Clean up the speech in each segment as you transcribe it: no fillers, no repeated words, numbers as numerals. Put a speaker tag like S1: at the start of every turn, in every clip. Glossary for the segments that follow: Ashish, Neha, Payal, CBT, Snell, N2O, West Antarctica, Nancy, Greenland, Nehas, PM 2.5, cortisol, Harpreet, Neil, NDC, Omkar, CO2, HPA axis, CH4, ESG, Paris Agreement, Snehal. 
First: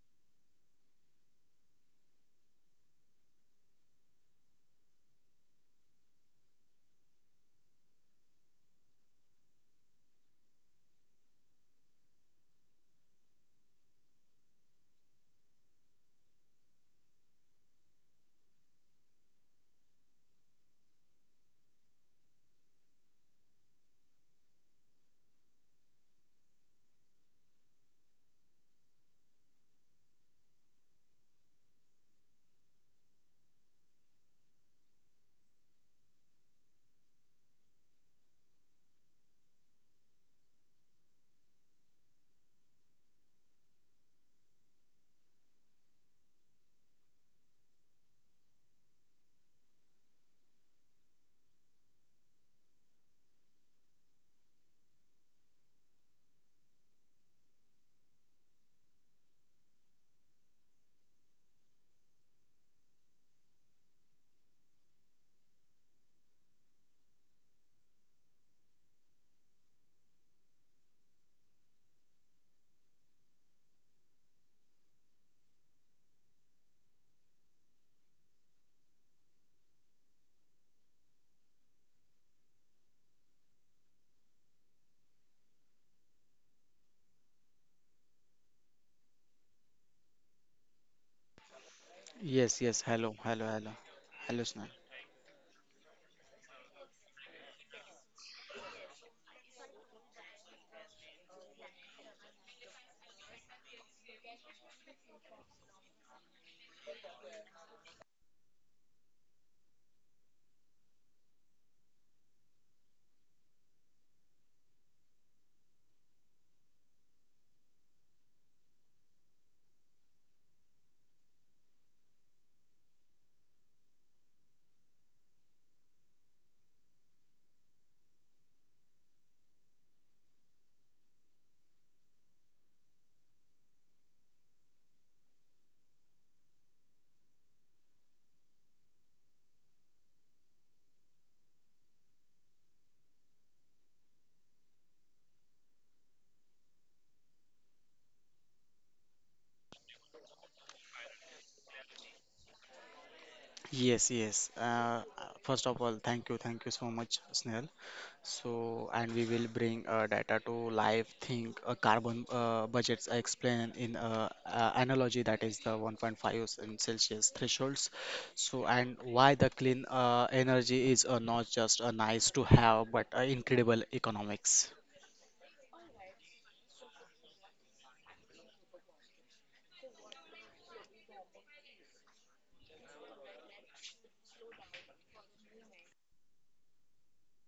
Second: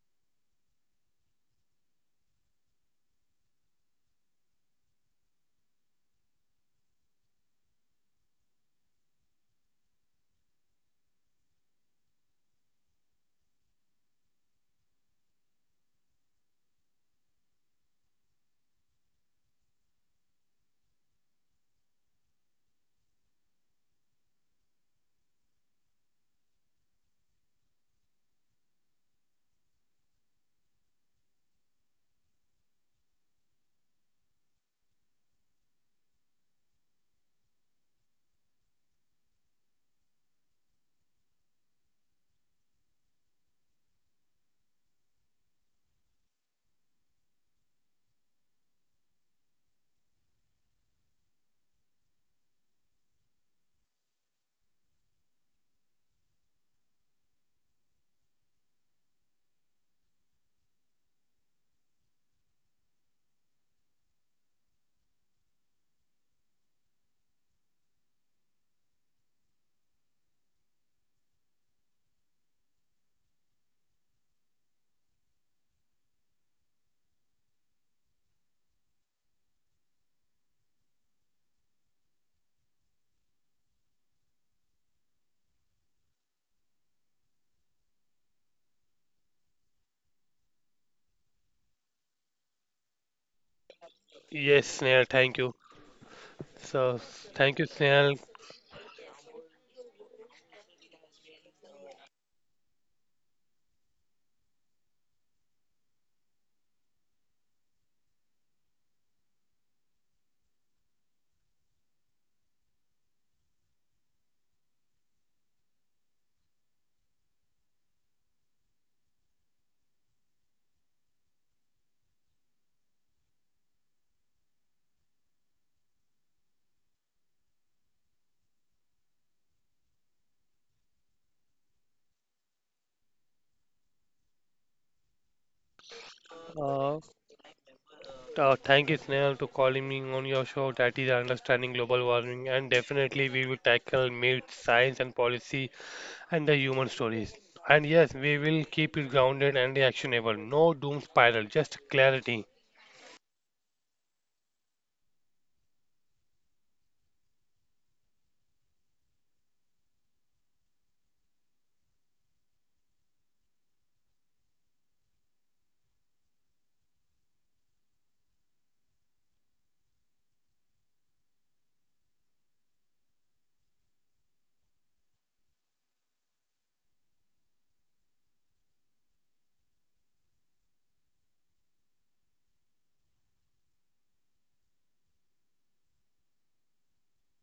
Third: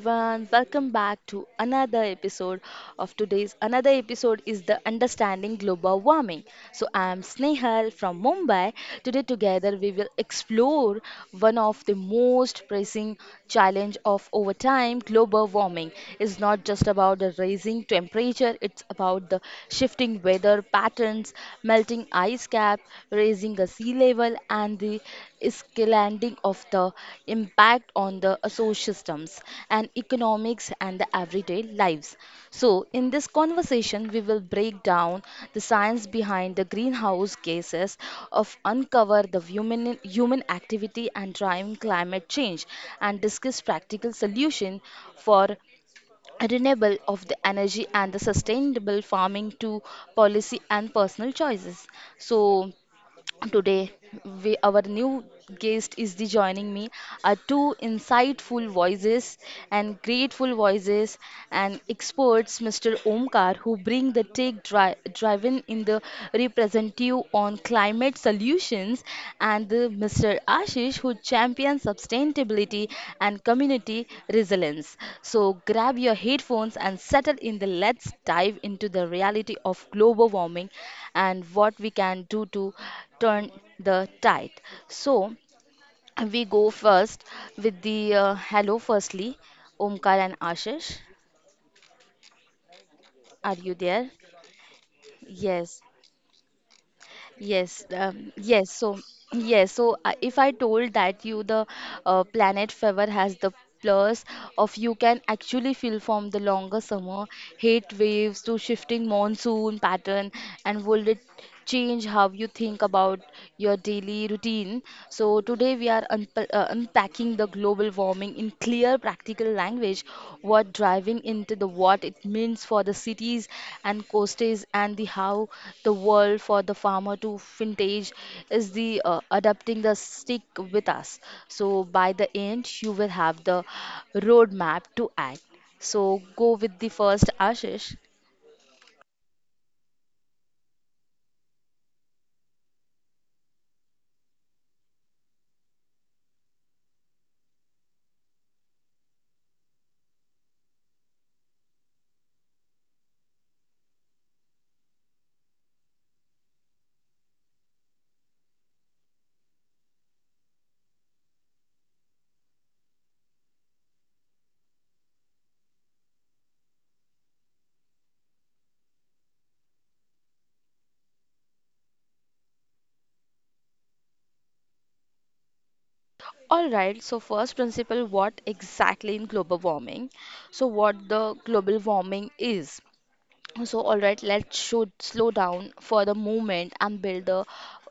S1: everyone, welcome back to another episode of today's another episode is the understanding global warming. So I am Snehal from Mumbai. Today together we will explore one of the most pressing challenge of over time global warming is not just about the raising temperature, it's about the shifting weather patterns, melting ice cap raising the sea level and the escalating of the impact on the ecosystems and economics and the everyday lives. So, in this conversation, we will break down the science behind the greenhouse gases of uncover the human activity and driving climate change and discuss practical solution for renewable of the energy and the sustainable farming to policy and personal choices so today, we, our new guest is the joining me are two insightful voices and grateful voices and experts, Mr. Omkar, who bring the take driven in the representative on climate solutions, and the Mr. Ashish, who champions sustainability and community resilience. So grab your headphones and settle in. The let's dive into the reality of global warming and what we can do to turn the tide. So we go first with the hello firstly, Omkar and Ashish.
S2: Yes, yes.
S1: Are you
S2: Hello, hello,
S1: there?
S2: hello. Hello,
S3: Yes,
S2: Snell.
S3: Snehal,
S1: Yes.
S3: thank you. So,
S1: Yes,
S3: thank you,
S1: yes.
S3: Snehal.
S1: So, yes. So, if I told that you the planet fever has the plus of you can actually feel from the longer summer heat waves to shifting monsoon pattern, and will it change how you think about your daily routine? So today we are unpacking the global warming in clear, practical language, what driving into the what it means for the cities and coasties and the how the world for the farmer to vintage is the adapting the stick with us. So by the end, you will have the roadmap to act. So go with the first
S3: Uh,
S1: Ashish.
S3: thank you, Snehal, to calling me on your show that is understanding global warming. And definitely, we will tackle myths, science, and policy, and the human stories. And yes, we will keep it grounded and actionable. No doom spiral, just clarity.
S2: Yes, yes. First of all, thank you so much, Snell. And we will bring data to life. Think carbon budgets. I explain in analogy that is the 1.5 in Celsius thresholds. And why the clean energy is not just a nice to have, but incredible economics.
S1: All right, so first principle what exactly in global warming? So what the global warming is? So, all right, let's should slow down for the moment and build the,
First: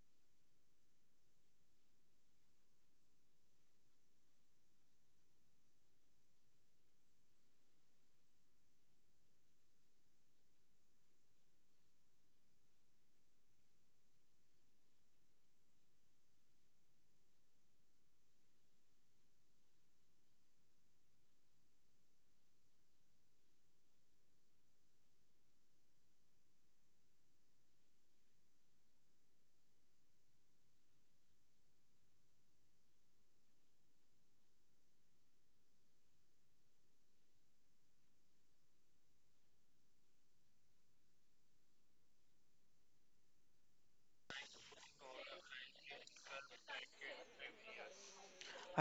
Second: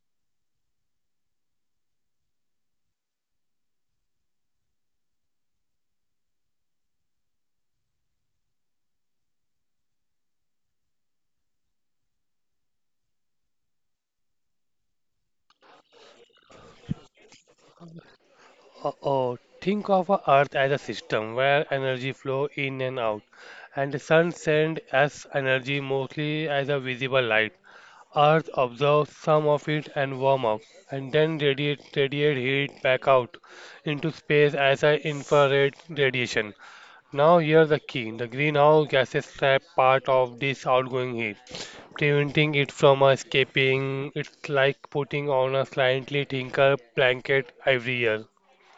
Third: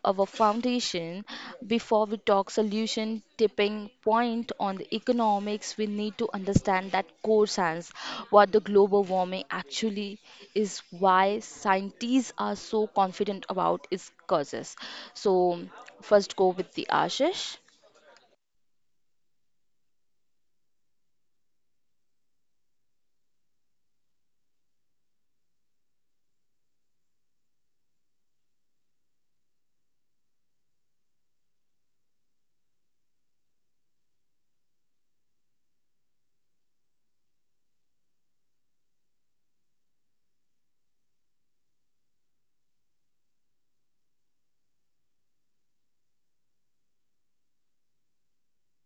S1: our foundation before we talk solution tipping point on the economics. We need to understand that core science, what the global warming actually is, why scientists are so confident about its causes. So, first go with the Ashish.
S3: Think of a Earth as a system where energy flow in and out, and the sun sends us energy mostly as a visible light. Earth absorbs some of it and warm up, and then radiate heat back out into space as an infrared radiation. Now here's the key. The greenhouse gases trap part of this outgoing heat, preventing it from escaping. It's like putting on a slightly thinner blanket every year.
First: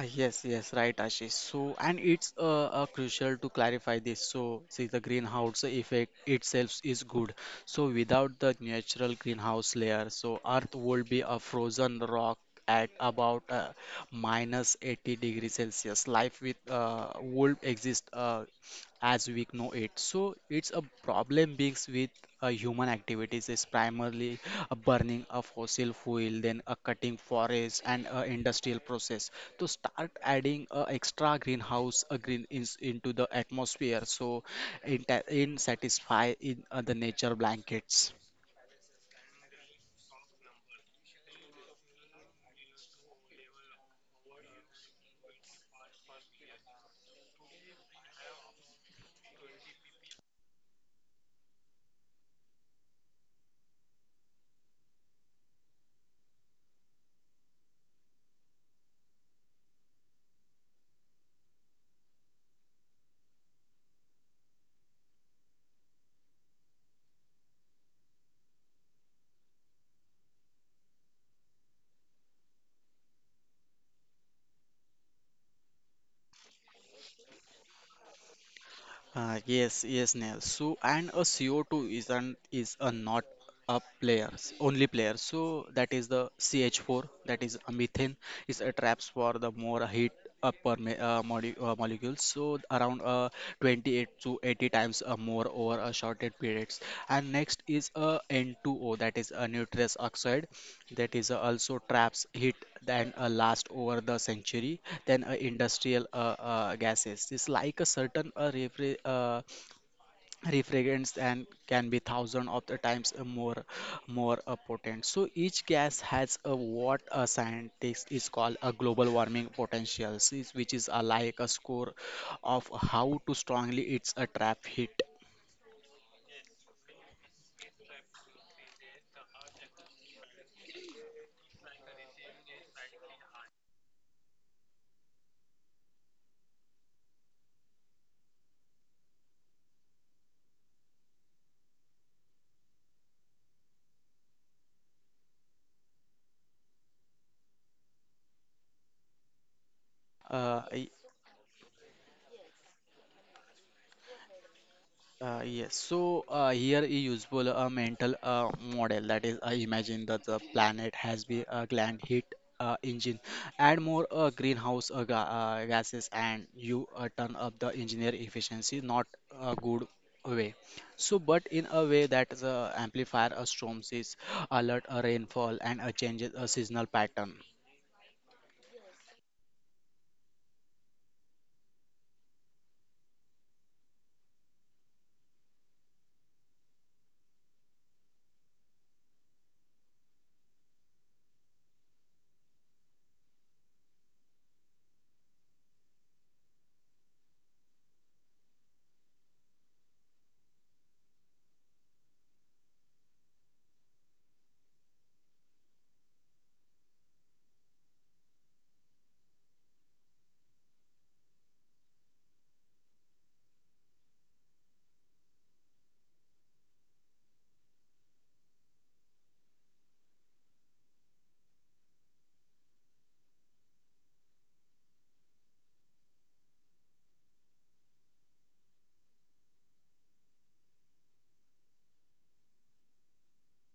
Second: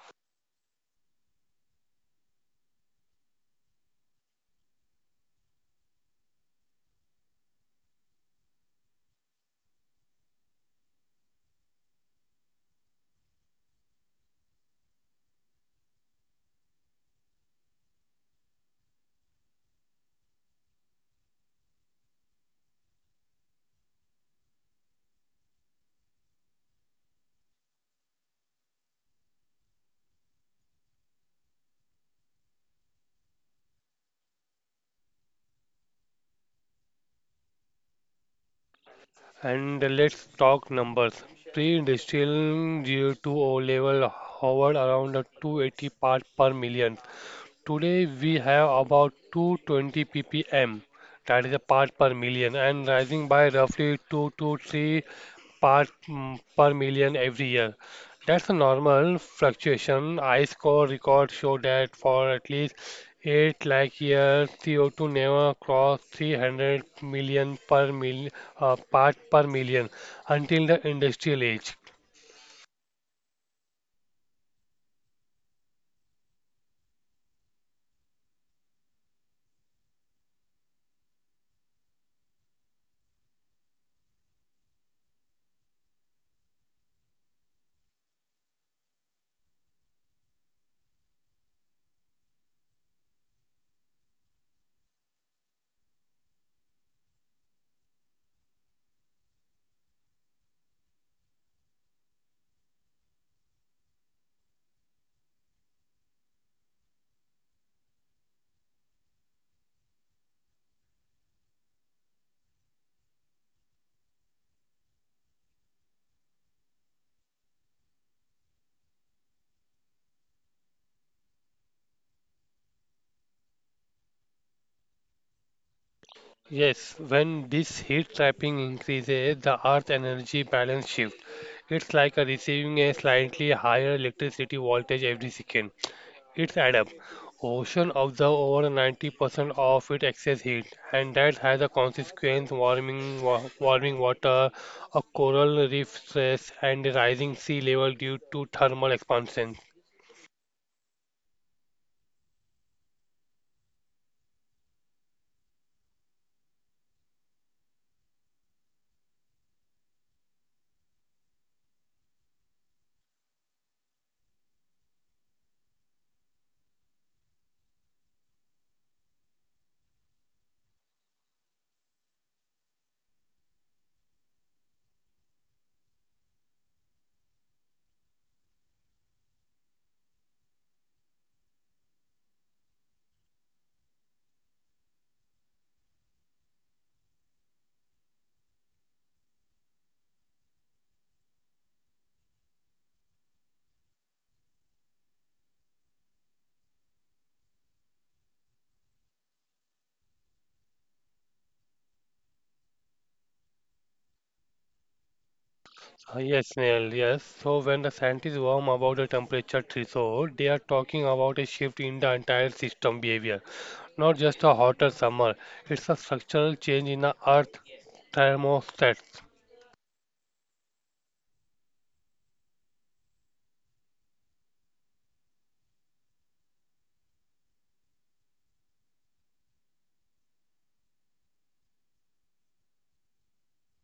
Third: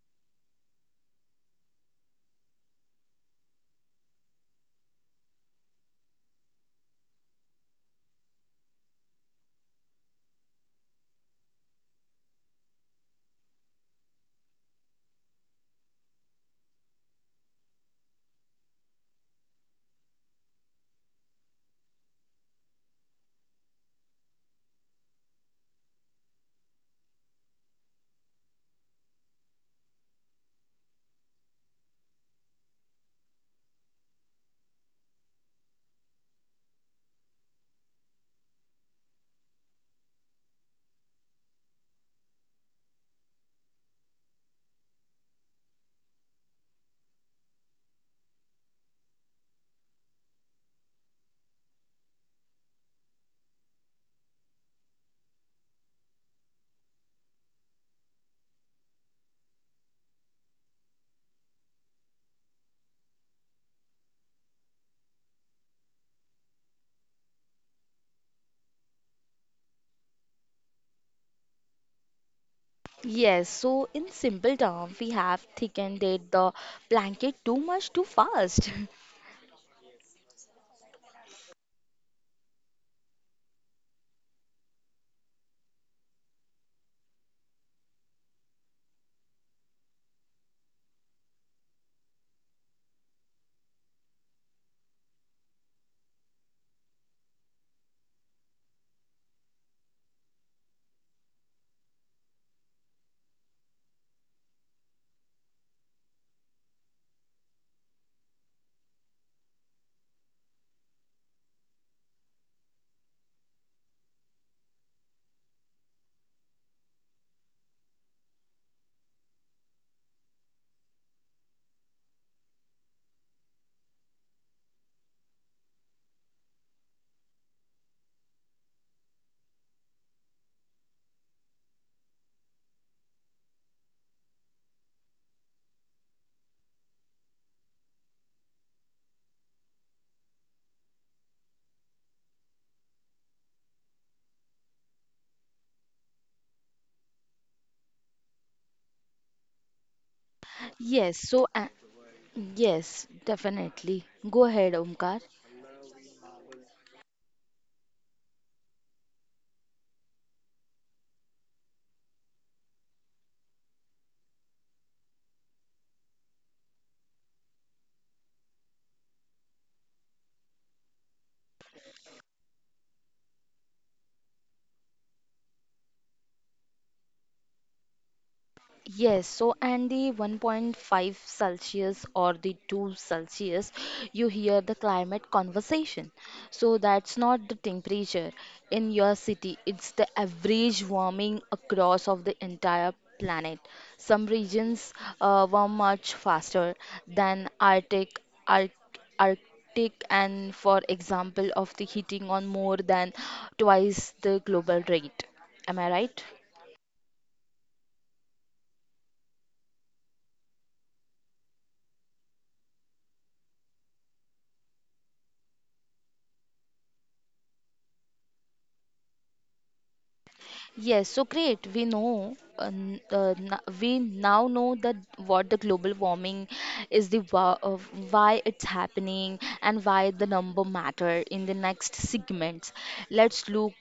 S2: Ah, yes, yes, right, Ashish. And it's crucial to clarify this. So, see, the greenhouse effect itself is good. So, without the natural greenhouse layer, so Earth would be a frozen rock at about minus 80 degrees Celsius. Life with would exist. As we know it. So it's a problem beings with human activities is primarily a burning of fossil fuel, then a cutting forest and a industrial process to start adding extra greenhouse green ins into the atmosphere. So in, in satisfy in the nature blankets.
S3: And let's talk numbers. Pre-industrial CO2 level hovered around the 280 parts per million. Today we have about 220 ppm, that is a part per million, and rising by roughly 2 to 3 per million every year. That's a normal fluctuation. Ice core records show that for at least 8 lakh years, CO2 never crossed 300 million per mil, part per million until the industrial age.
S1: Yes, so in simple term, we have thickened it the blanket too much too fast.
S2: Yes, yes, Neil. And a CO2 is not is a not a player, only player. So that is the CH4, that is a methane, is a traps for the more heat per molecules. So around 28 to 80 times more over a shorter periods. And next is a N2O, that is a nitrous oxide that is also traps hit than last over the century than industrial gases. It's like a certain refrigerants and can be thousand of the times more potent. So each gas has a what a scientist is called a global warming potential, which is like a score of how to strongly it's a trap hit.
S3: Yes, when this heat trapping increases, the Earth energy balance shifts. It's like a receiving a slightly higher electricity voltage every second. It's add up. Ocean absorb over 90% of its excess heat, and that has a consequence: warming, warming water, a coral reef stress, and rising sea level due to thermal expansion.
S2: Uh,
S1: Yes, so yes, definitely. Go ahead, Omkar.
S2: Here is useful a mental model that is imagine that the planet has been a gland heat engine add more greenhouse ga gases and you turn up the engineer efficiency not a good way so but in a way that the amplifier storms is alert a rainfall and changes a seasonal pattern.
S1: Yes, so and the 1.5 Celsius or the 2 Celsius, you hear the climate conversation. So that's not the temperature in your city, it's the average warming across of the entire planet. Some regions warm much faster than Arctic, Arc, Arctic and for example of the heating on more than twice the global rate. Am I right?
S3: Yes, Neil, yes. So when the scientists warm about the temperature threshold, they are talking about a shift in the entire system behavior, not just a hotter summer. It's a structural change in the Earth thermostats.
S1: Yes, so great. We know, we now know that what the global warming is the why it's happening and why the number matter in the next segments. Let's look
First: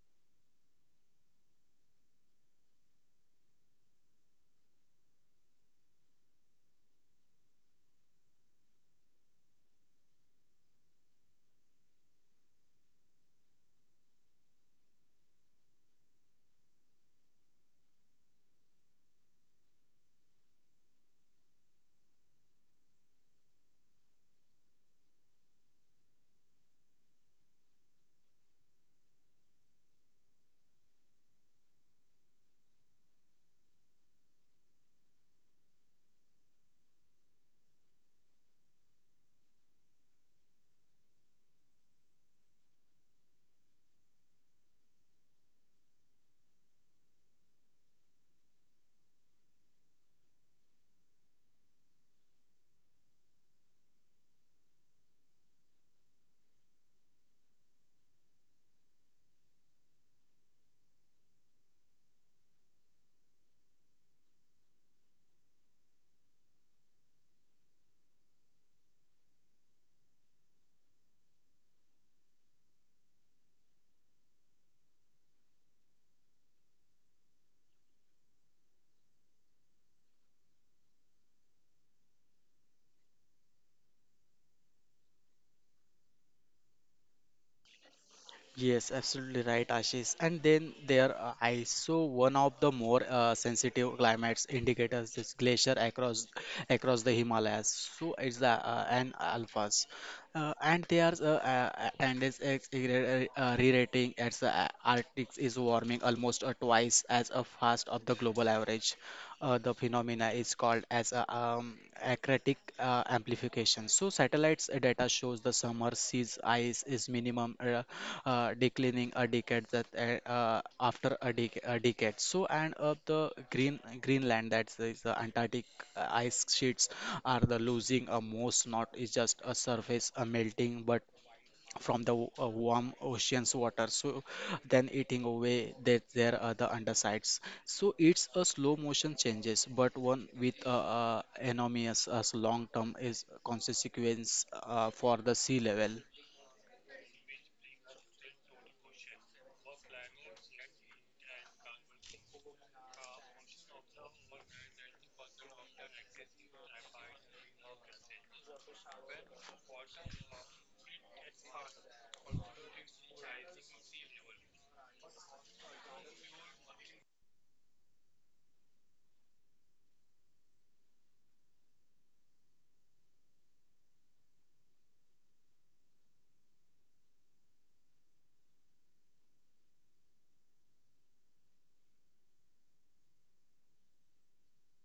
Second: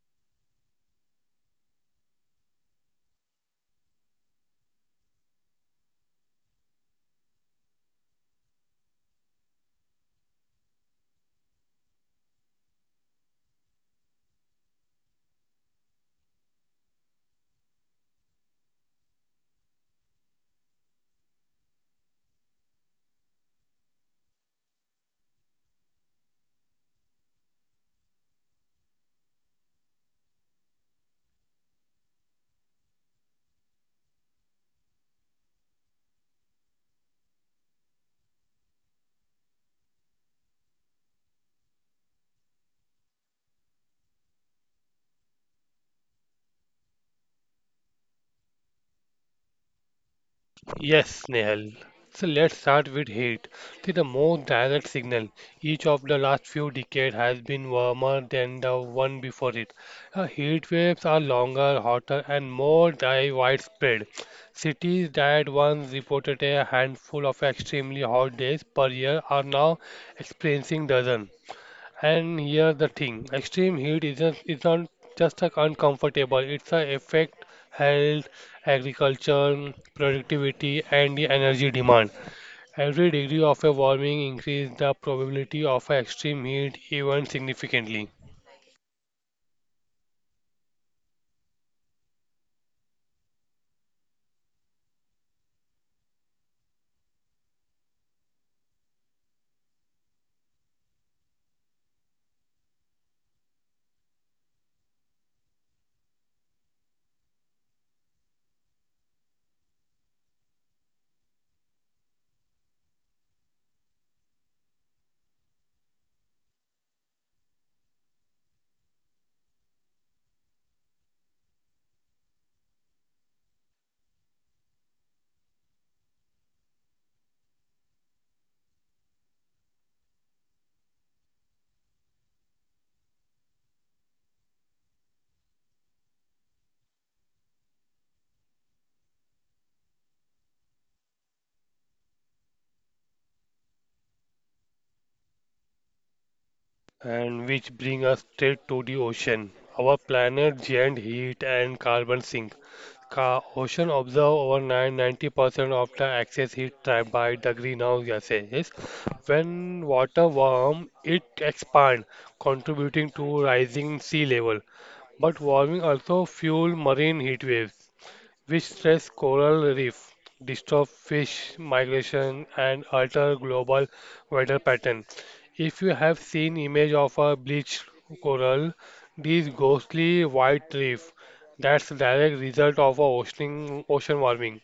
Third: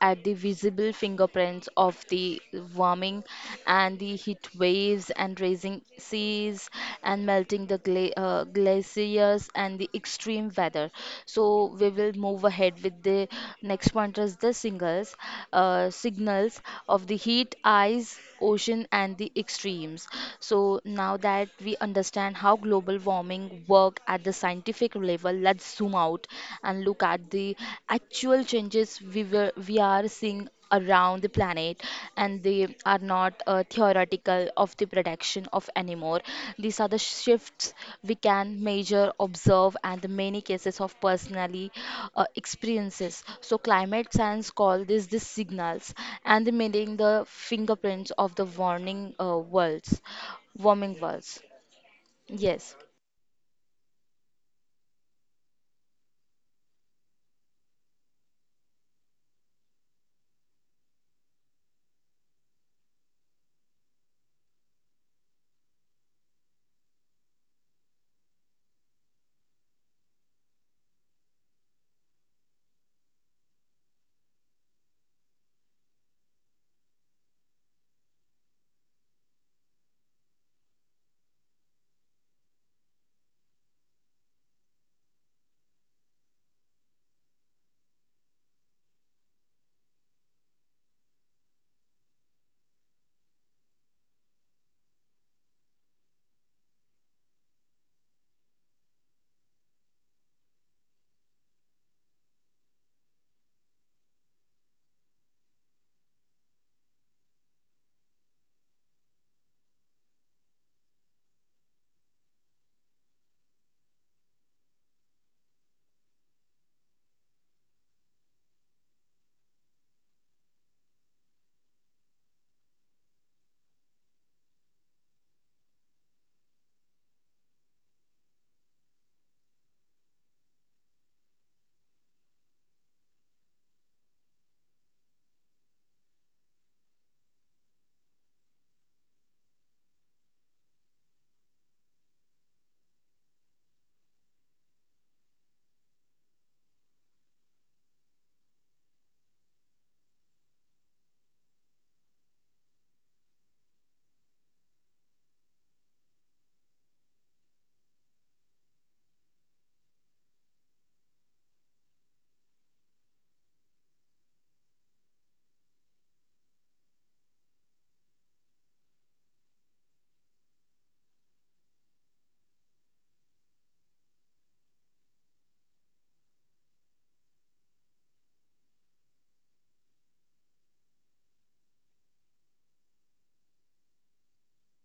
S1: at the visible fingerprints of the warming and the heat waves and raising seas and melting the glaciers and the extreme weather. So we will move ahead with the next point is the signals of the heat, ice, ocean, and the extremes. So now that we understand how global warming work at the scientific level, let's zoom out and look at the actual changes we are seeing around the planet and they are not theoretical of the production of anymore these are the shifts we can measure observe and the many cases of personally experiences so climate science call this the signals and the meaning the fingerprints of the warning worlds warming
S3: Yes,
S1: worlds.
S3: Nehal. So let's
S1: Yes,
S3: start with heat. See, the most direct signal each of the last few decades has been warmer than the one before it. Heat waves are longer, hotter, and widespread. Cities that once reported a handful of extremely hot days per year are now experiencing dozens. And here the thing, extreme heat isn't is not just a uncomfortable, it's a affect health, agriculture, productivity, and the energy demand. Every degree of a warming increase the probability of a extreme heat event significantly.
S2: Yes, absolutely right, Ashish. And then there are also one of the more sensitive climates indicators is glacier across the Himalayas. So it's the and alphas, and they are and re-rating as the Arctic is warming almost twice as a fast of the global average. The phenomena is called as a, acratic amplification. So satellites data shows the summer seas ice is minimum declining a decade that after a, a decade. So and of the green Greenland that is the Antarctic ice sheets are the losing a most not is just a surface a melting but from the warm ocean's water, so then eating away that their other undersides. So it's a slow motion changes but one with enormous long term is consequence for the sea level.
S3: And which bring us straight to the ocean, our planet giant heat and carbon sink. Ka ocean absorb over 9 90% of the excess heat trapped by the greenhouse gases. When water warms, it expands, contributing to rising sea level. But warming also fuels marine heat waves which stress coral reef, disturb fish migration, and alter global weather pattern. If you have seen image of a bleached coral, this ghostly white reef, that's the direct result of a ocean warming.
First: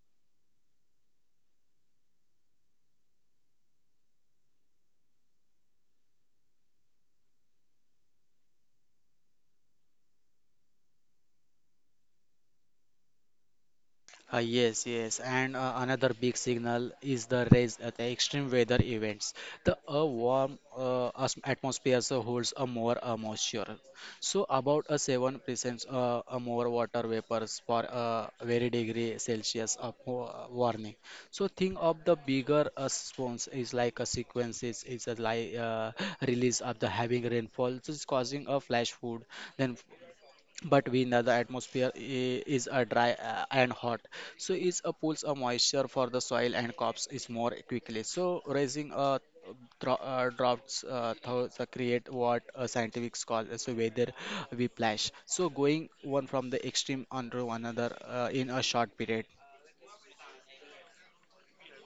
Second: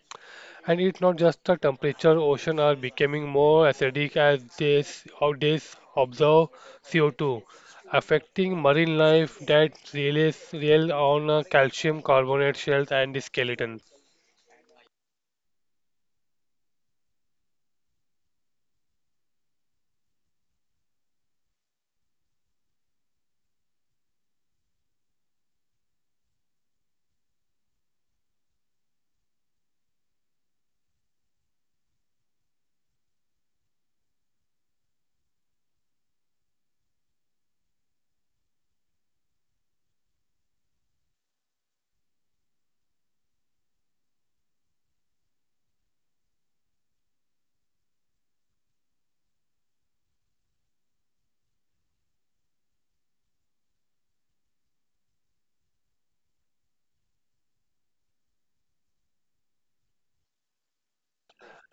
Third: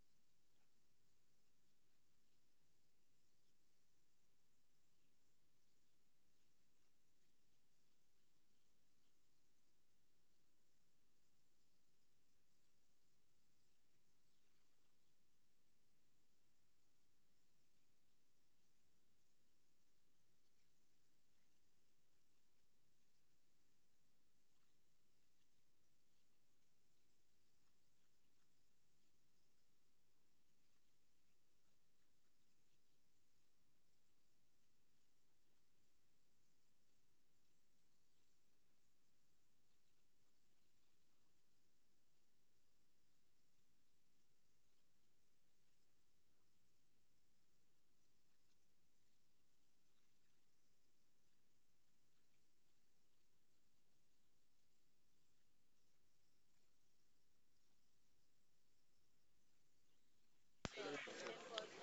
S3: And it's not just the temperature, ocean are becoming more acidic as they, s- how they s- absorb CO2, affecting marine life that relies real on calcium carbonate shells and the skeleton.
S2: Yes, yes, and another big signal is the rise at the extreme weather events. The a warm atmosphere so holds a more moisture, so about a 7% a more water vapors per very degree Celsius of warning. So think of the bigger response is like a sequences is a like release of the heavy rainfall, which is causing a flash flood, then but we know the atmosphere is a dry and hot, so it pulls a moisture for the soil and crops is more quickly, so raising a droughts thoughts, create what a scientific call as a weather whiplash, so going one from the extreme onto another in a short period.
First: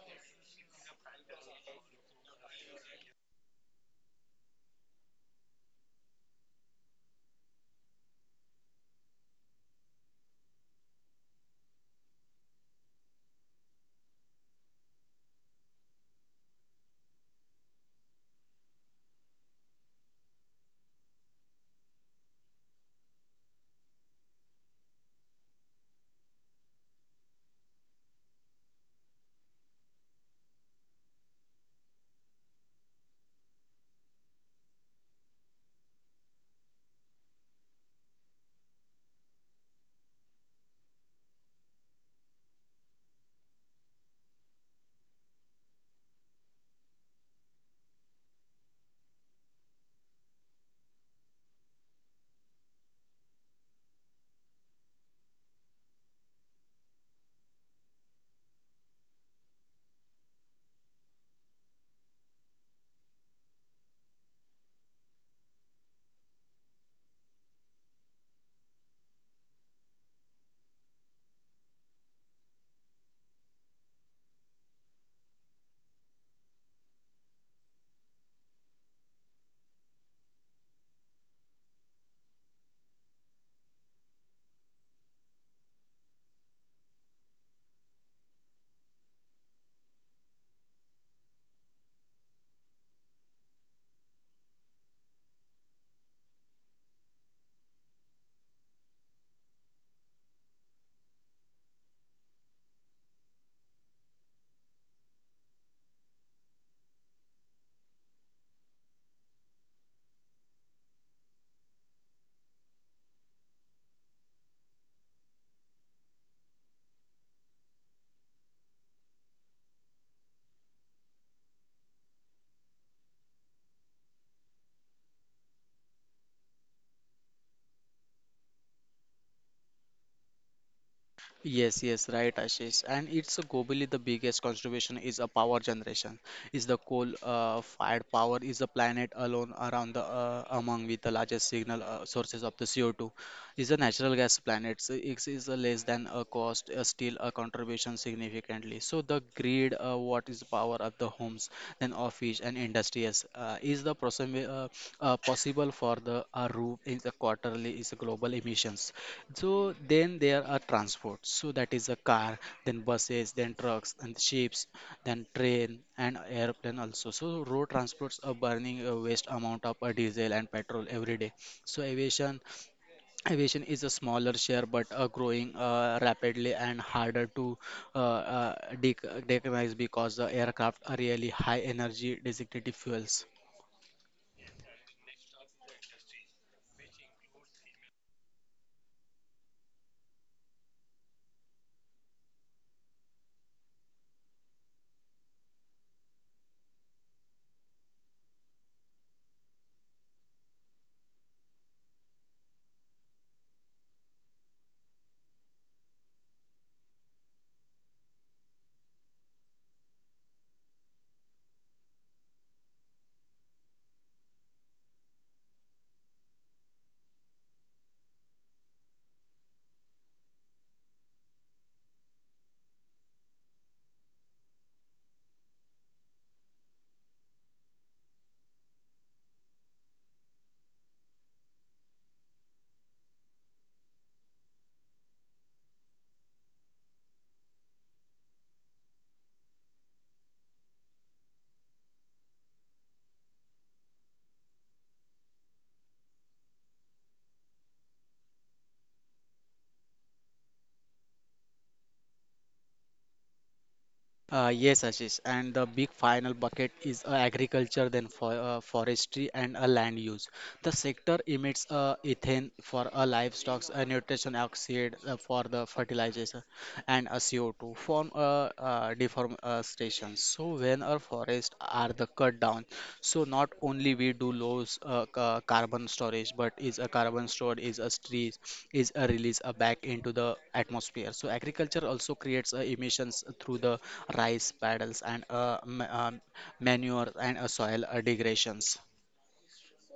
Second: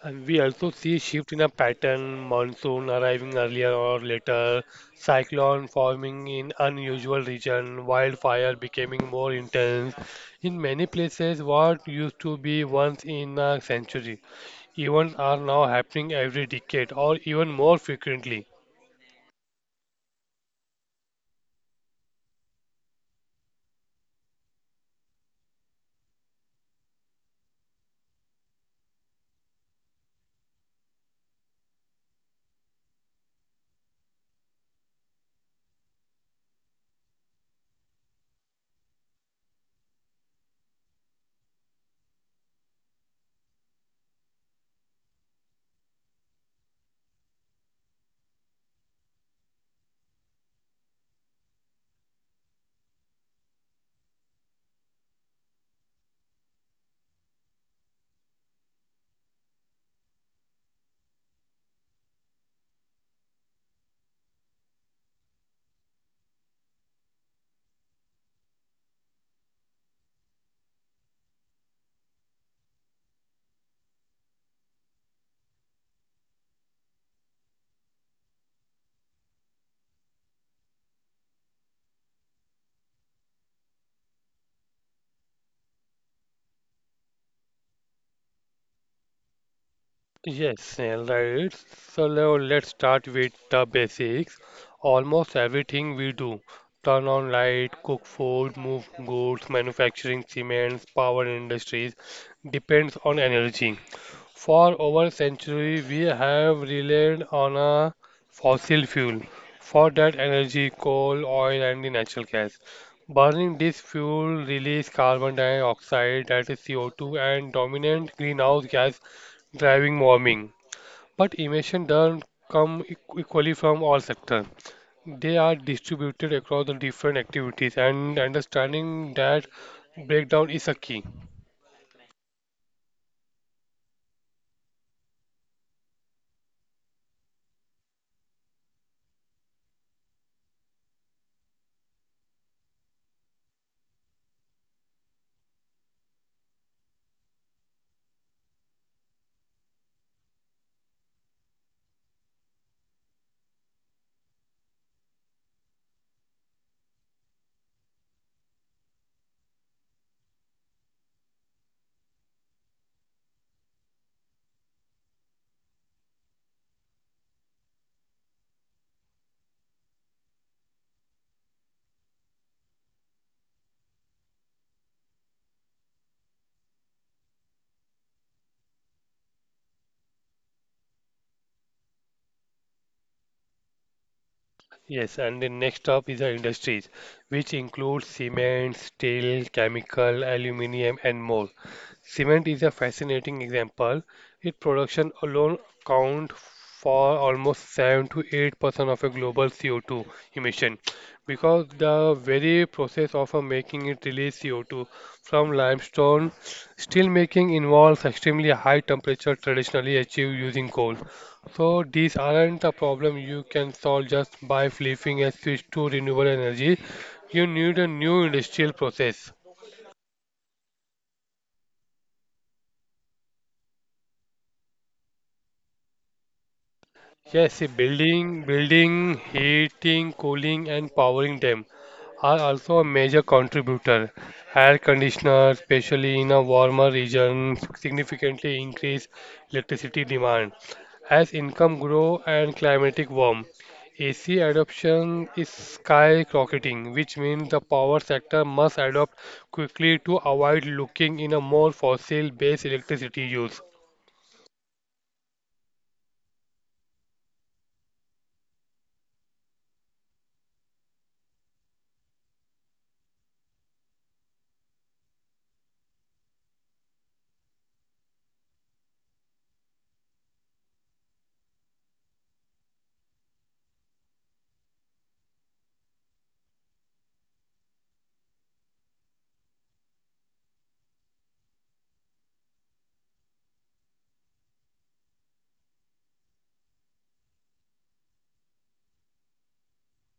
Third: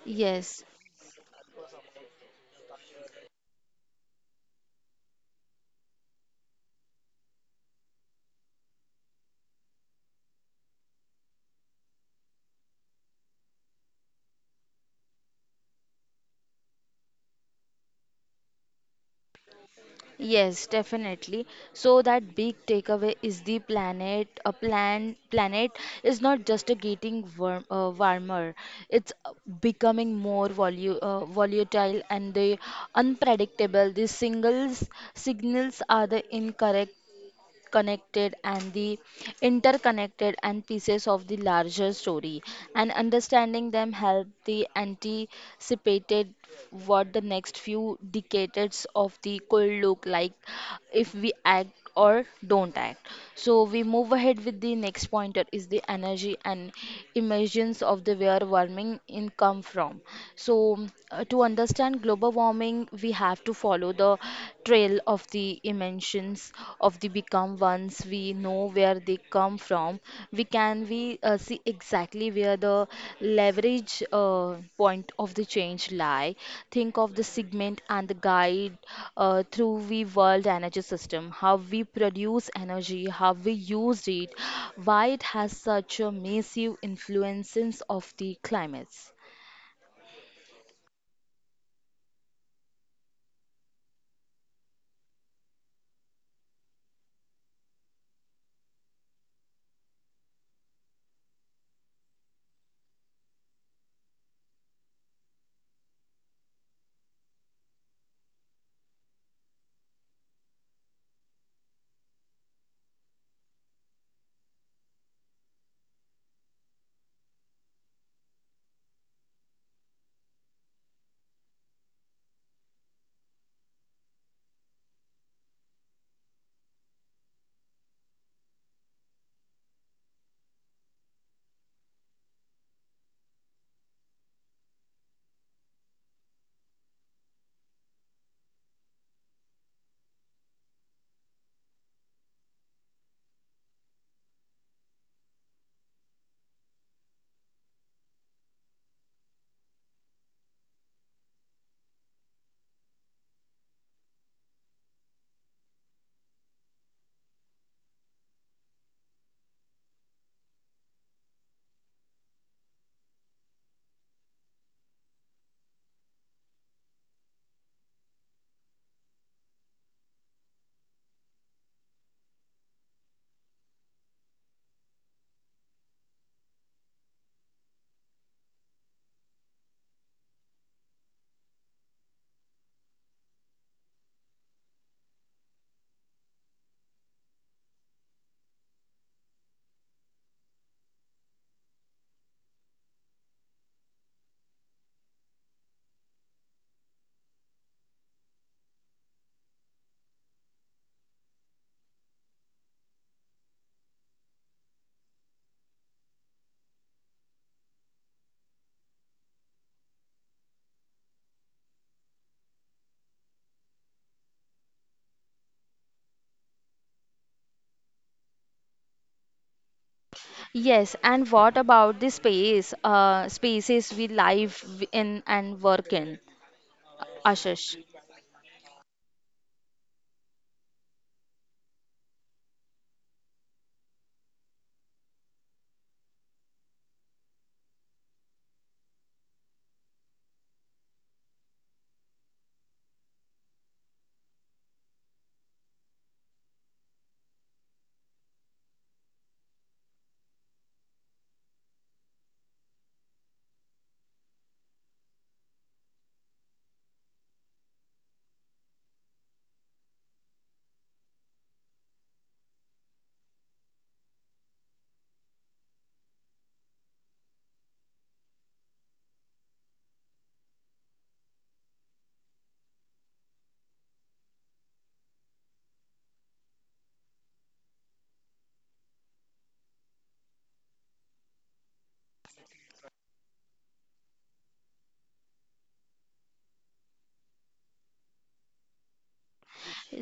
S3: And we
S1: yes.
S3: also see shift in a pattern, monsoon arriving earlier or later, cyclone forming in unusual region, wildfire becoming more intense. In many places, what used to be once in a century, events are now happening every decade or even more frequently.
S1: Yes, definitely. So that big takeaway is the planet. A planet is not just a getting warmer. It's becoming more volu volatile and the unpredictable. The singles signals are the incorrect connected and the interconnected and pieces of the larger story and understanding them help the anticipated what the next few decades of the could look like if we act or don't act so we move ahead with the next pointer is the energy and emissions of the where warming in come from so to understand global warming we have to follow the trail of the inventions of the become ones. We know where they come from. We can we see exactly where the leverage point of the change lie. Think of the segment and the guide through the world energy system. How we produce energy, how we use it, why it has such a massive influences of the climates.
S3: Yes, Snehal, right. So now let's start with the basics. Almost everything we do, turn on light, cook food, move goods, manufacturing cements, power industries, depends on energy. For over centuries, we have relied on a fossil fuel for that energy, coal, oil, and the natural gas. Burning this fuel releases carbon dioxide, that is CO2, and dominant greenhouse gas driving warming. But emissions don't come equally from all sectors. They are distributed across the different activities, and understanding that breakdown is a key.
S2: Yes, yes, right, Ashish. And it's globally the biggest contribution is a power generation. Is the coal fired power is the planet alone around the among with the largest signal sources of the CO2 is a natural gas planet. So it is a less than a cost, still a contribution significantly. So the grid, what is the power of the homes, then office and industries, is the possible possible for the roof in the quarterly is a global emissions. So then there are transport. So that is a car, then buses, then trucks, and ships, then train and airplane also. So road transports are burning a waste amount of diesel and petrol every day. So aviation is a smaller share but growing rapidly and harder to uh, uh, decarbonize because the aircraft are really high energy designated fuels.
S3: Yes, and the next up is the industries, which includes cement, steel, chemical, aluminium, and more. Cement is a fascinating example. Its production alone account for almost 7 to 8% of a global CO2 emission because the very process of making it release CO2 from limestone. Steel making involves extremely high temperature traditionally achieved using coal. So these aren't a problem you can solve just by flipping a switch to renewable energy. You need a new industrial process.
S1: Yes, and what about the spaces we live in and work in,
S3: Yes, see,
S1: Ashish?
S3: building, heating, cooling, and powering them are also a major contributor. Air conditioners, especially in a warmer region, significantly increase electricity demand. As income grow and climatic warm, AC adoption is skyrocketing, which means the power sector must adopt quickly to avoid looking in a more fossil-based electricity use.
S2: Yes, Ashish, and the big final bucket is agriculture, then forestry and land use. The sector emits ethane for livestock, nitrogen oxide for the fertilization, and CO2 from deforestation. So when our forests are the cut down, so not only we do lose carbon storage, but is a carbon stored is a trees is a release back into the atmosphere. So agriculture also creates emissions through the rice paddles and manure and soil degradations.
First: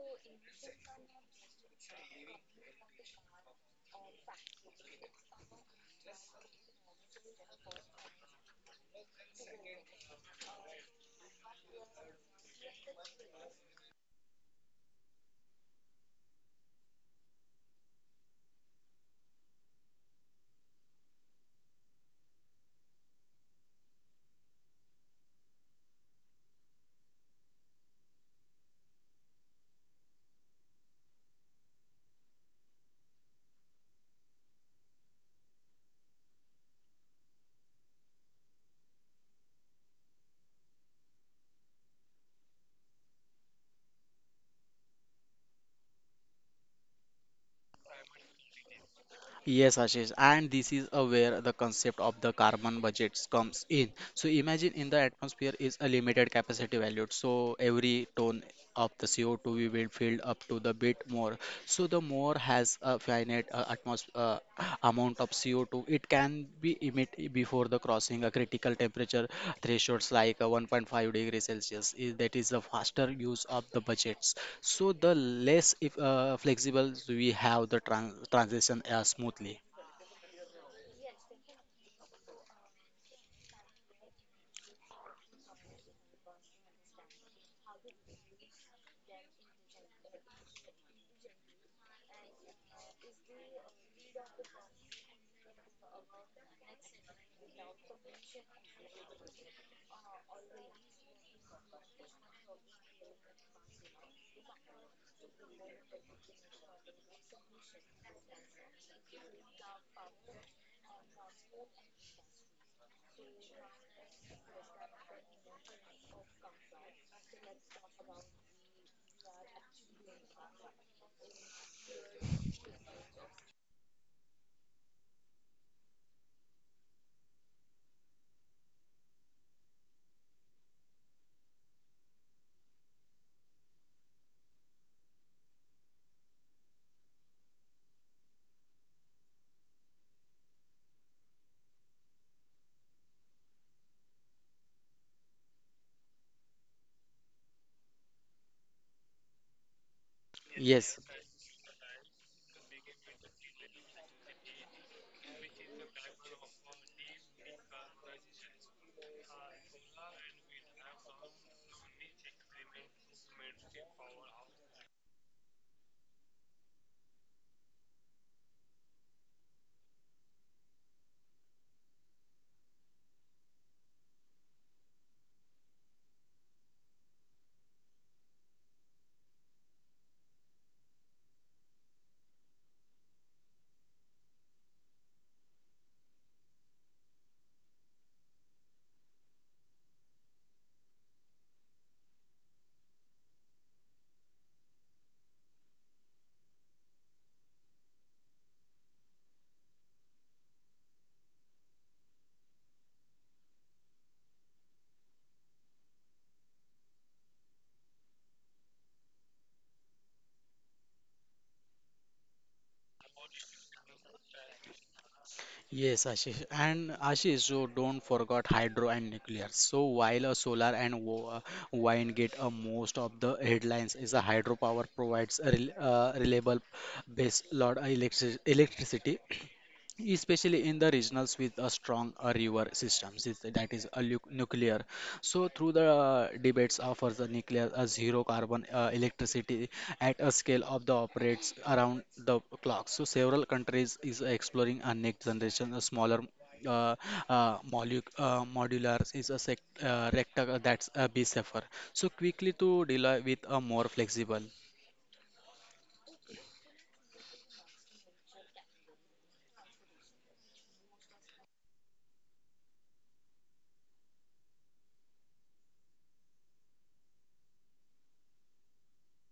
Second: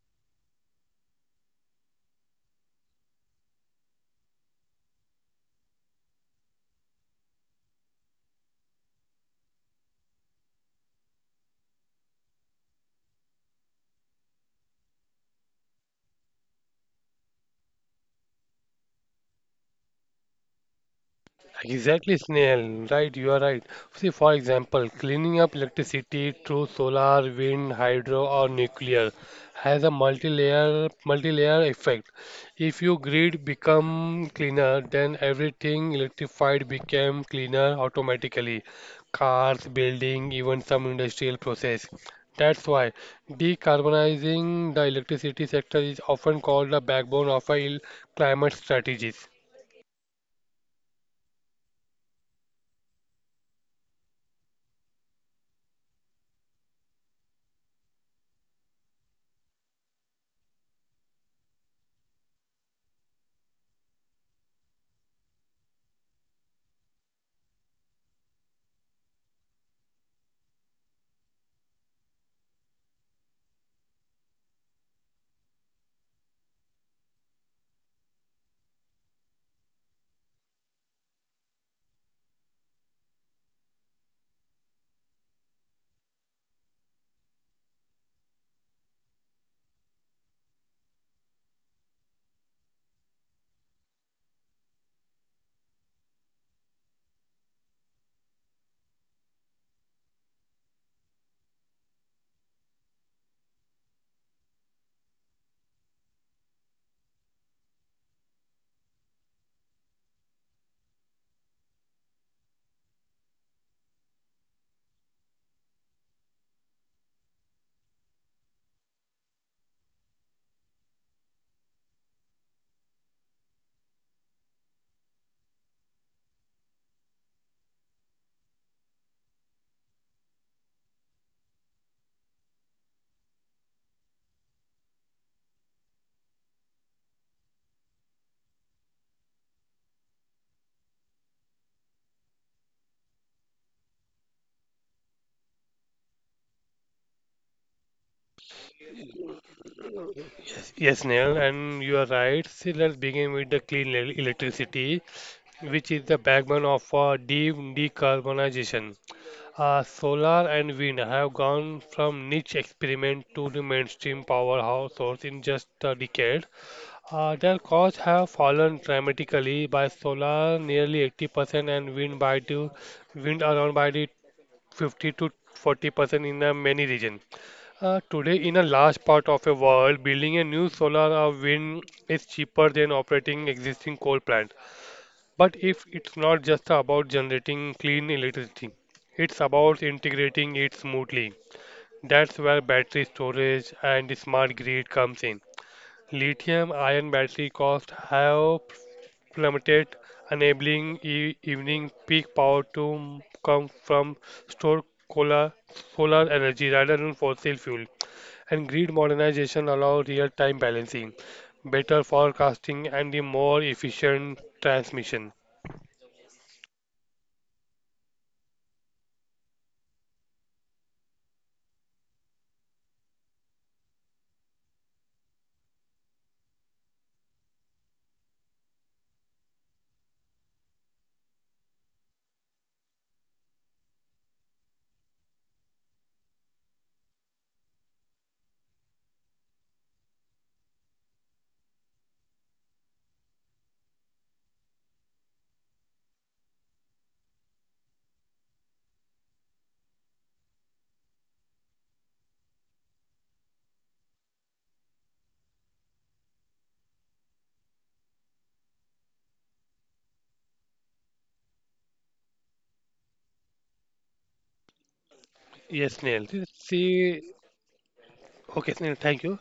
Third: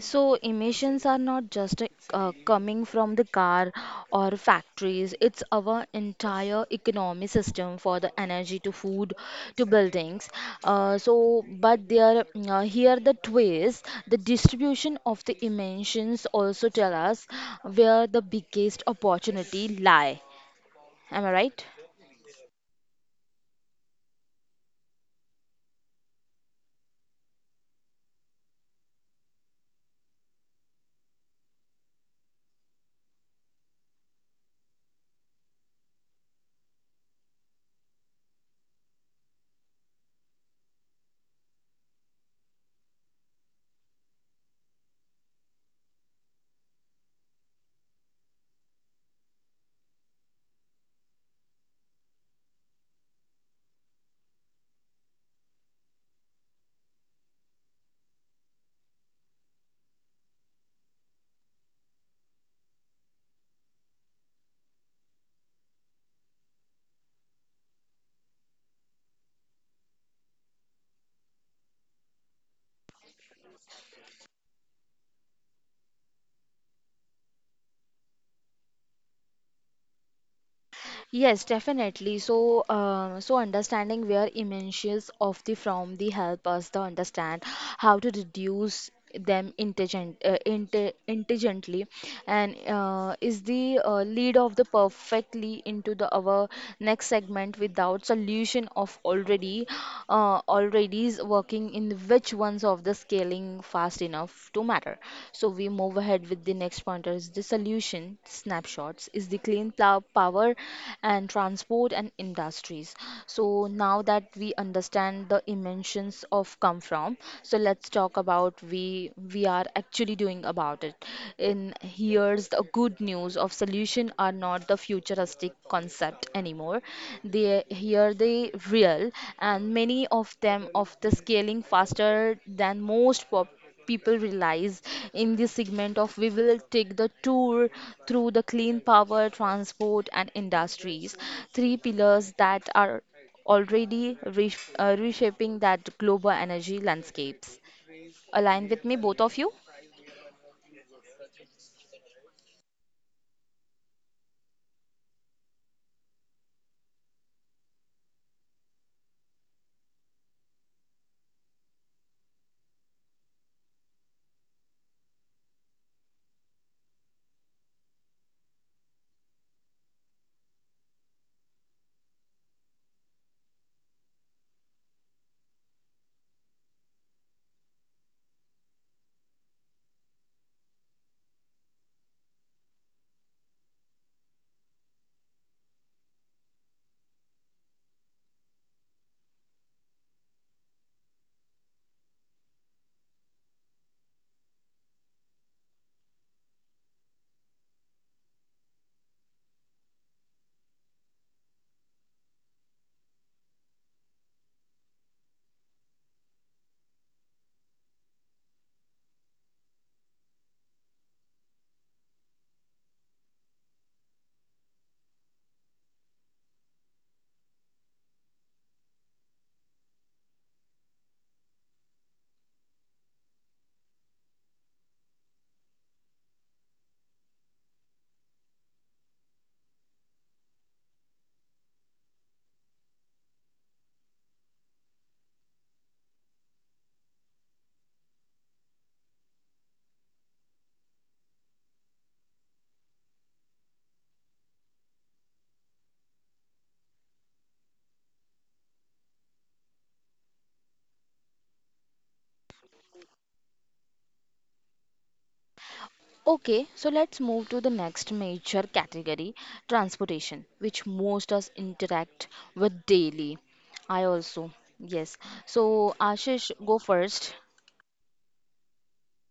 S1: So emissions are not just coming from the car or factories. It's our entire economy system for the energy to food to buildings. So, but there here the twist. The distribution of the emissions also tell us where the biggest opportunity lie. Am I right?
S3: Exactly, Snail. Right, you are right. See, for example, cleaning up electricity through solar, wind, hydro, or nuclear has a multi-layer effect. If your grid become cleaner, then everything electrified became cleaner automatically. Cars, building, even some industrial process. That's why decarbonizing the electricity sector is often called the backbone of a climate strategies.
S2: Yes, Ashish, and this is where the concept of the carbon budgets comes in. So imagine in the atmosphere is a limited capacity valued. So every ton of the CO2 we will fill up to the bit more. So the more has a finite atmosphere. Amount of CO2. It can be emit before the crossing a critical temperature thresholds like 1.5 degrees Celsius. That is the faster use of the budgets. So the less if flexible we have the transition smoothly.
S1: Yes, definitely. So, so understanding where emissions of the from the help us to understand how to reduce them intelligently, and is the lead of the perfectly into the our next segment without solution of already is working in which ones of the scale scaling fast enough to matter. So we move ahead with the next pointer is the solution snapshots is the clean power and transport and industries. So now that we understand the dimensions of come from, so let's talk about we are actually doing about it. In here's the good news of solution are not the futuristic plastic concept anymore. They here they real, and many of them of the scaling faster than most pop people realize in this segment of we will take the tour through the clean power transport and industries three pillars that are already reshaping that global energy landscapes align with me both of you.
S3: Yes,
S2: Yes,
S3: Neil, and you are right. So let's begin with the clean electricity, which is the backbone of deep decarbonization. Solar and wind have gone from niche experiment to the mainstream powerhouse source in just a decade. Their costs have fallen dramatically by solar nearly 80% and wind by the wind around by the 50 to 40% in many regions. Today, in a large part of the world, building a new solar or wind is cheaper than operating existing coal plant. But if it's not just about generating clean electricity, it's about integrating it smoothly. That's where battery storage and smart grid comes in. Lithium-ion battery costs have plummeted, enabling e evening peak power to come from stored solar solar energy rather than fossil fuel and grid modernization allow real-time balancing, better forecasting, and a more efficient transmission.
S2: yes, Ashish. And Ashish, so don't forget hydro and nuclear. So while a solar and wind get most of the headlines, is a hydropower provides a reliable base load electricity, especially in the regionals with a strong river systems that is a nuclear, so through the debates for the nuclear zero carbon electricity at a scale of the operates around the clock. So several countries is exploring a next generation, a smaller uh, modular is a rectangle that's a be safer, so quickly to deal with a more flexible.
S1: Okay, so let's move to the next major category, transportation, which most us interact with daily. I also, yes.
S3: Yes,
S1: So
S3: Neil.
S1: Ashish, go
S3: See,
S1: first.
S3: okay, Neil, thank you.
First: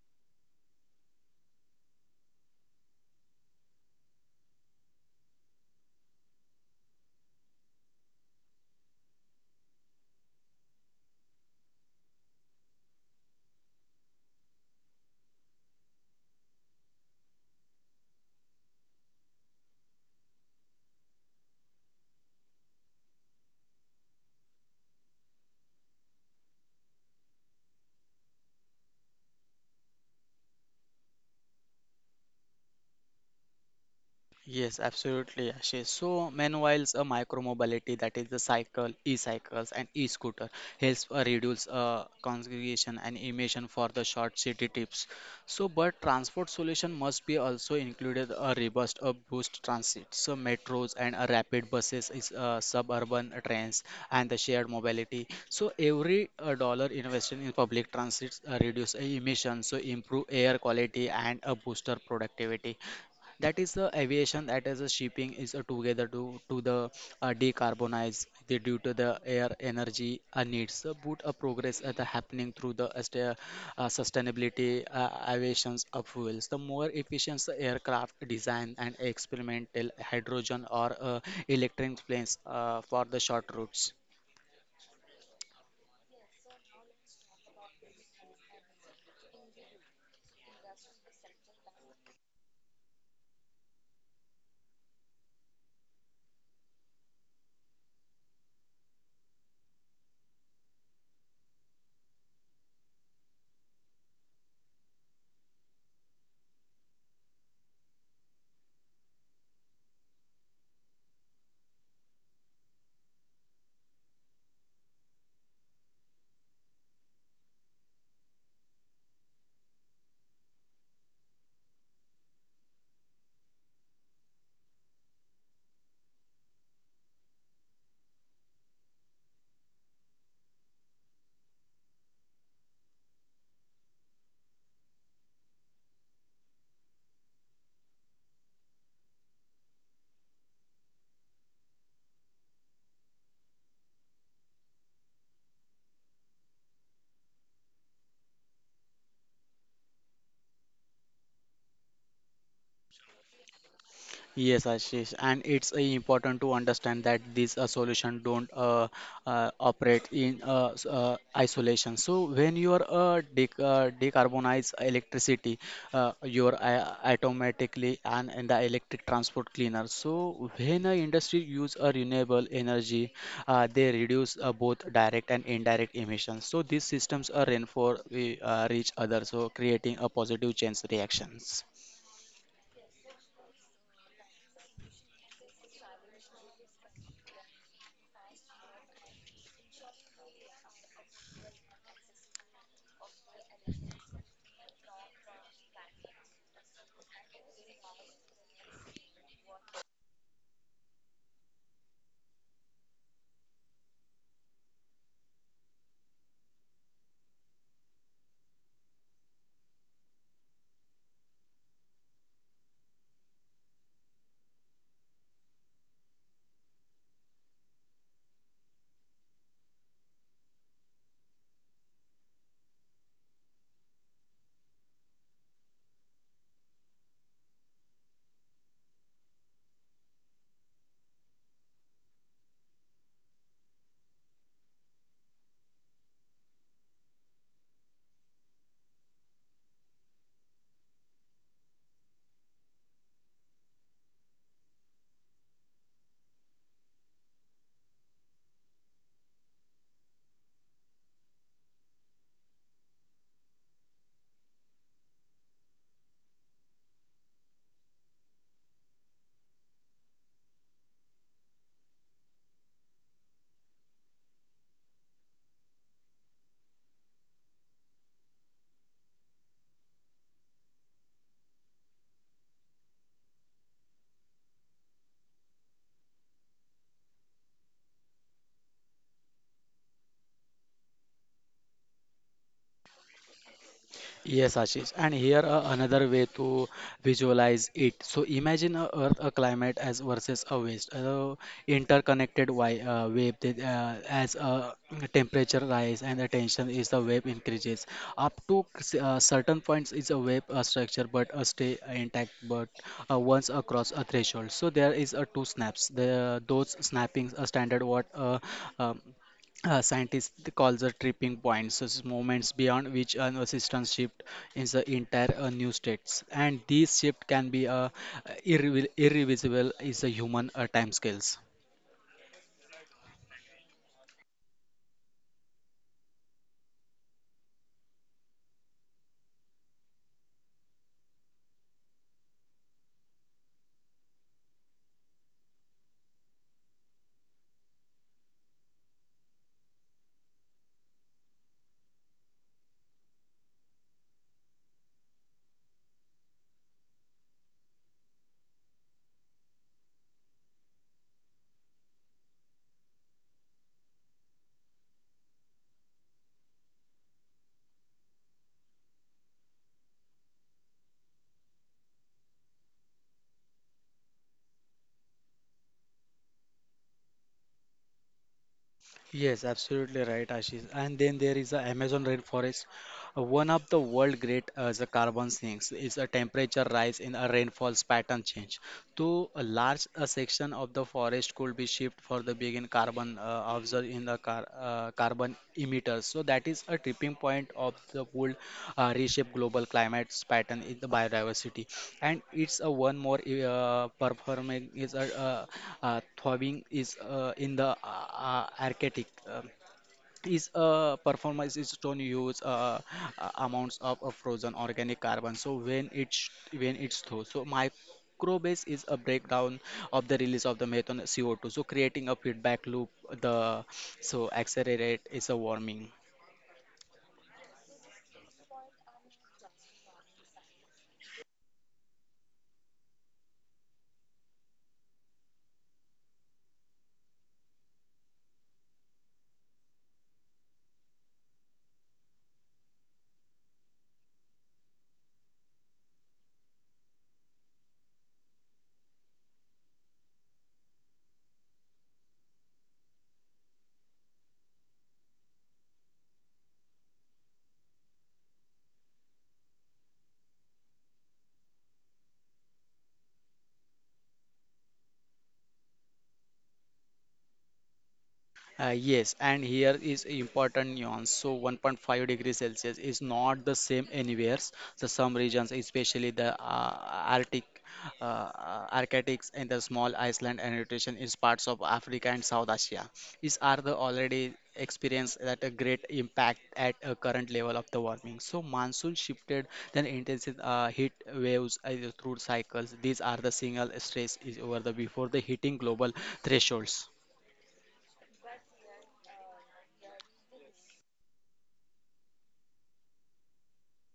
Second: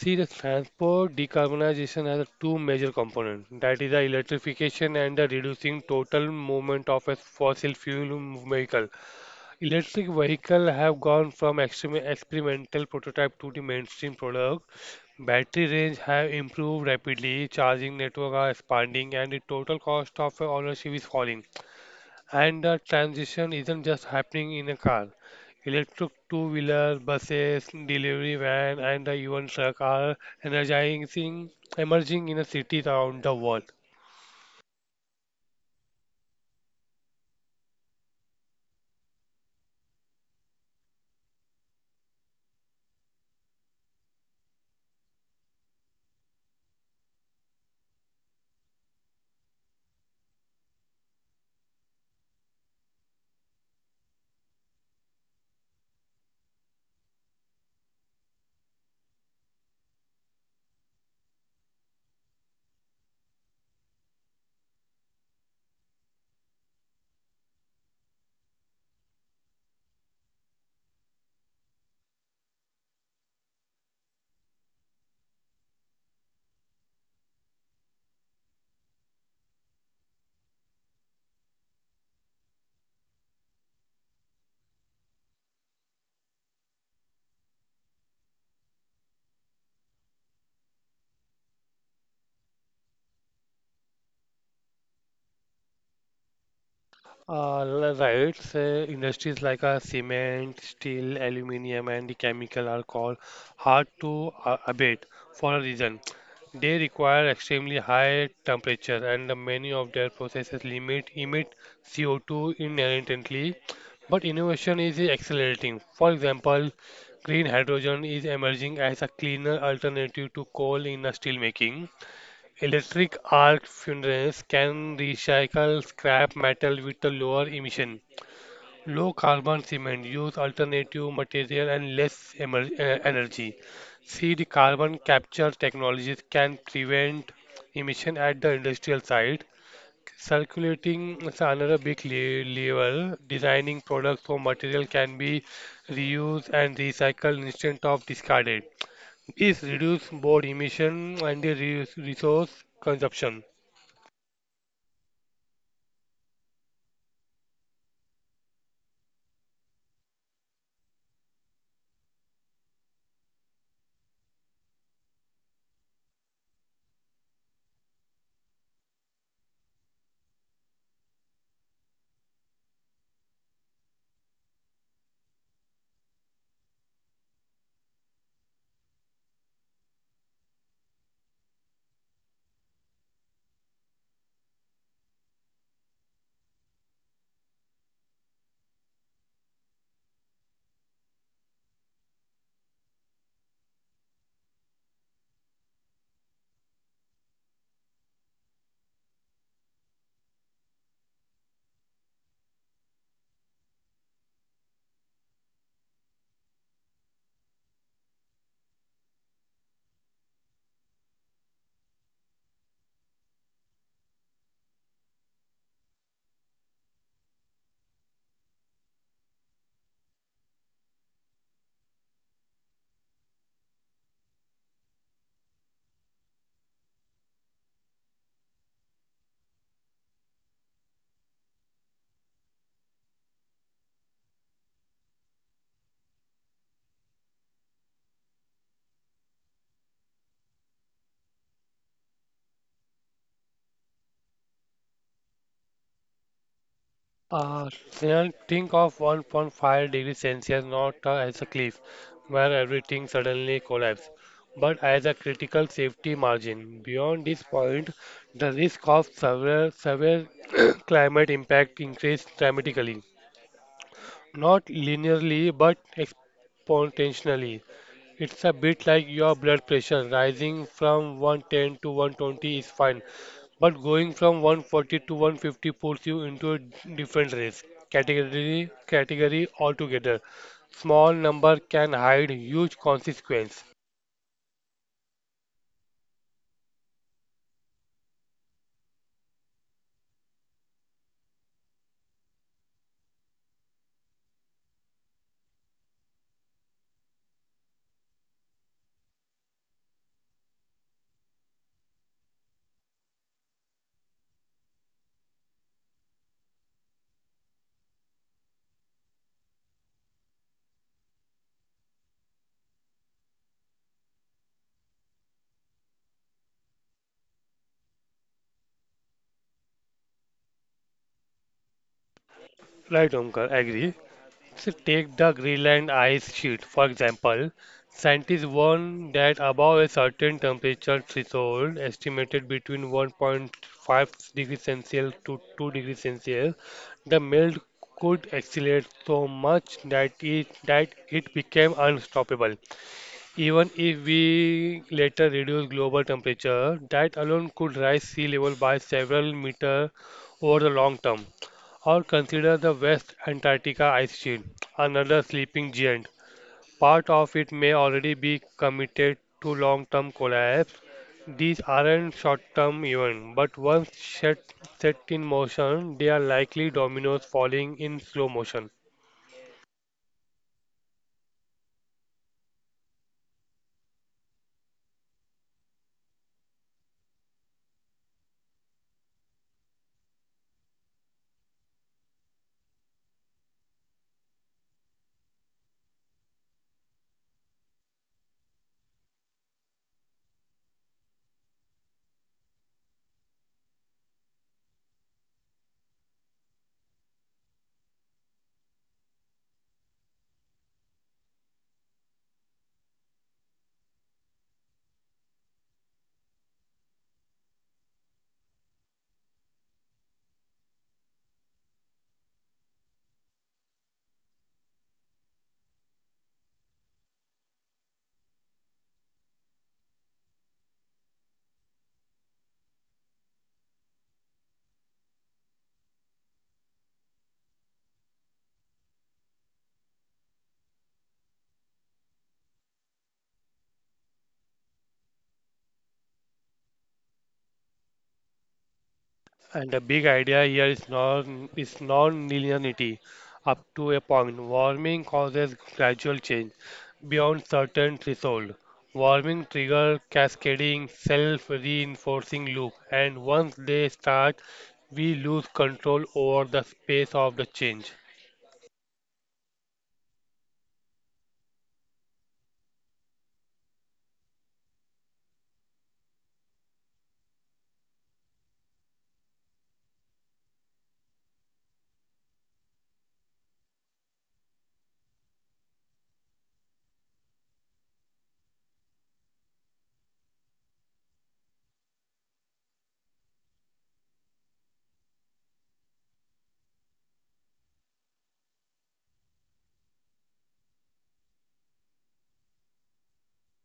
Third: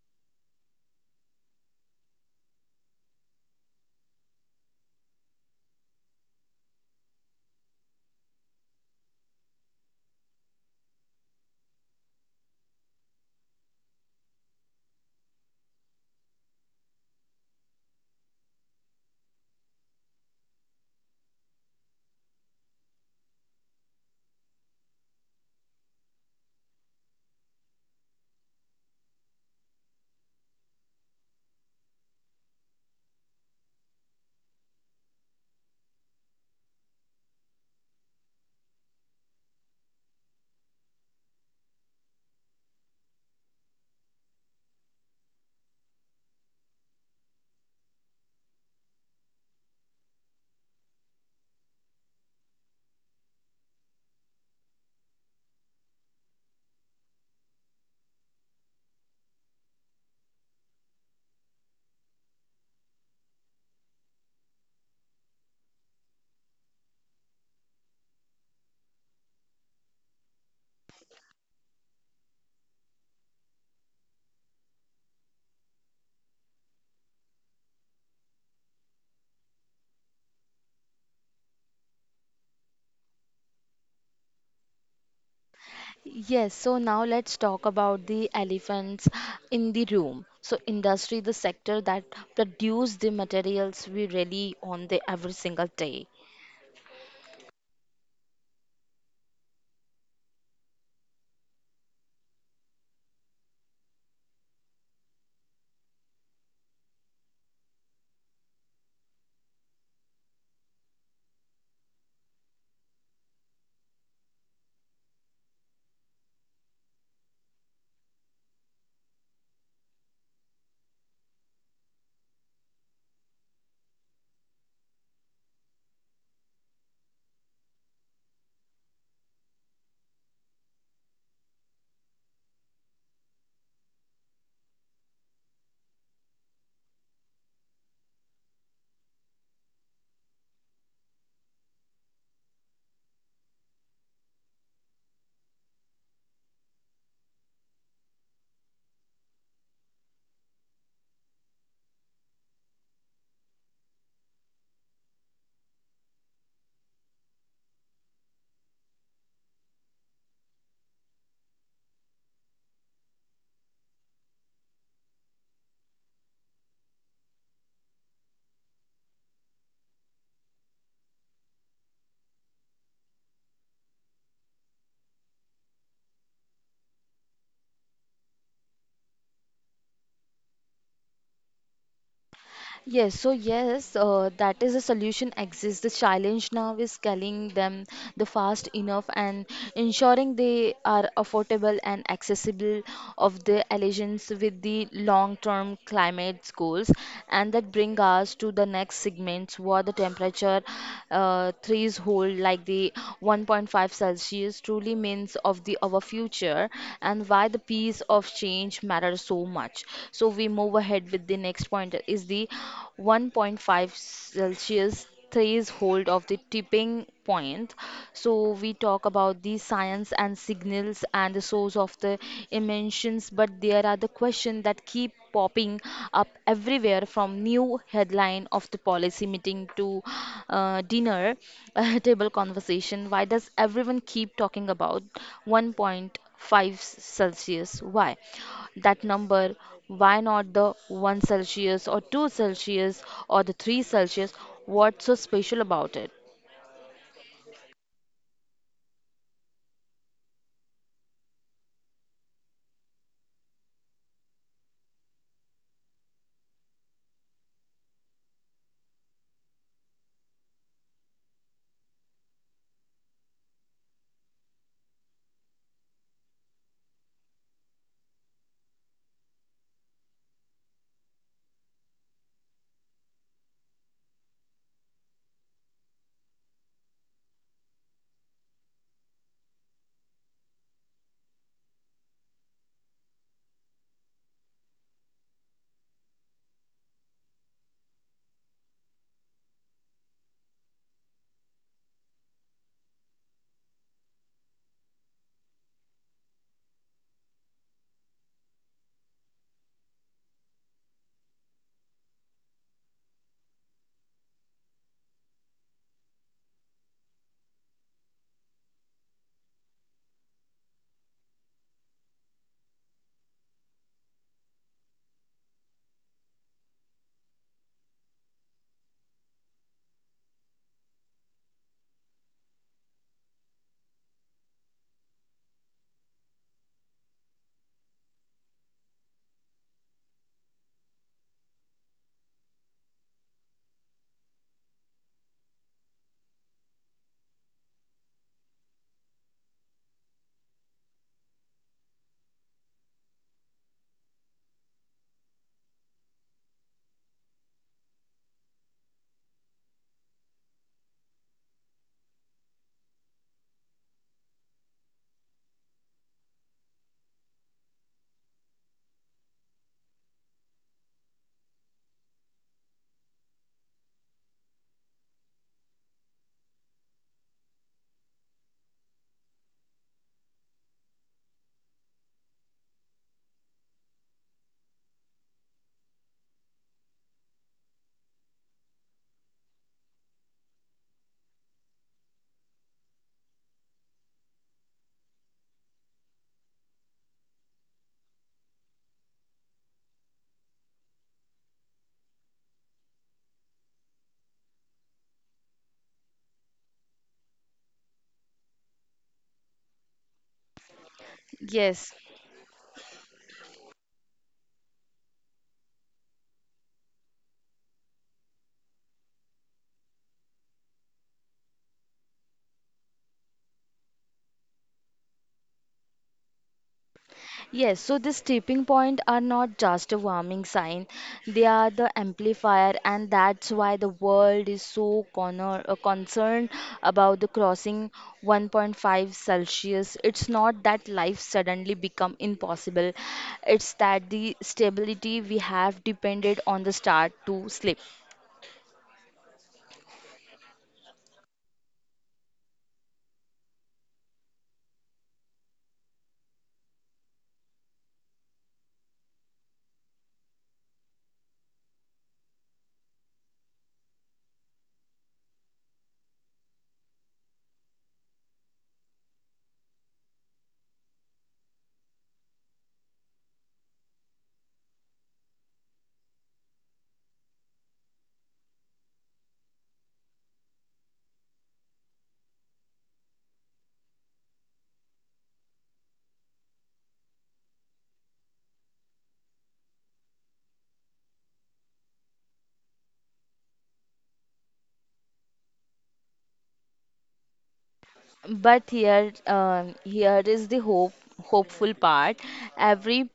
S3: See, the transport decarbonization has two major components. That is the electrification and the reducing total movement of a fossil fuel vehicle. Electric vehicle have gone from experimental prototype to the mainstream product. Battery range have improved rapidly, charging network are expanding, and the total cost of ownership is falling. And the transition isn't just happening in a car. Electric two-wheeler, buses, delivery van, and the even truck are energizing, emerging in the cities around the world.
S2: Yes, absolutely, Ashish. So, meanwhile, a micromobility, that is the cycle, e-cycles, and e-scooter helps reduce congregation and emission for the short city trips. So, but transport solution must be also included a robust a boost transit. So, metros and a rapid buses is suburban trains and the shared mobility. So, every dollar invested in public transit reduce emissions, so improve air quality and a booster productivity. That is the aviation, that is the shipping is together to the decarbonize the, due to the air energy needs. So boot a progress at the happening through the as the, sustainability aviations of fuels. The more efficient the aircraft design and experimental hydrogen or electric planes for the short routes.
S1: Yes, so now let's talk about the elephants in the room. So industry, the sector that produce the materials we rely on the every single day.
S3: Right. So industries like cement, steel, aluminium, and the chemical are called hard to abate for a reason. They require extremely high temperature, and many of their processes limit emit CO2 inherently. But innovation is accelerating. For example, green hydrogen is emerging as a cleaner alternative to coal in steel making. Electric arc furnaces can recycle scrap metal with a lower emission. Low carbon cement use alternative material and less energy. See the carbon capture technologies can prevent emission at the industrial site. Circulating is another big level. Designing products so material can be reused and recycled instead of discarded. This reduce both emission and the resource consumption.
S2: Yes, Ashish, and it's important to understand that these solutions don't operate in isolation. So when you are decarbonize electricity, you're automatically and in the electric transport cleaner. So when a industry use a renewable energy, they reduce both direct and indirect emissions. So these systems are reinforce reach others, so creating a positive change reactions.
S1: Yes, so yes, that is a solution exists. The challenge now is scaling them the fast enough and ensuring they are affordable and accessible of the allegiance with the long-term climate goals. And that bring us to the next segments where the temperature threes hold like the 1.5 herself. She is truly means of the our future and why the piece of change matters so much. So we move ahead with the next point is the 1.5 Celsius threshold of the tipping point. So we talk about the science and signals and the source of the emissions, but there are the questions that keep popping up everywhere from new headline of the policy meeting to dinner table conversation. Why does everyone keep talking about 1.5 Celsius? Why? That number, why not the 1 Celsius or 2 Celsius or the 3 Celsius? What's so special about it?
S3: Snehal, think of 1.5 degrees Celsius not as a cliff where everything suddenly collapses, but as a critical safety margin. Beyond this point, the risk of severe climate impact increases dramatically. Not linearly, but exponentially. It's a bit like your blood pressure. Rising from 110 to 120 is fine, but going from 140 to 150 puts you into a different category altogether. Small number can hide huge consequence.
S2: Yes, Ashish. And here another way to visualize it. So imagine a Earth a climate as versus a waste, interconnected wave that, as temperature rise and the tension is the wave increases. Up to certain points is a wave structure but stay intact but once across a threshold. So there is a two snaps. The those snappings are standard what um, scientists calls the tripping points as moments beyond which an system shift is the entire new states, and these shift can be irreversible is the human time scales.
S3: Right, Omkar, agree. So take the Greenland ice sheet, for example. Scientists warn that above a certain temperature threshold, estimated between 1.5 degrees Celsius to 2 degrees Celsius, the melt could accelerate so much that it became unstoppable. Even if we later reduce global temperature, that alone could rise sea level by several meters over the long term. Or consider the West Antarctica ice sheet, another sleeping giant. Part of it may already be committed to long-term collapse. These aren't short-term events, but set in motion, they are likely dominoes falling in slow motion.
S2: Yes, absolutely right, Ashish. And then there is the Amazon rainforest. One of the world great the carbon sinks is a temperature rise in a rainfall's pattern change. So a large a section of the forest could be shipped for the begin carbon absorb in the carbon emitters, so that is a tipping point of the would reshape global climate's pattern in the biodiversity. And it's a one more performing is a throbbing is in the arctic. um, is a performance is don't
S1: Yes.
S2: use amounts of frozen organic carbon. So when it's through, so microbase is a breakdown of the release of the methane, co2, so creating a feedback loop, the so accelerate is a warming.
S1: Yes, so this tipping point are not just a warming sign, they are the amplifier, and that's why the world is so concerned about the crossing 1.5 Celsius. It's not that life suddenly become impossible, it's that the stability we have depended on the start to slip.
S3: And the big idea here is non-linearity up to a point. Warming causes gradual change beyond certain threshold. Warming trigger cascading self-reinforcing loop, and once they start, we lose control over the pace of the change.
S2: Yes, and here is important nuance. So 1.5 degrees Celsius is not the same anywhere. So some regions, especially the Arctic, Arctics and the small Iceland and nutrition is parts of Africa and South Asia. These are the already experience that a great impact at a current level of the warming. So monsoon shifted, then intensive heat waves through cycles. These are the single stress is over the before the hitting global thresholds.
S1: But here is the hopeful part every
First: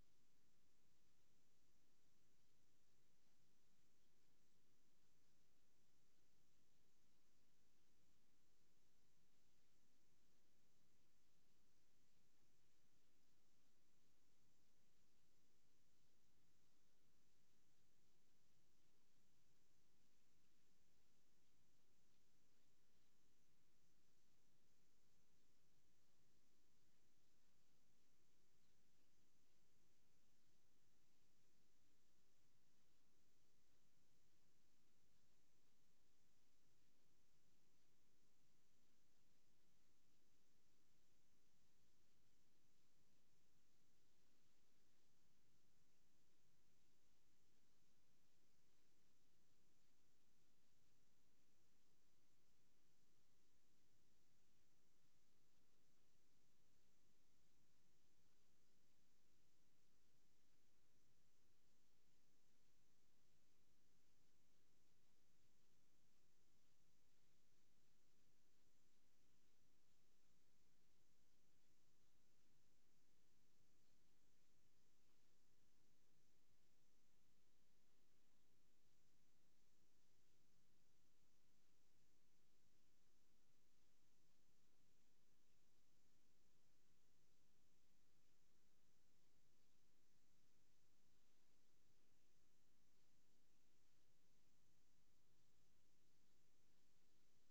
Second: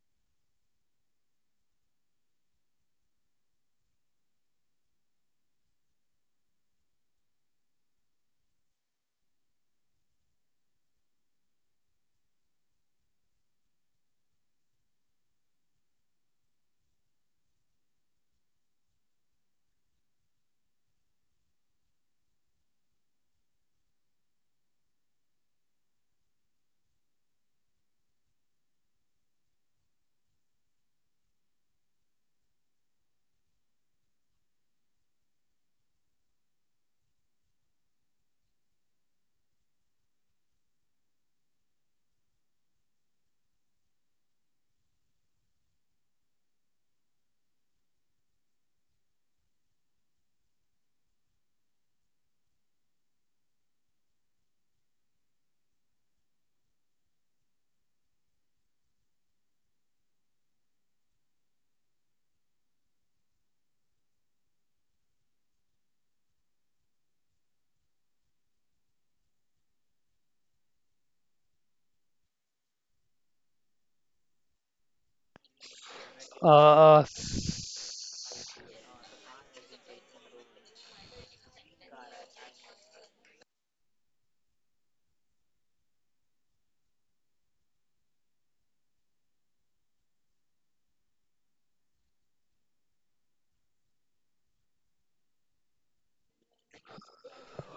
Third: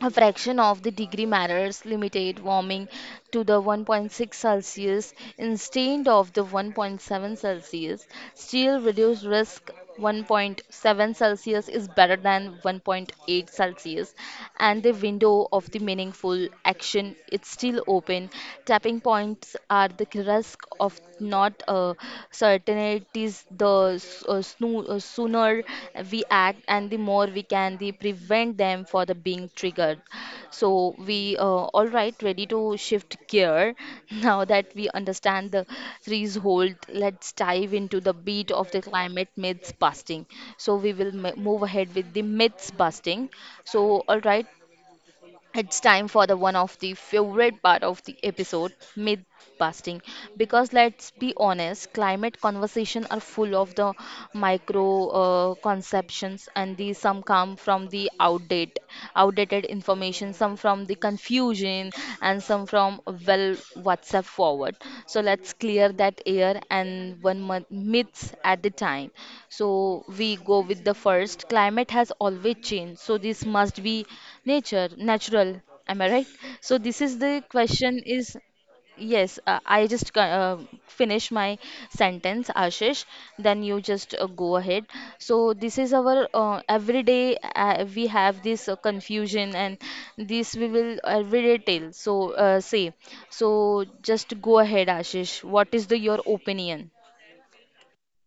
S1: a fraction of the degree matters limited warming to the 1.6 celsius instead of the 1.7 celsius still reduce risk 1.7 celsius is better than 1.8 celsius and the window of the meaningful action is still open tapping points are the risk of not certainties, the sooner we act and the more we can the prevent them for the being triggered. So we all right, ready to shift gear. Now that we understand the threshold, let's dive into the beat of the climate myths busting. So we will move ahead with the myths busting. So all right, it's time for the one of the favorite part of the episode myth busting because let's be honest climate conversation are full of the micro conceptions and these some come from the outdated information some from the confusion online and some from well WhatsApp forward. So let's clear that air and one month myths at the time. So we go with the first. Climate has always changed, so this must be natural. Am I right? So this is the
S3: Uh,
S1: question is yes, finish my sentence, Ashish. Then you just go ahead. So this is our everyday. We have this confusion, and this we will everyday tell. So say. So just go ahead, Ashish. What is the your opinion?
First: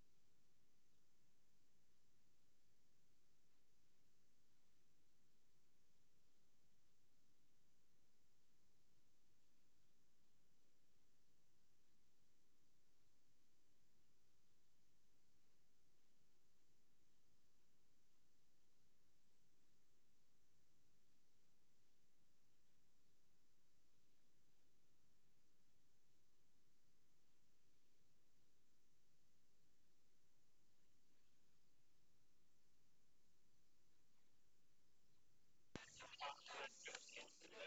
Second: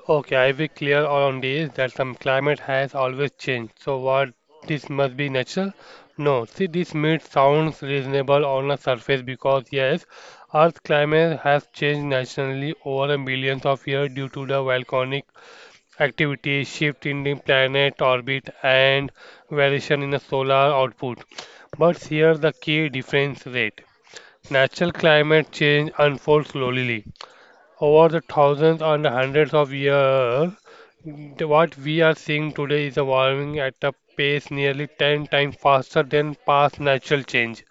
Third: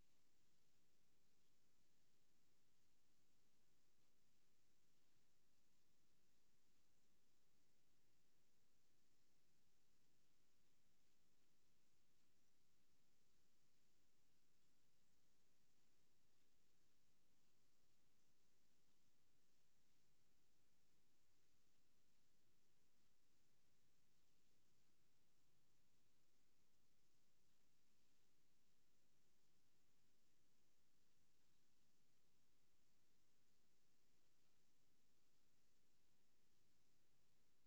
S3: Okay, I will clear on this that some climate has always changed. So what this must be natural? No. See this myth sounds reasonable on the surface because yes, Earth's climate has changed naturally over the millions of years due to the volcanic activity, shift in the planet orbit and variation in the solar output. But here the key difference rate. Natural climate change unfolds slowly over the thousands and hundreds of years, what we are seeing today is evolving at a pace nearly 10 times faster than past natural change.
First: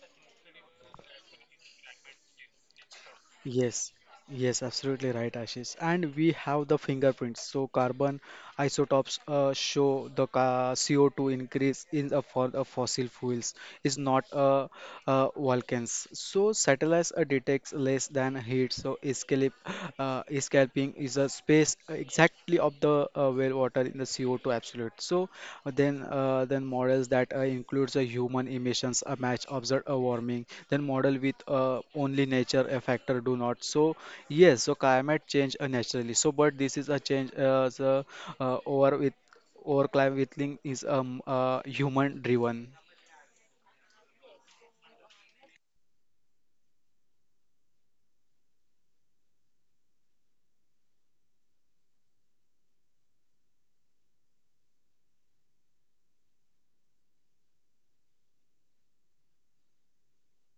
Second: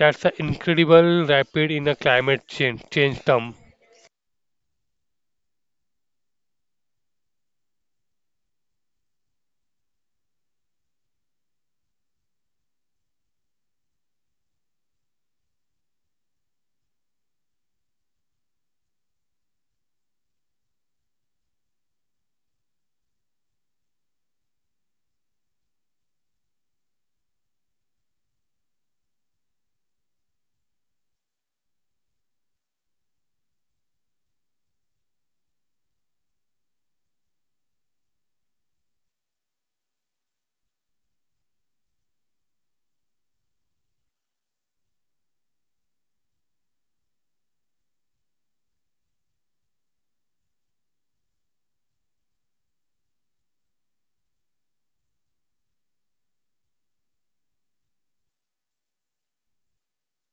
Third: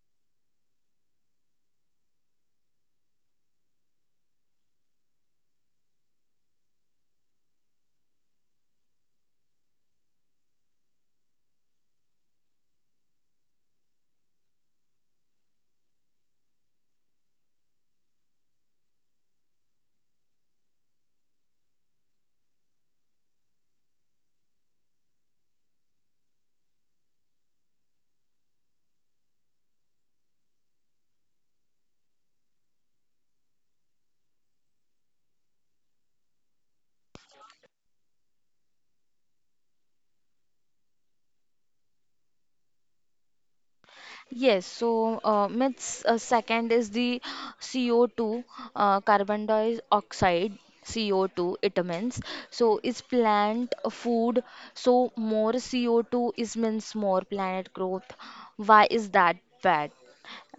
S3: That's an incredible rapid in a change term.
S2: Yes, yes, absolutely right, Ashish. And we have the fingerprints. So carbon isotopes show the ca CO2 increase in for the fossil fuels is not volcanoes. So satellites detects less than heat. So escape escaping is a space exactly of the well water in the CO2 absolute. So then models that includes a human emissions, a match observed a warming, then model with only nature a factor do not. So yes, so climate change naturally. So but this is a change the, over with over climate with link is human driven.
S1: Yes, so myths second is the CO2, carbon dioxide, CO2, it means. So is plant food, so more CO2 is means more planet growth. Why is that bad?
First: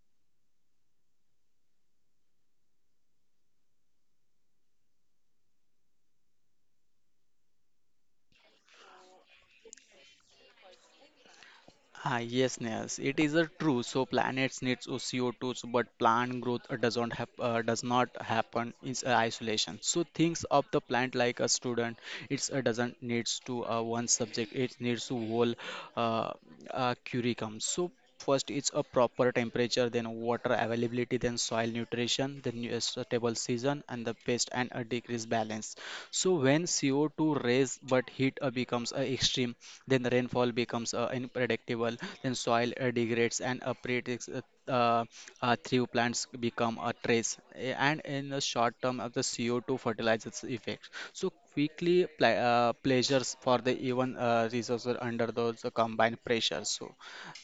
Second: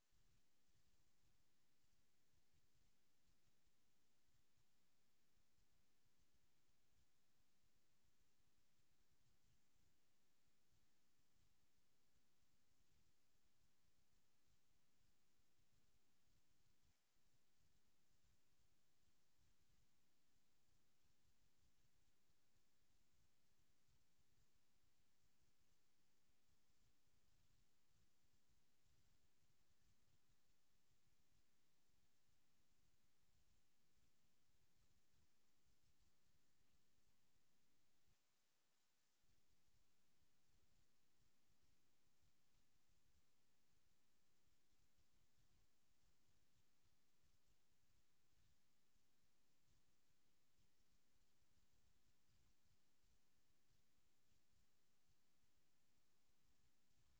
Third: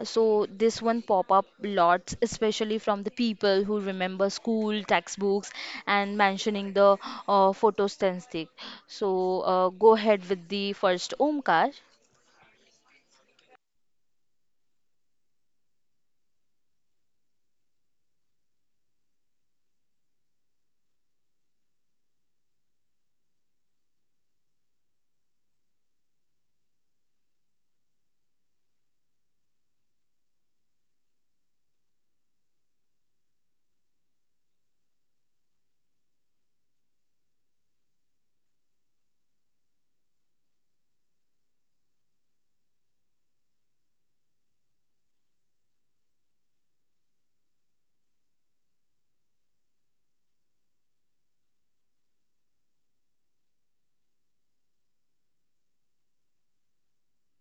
S1: So this one pop up lots, especially from the people who remember school textbooks and mentioning the photosynthetic. So go ahead with the first Omkar.
S2: Ah, yes, Nehas, it is a true. So planets needs O C O 2, so but plant growth does not happen in isolation. So thinks of the plant like a student. It doesn't needs to one subject. It needs to whole uh, curriculum. So first is a proper temperature, then water availability, then soil nutrition, then a suitable season and the pest and a decrease balance. So when CO2 raise but heat becomes extreme, then the rainfall becomes unpredictable, then soil degrades and uh, through plants become a trace and in the short term of the CO2 fertilizers effect. So quickly pleasures for the even resources under those combined pressures. So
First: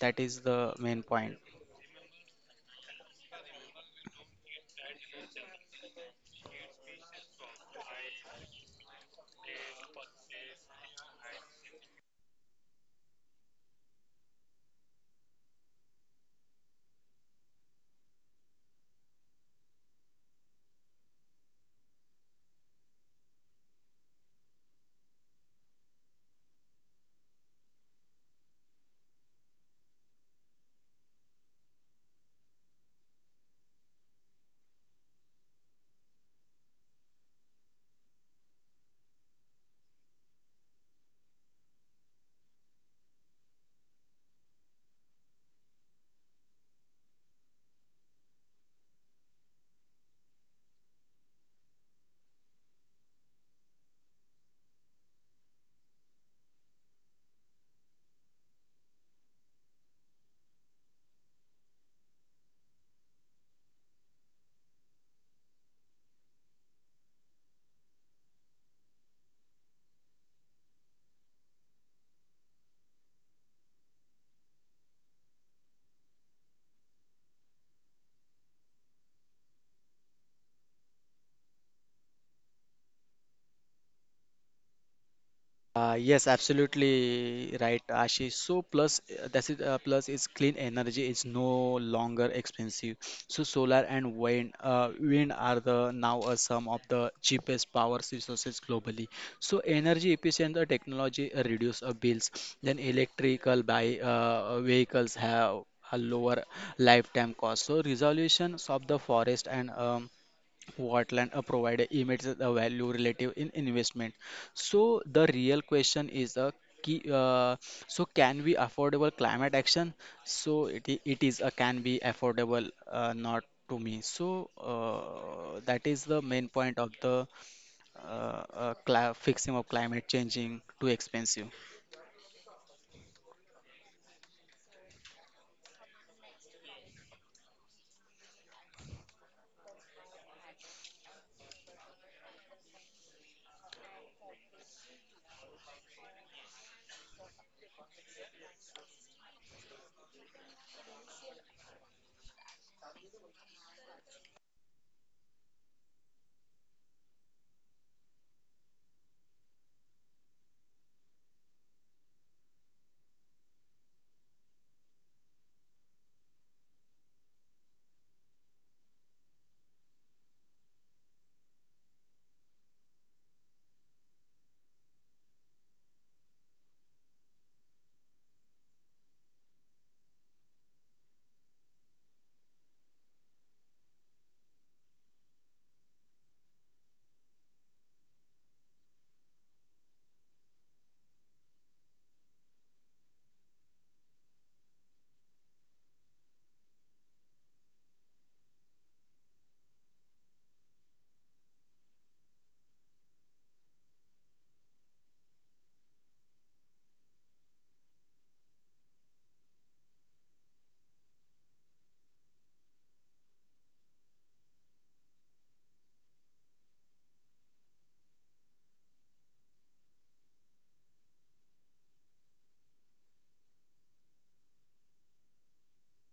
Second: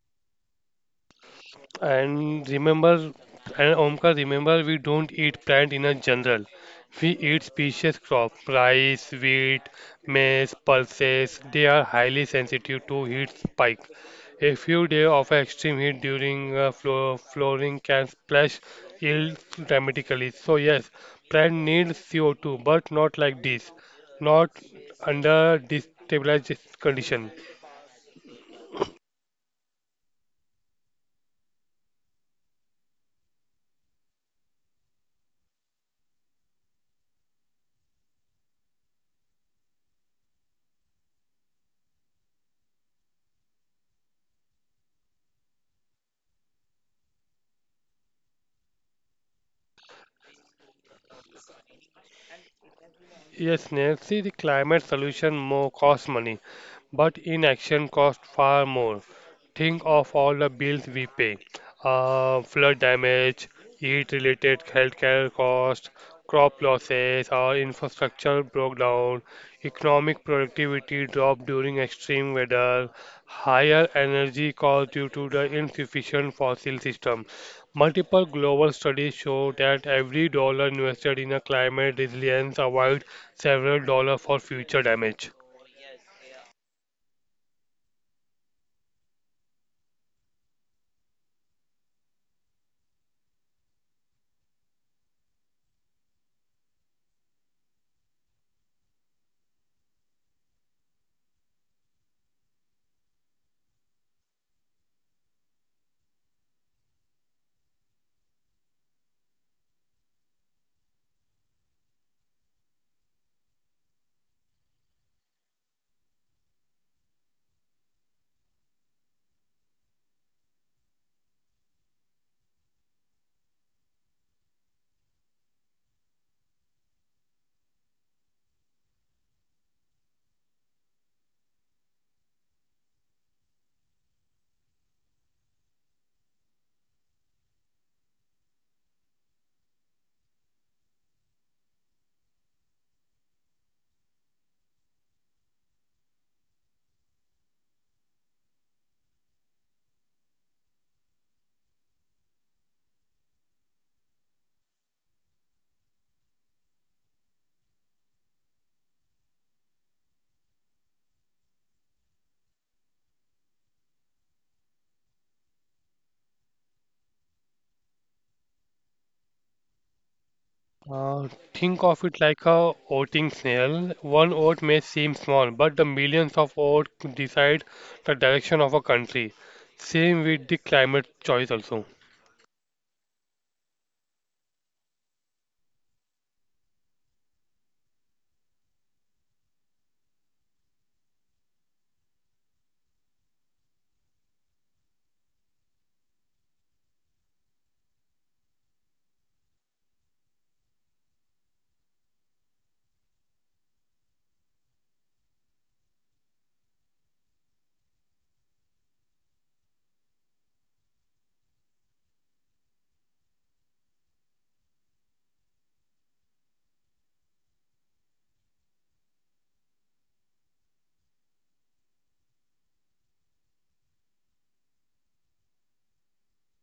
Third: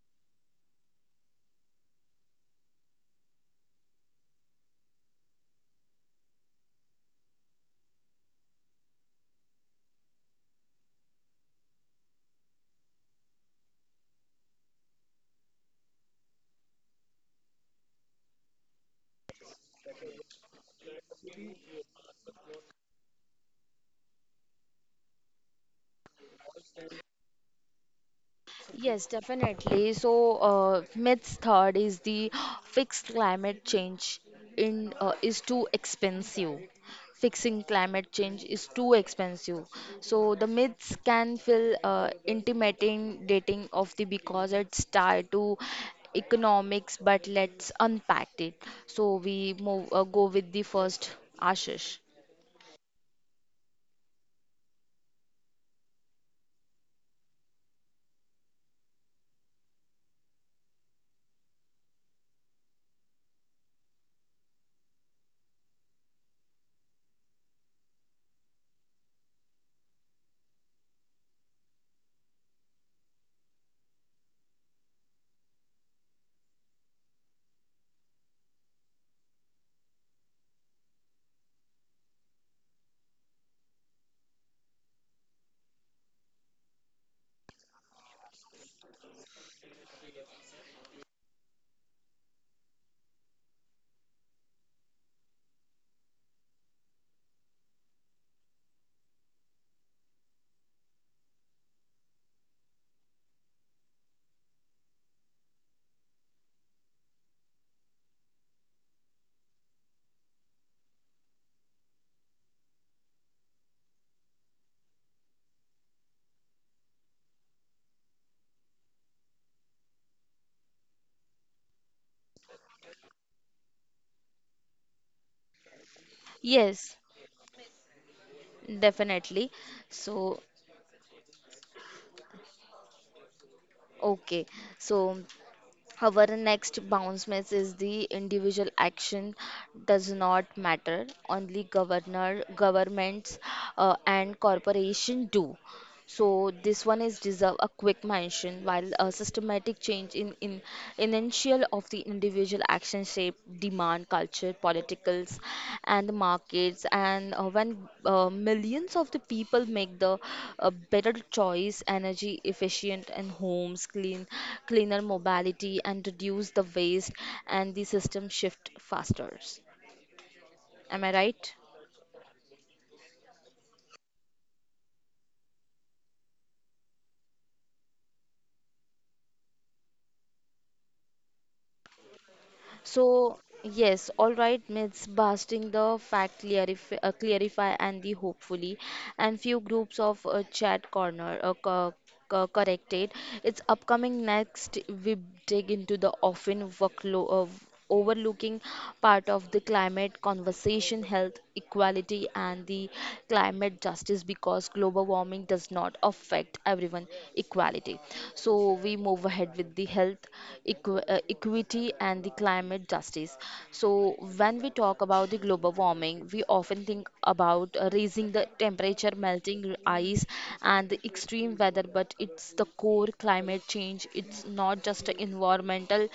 S2: that is the main point.
S3: And remember, and Omkar, remember we don't eat plant in a general. We eat species crop, rice, wheat, maize, pulses. They are highly sensitive to heat spike. A few days of extreme heat during flowering can splash yield dramatically. So yes, plant needs CO2, but not like this, not under destabilized condition.
S1: Yes, definitely. So, myths third is the fixed climate change in is too expensive. Fixing climate change is too expensive. So the myths can feel intimidating dating of the because it's tied to economics. But let's unpack it. So we move go with the first Ashish.
S3: Yes, Nancy, the climate solution more costs money, but inaction costs far more. Think of all the bills we pay. Flood damage, heat-related healthcare costs, crop losses, our infrastructure broke down, economic productivity dropped during extreme weather, higher energy costs due to the insufficient fossil system. Multiple global studies show that every dollar invested in a climate resilience avoids several dollars for future damage.
S2: Yes, absolutely right, Ashish. So plus, that's it. Plus, is clean energy is no longer expensive. So solar and wind, wind are the now are some of the cheapest power resources globally. So energy efficient technology reduce bills. Then electrical by vehicles have a lower lifetime cost. So resolutions of the forest and Whatland a provider emits the value relative in investment. So the real question is a key, uh, so can we affordable climate action? So it is a can be affordable not to me. So that is the main point of
S1: Yes,
S2: the cla
S1: definitely.
S2: fixing of climate
S1: So
S2: changing too expensive.
S1: okay, so. Our next bounce miss is the individual action does not matter, only governor, governments and corporation do. So this one is deserve a quick mention while a systematic change in initial of the individual action shape demand culture politicals and the markets and when millions of the people make the better choice energy efficient and homes clean cleaner mobility and reduce the waste and the system shift faster,
S3: Uh,
S1: am I
S3: think
S1: right?
S3: of it like a oating snail. One oat may seem small, but the millions of oats decide the direction of a country. Same with the climate choice also.
S1: So, yes, all right, myths busting the fact clarify, clarify and the hopefully, and few groups of chat corner corrected. It's upcoming next. We dig into the often workload overlooking part of the climate conversation, health equality, and the climate justice, because global warming does not affect everyone equality. So we move ahead with the health equity and the climate justice. So when we talk about the global warming, we often think about raising the temperature, melting ice, and the extreme weather, but it's the core the climate change, it's not just a environmental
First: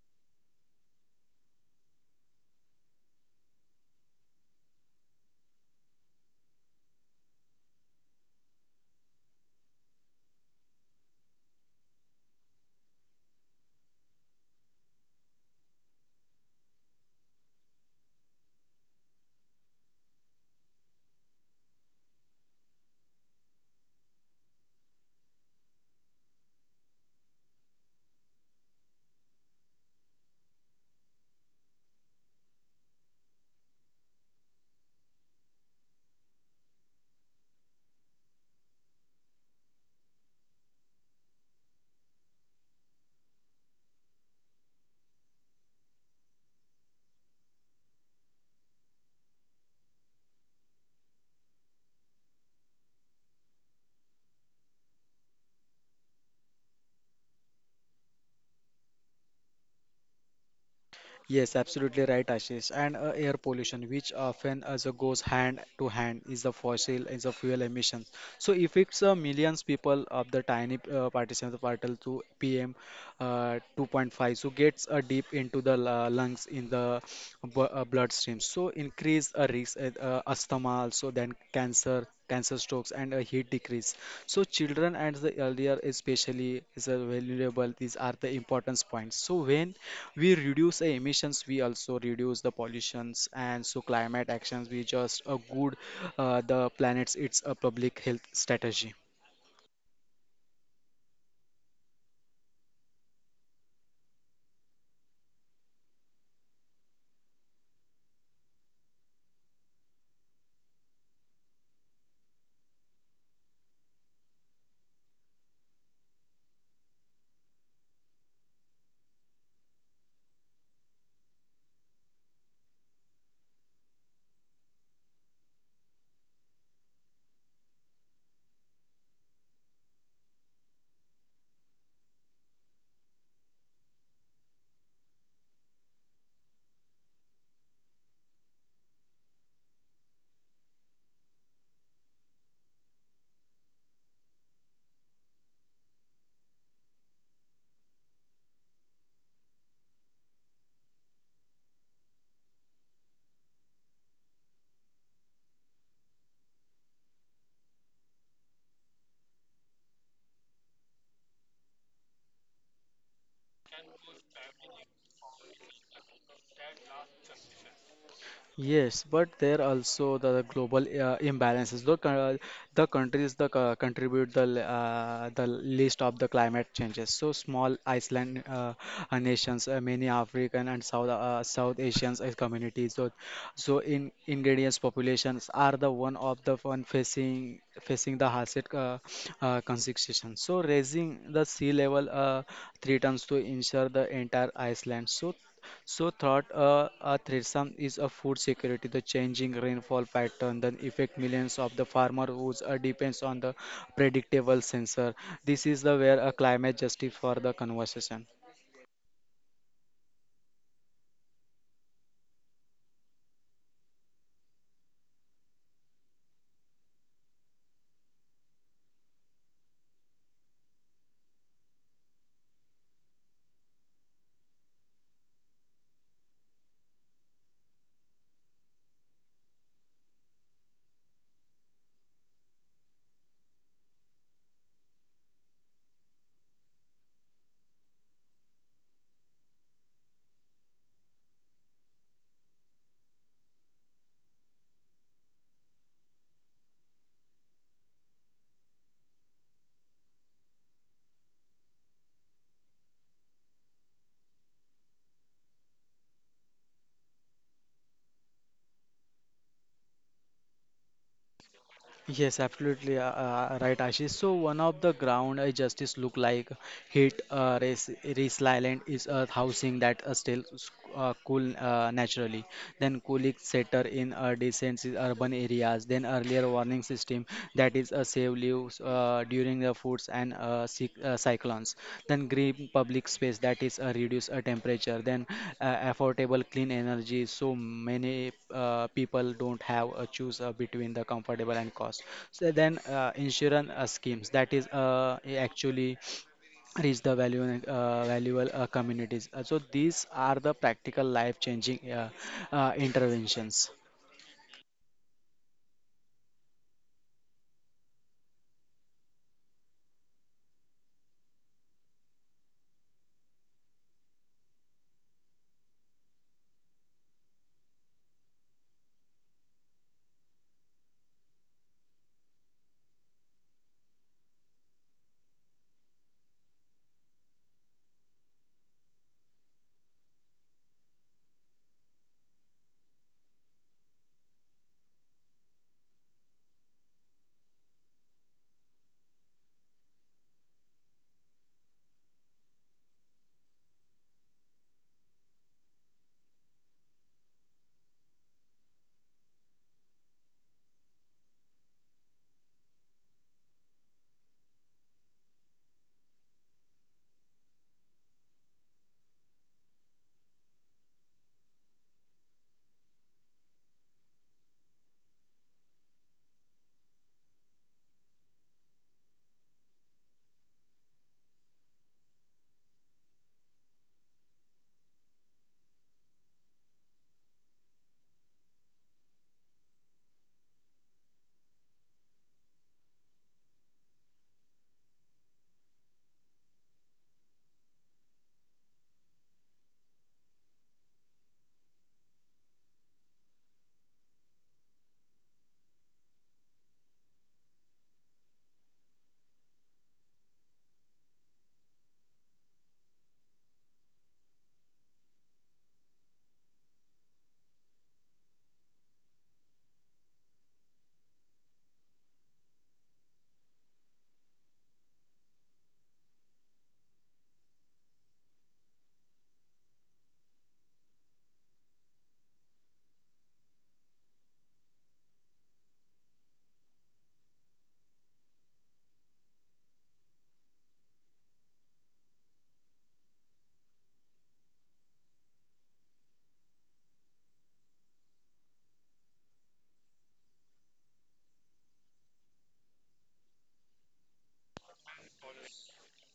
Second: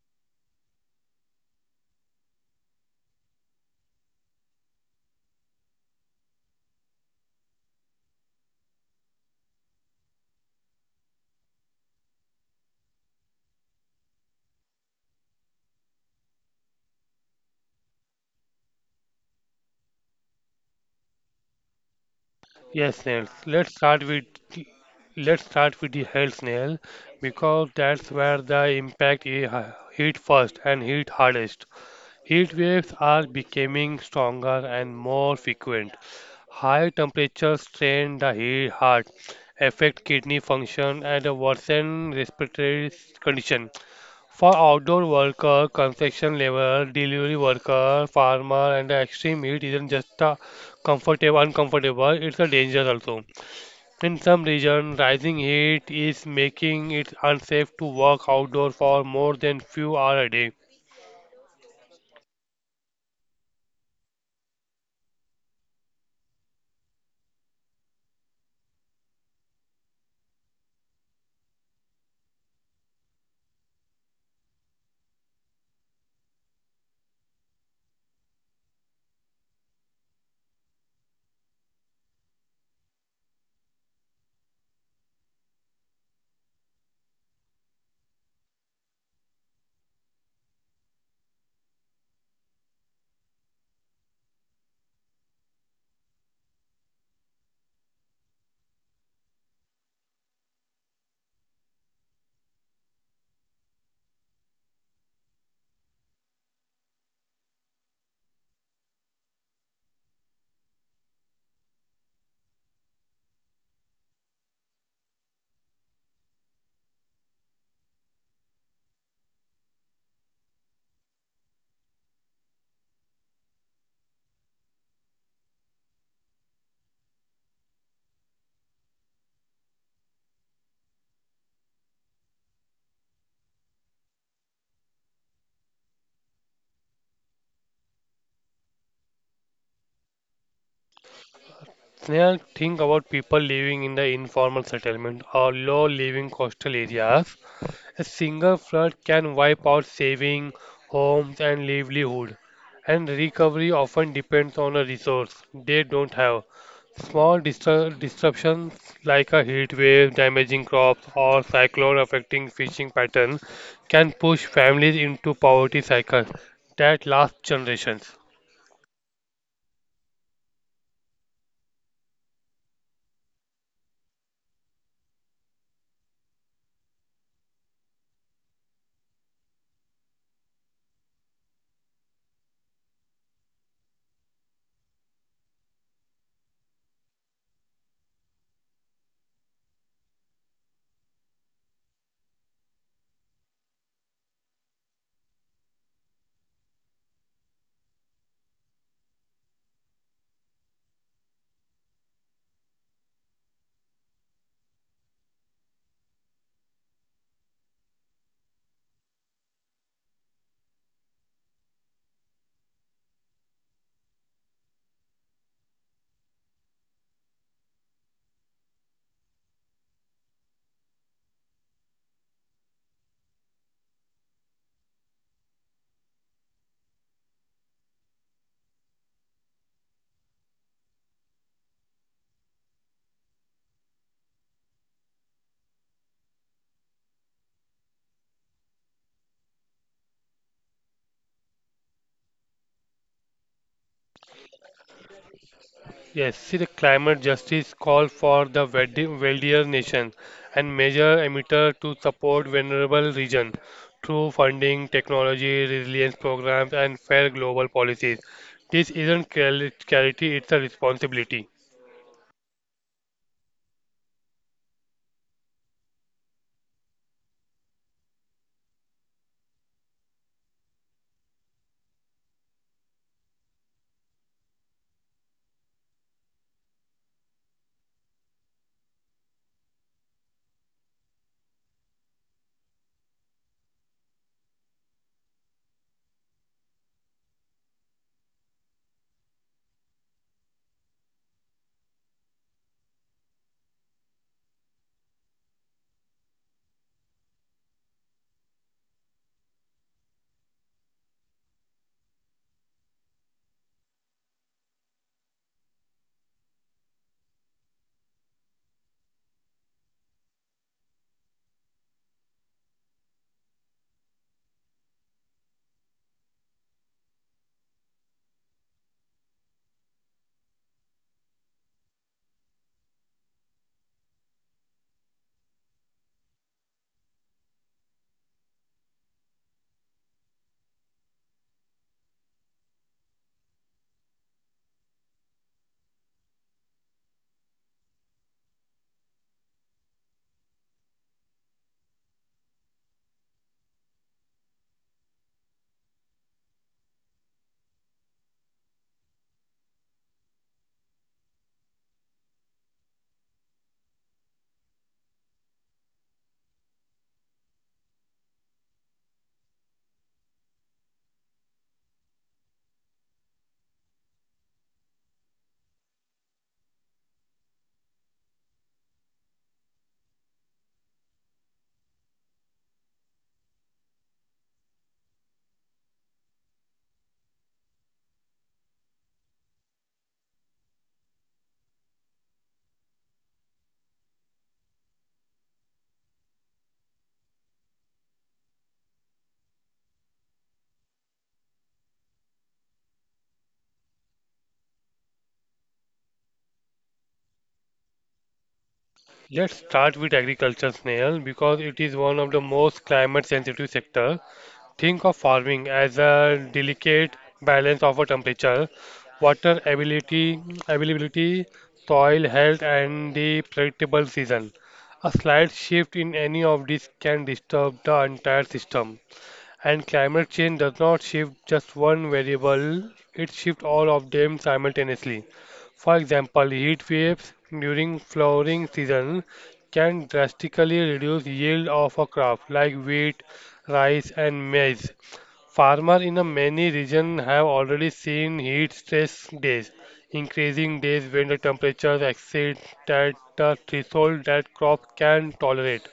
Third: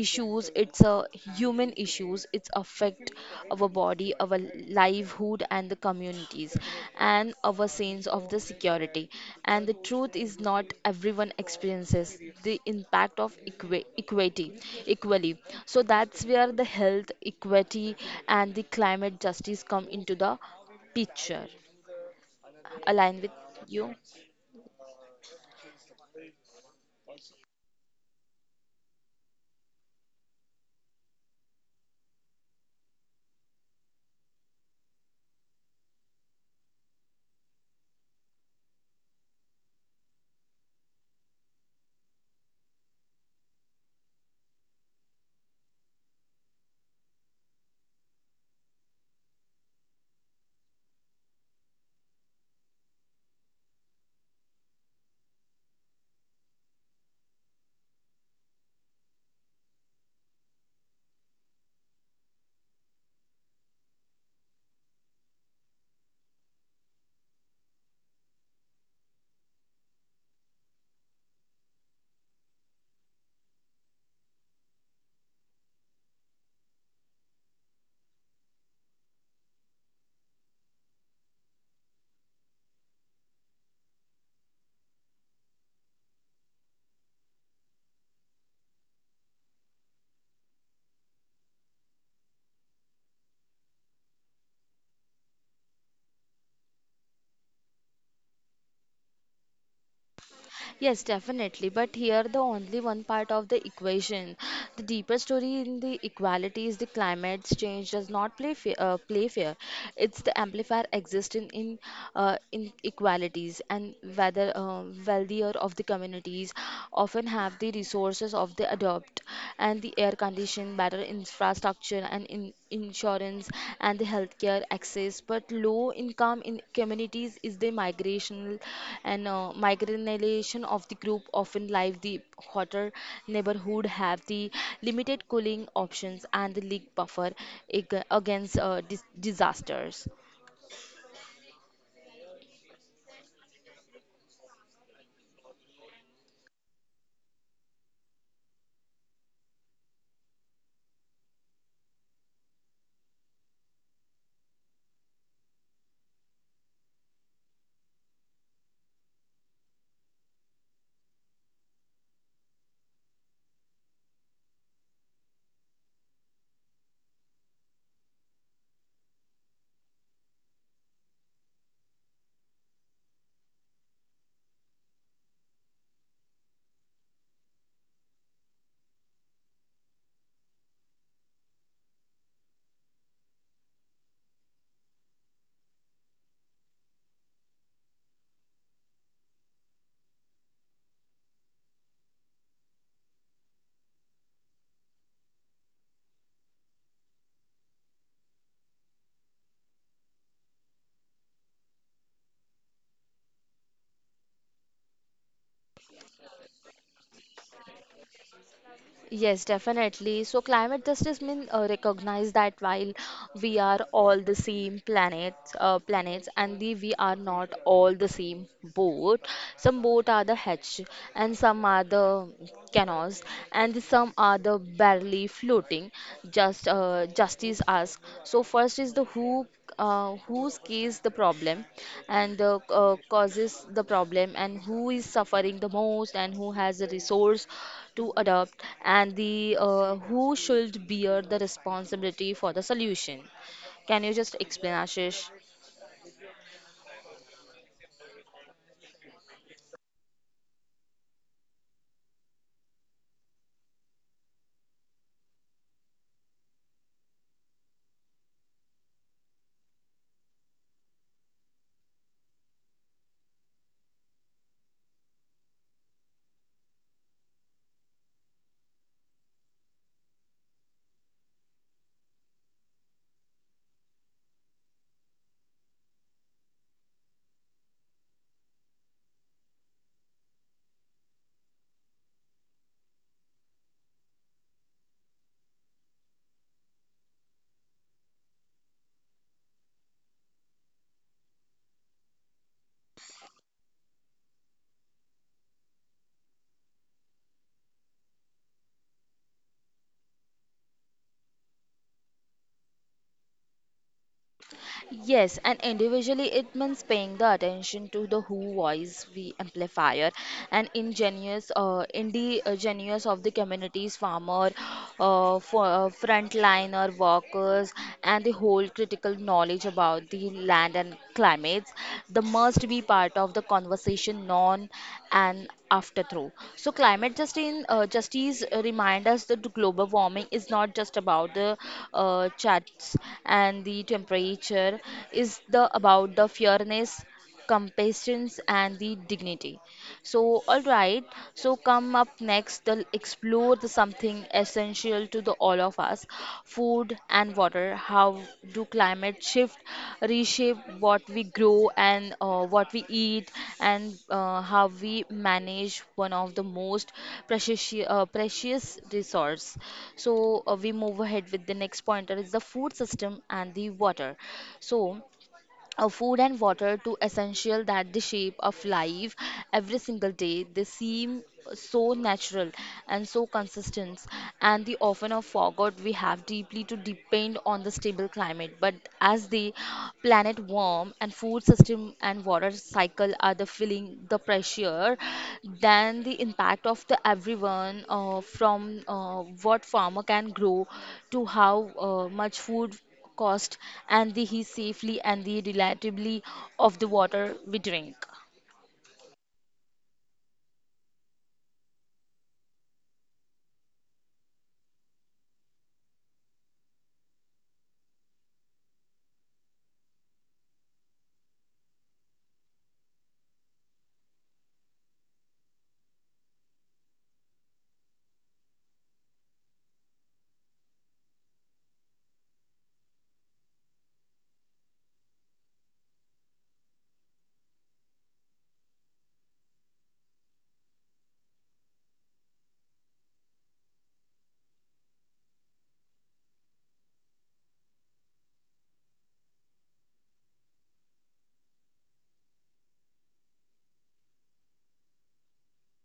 S1: issues, it's a human issues, it's affect our body, our livelihood and the communities and our sense of the security. And the truth is not everyone experiences the impact of equity equally. So that's where the health equity and the climate justice come into the picture.
S3: Yes,
S1: Align
S3: snails.
S1: with you.
S3: Let's start with the health snail because that's where the impact is hit first and hit hardest. Heat waves are becoming stronger and more frequent. High temperatures strain the heart, affect kidney function, and worsen respiratory condition. For outdoor workers, construction laborers, delivery workers, farmers, and the extreme heat isn't just a comfortable uncomfortable, it's a danger also. In some regions, rising heat is making it unsafe to work outdoor for more than few hours a day.
S2: Yes, absolutely right, Ashish. And air pollution, which often as goes hand to hand, is the fuel emissions. So if it's millions people of the tiny partition of particle to PM 2.5, so gets deep into the lungs in the bloodstream. So increase a risk asthma also then cancer, strokes and a heat decrease. So children and the elder especially is a valuable, these are the importance points. So when we reduce the emissions, we also reduce the pollutions, and so climate actions we just a good the planets, it's a public health strategy.
S1: Yes, definitely. But here, the only one part of the equation, the deeper story in the equality is the climate change does not play fair. It's the amplifier existing in inequalities, and whether wealthier of the communities often have the resources of the adopt, and the air condition, better infrastructure and in insurance and the healthcare access. But low income in communities is the migrational and migration of the group often live the hotter neighborhood, have the limited cooling options and the leak buffer against disasters.
S3: Sneha, think about people living in the informal settlement or low-living coastal areas. A single flood can wipe out saving, homes, and livelihood, and recovery often depends on a resource they don't have. Small disruptions like a heat wave damaging crops or cyclone affecting fishing patterns can push families into poverty cycles that last generations.
S2: Yes, but there also the global imbalances. Look, the countries that contribute the least of the climate changes. So small Iceland nations, many African and South Asians communities. So, so in ingredients populations are the one of the one facing the hardest constriction. So raising the sea level three tons to ensure the entire Iceland. So so, thought a threesome is a food security, the changing rainfall pattern that affect millions of the farmer whose depends on the predictable sensor. This is the where a climate justice for the conversation.
S1: Yes, definitely. So climate justice means recognize that while we are all the planets, and the, we are not all the same boat. Some boat are the hatch, and some are the canoes, and some are the barely floating. Justice asks. So first is the whose case the problem and the causes the problem, and who is suffering the most, and who has the resource to adopt, and the who should bear the responsibility for the solution. Can you just explain, Ashish?
S3: Yes, see, the climate justice call for the wealthier nation and major emitter to support vulnerable region through funding, technology, resilience programs, and fair global policies. This isn't charity; it's a responsibility.
S2: Yes, absolutely right, Ashish. So one of the ground justice look like hit race race island is a housing that cool naturally. Then cooling setter in decent urban areas. Then earlier warning system that is a save lives. During the foods and cyclones. Then green public space that is reduce temperature. Then affordable clean energy. So many people don't have a choose between the comfortable and cost. So then insurance schemes that is actually reach the value valuable communities. So these are the practical life changing interventions.
S1: Yes, and individually it means paying the attention to the who voice we amplifier and ingenious indigenous of the communities farmer frontliner workers and the whole critical knowledge about the land and climates the must be part of the conversation non an afterthought. So, justice remind us that global warming is not just about the charts and the temperature; is the about the fairness, compassion, and the dignity. So, all right. So, come up next, they'll explore the something essential essential to the all of us. Food and water. How do climate shift reshape what we grow and what we eat, and how we manage one of the most precious precious resource? So we move ahead with the next pointer is the food system and the water. So of food and water to essential that the shape of life every single day, they seem so natural and so consistent, and the often are forgot we have deeply to depend on the stable climate. But as the planet warm and food system and water cycle are the feeling the pressure, then the impact of the everyone from what farmer can grow to how much food cost and the he safely and the reliably of the water we drink.
S3: Let's start with agriculture, Snail, because it is one of the most climate sensitive sector. Think of farming as a delicate balance of a temperature, water ability, availability, soil health, and the predictable season. A slight shift in any of these can disturb the entire system. And climate change does not shift just one variable, it shifts all of them simultaneously. For example, heat waves during flowering season can drastically reduce yield of a crop like wheat, rice and maize. Farmers in a many regions have already seen heat stress days, increasing days when the temperatures exceed that the threshold that crop can tolerate.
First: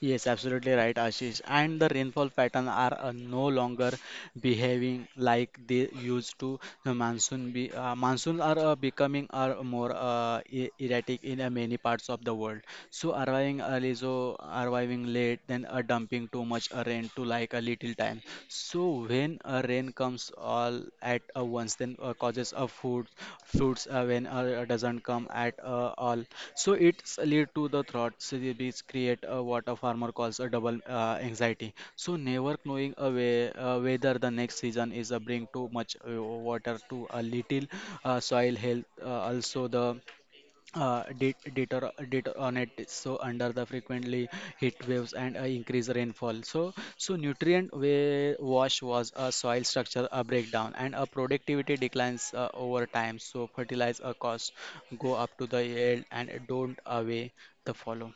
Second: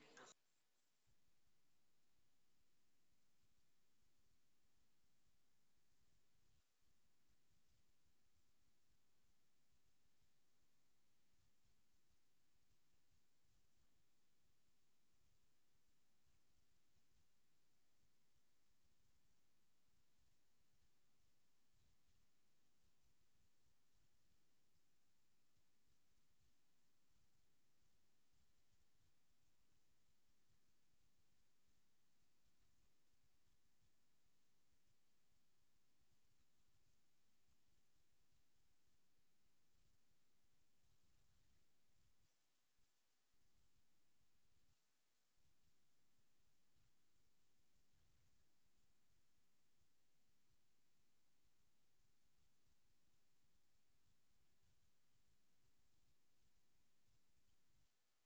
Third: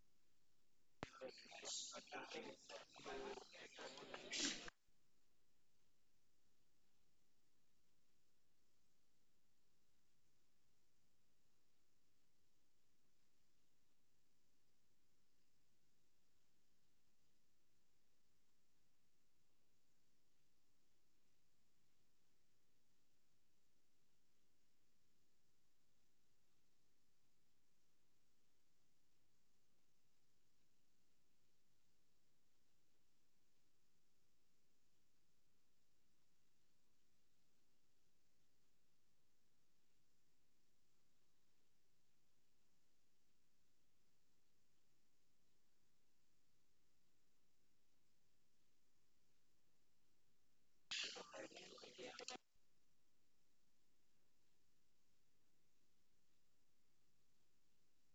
S2: Yes, absolutely right, Ashish. And the rainfall pattern are no longer behaving like they used to. The monsoons are becoming are more erratic in many parts of the world. So arriving early, so arriving late, then dumping too much rain to like a little time. So when rain comes all at a once, then causes a food fruits when doesn't come at all, so it's lead to the thought. So these create what a farmer calls a double anxiety, so never knowing a way, whether the next season is a bring too much water to a little soil health also the deteriorate. So under the frequently heat waves and increased rainfall, so so nutrient wash was a soil structure a breakdown and a productivity declines over time. So fertilizer costs go up to the yield and don't away the follow.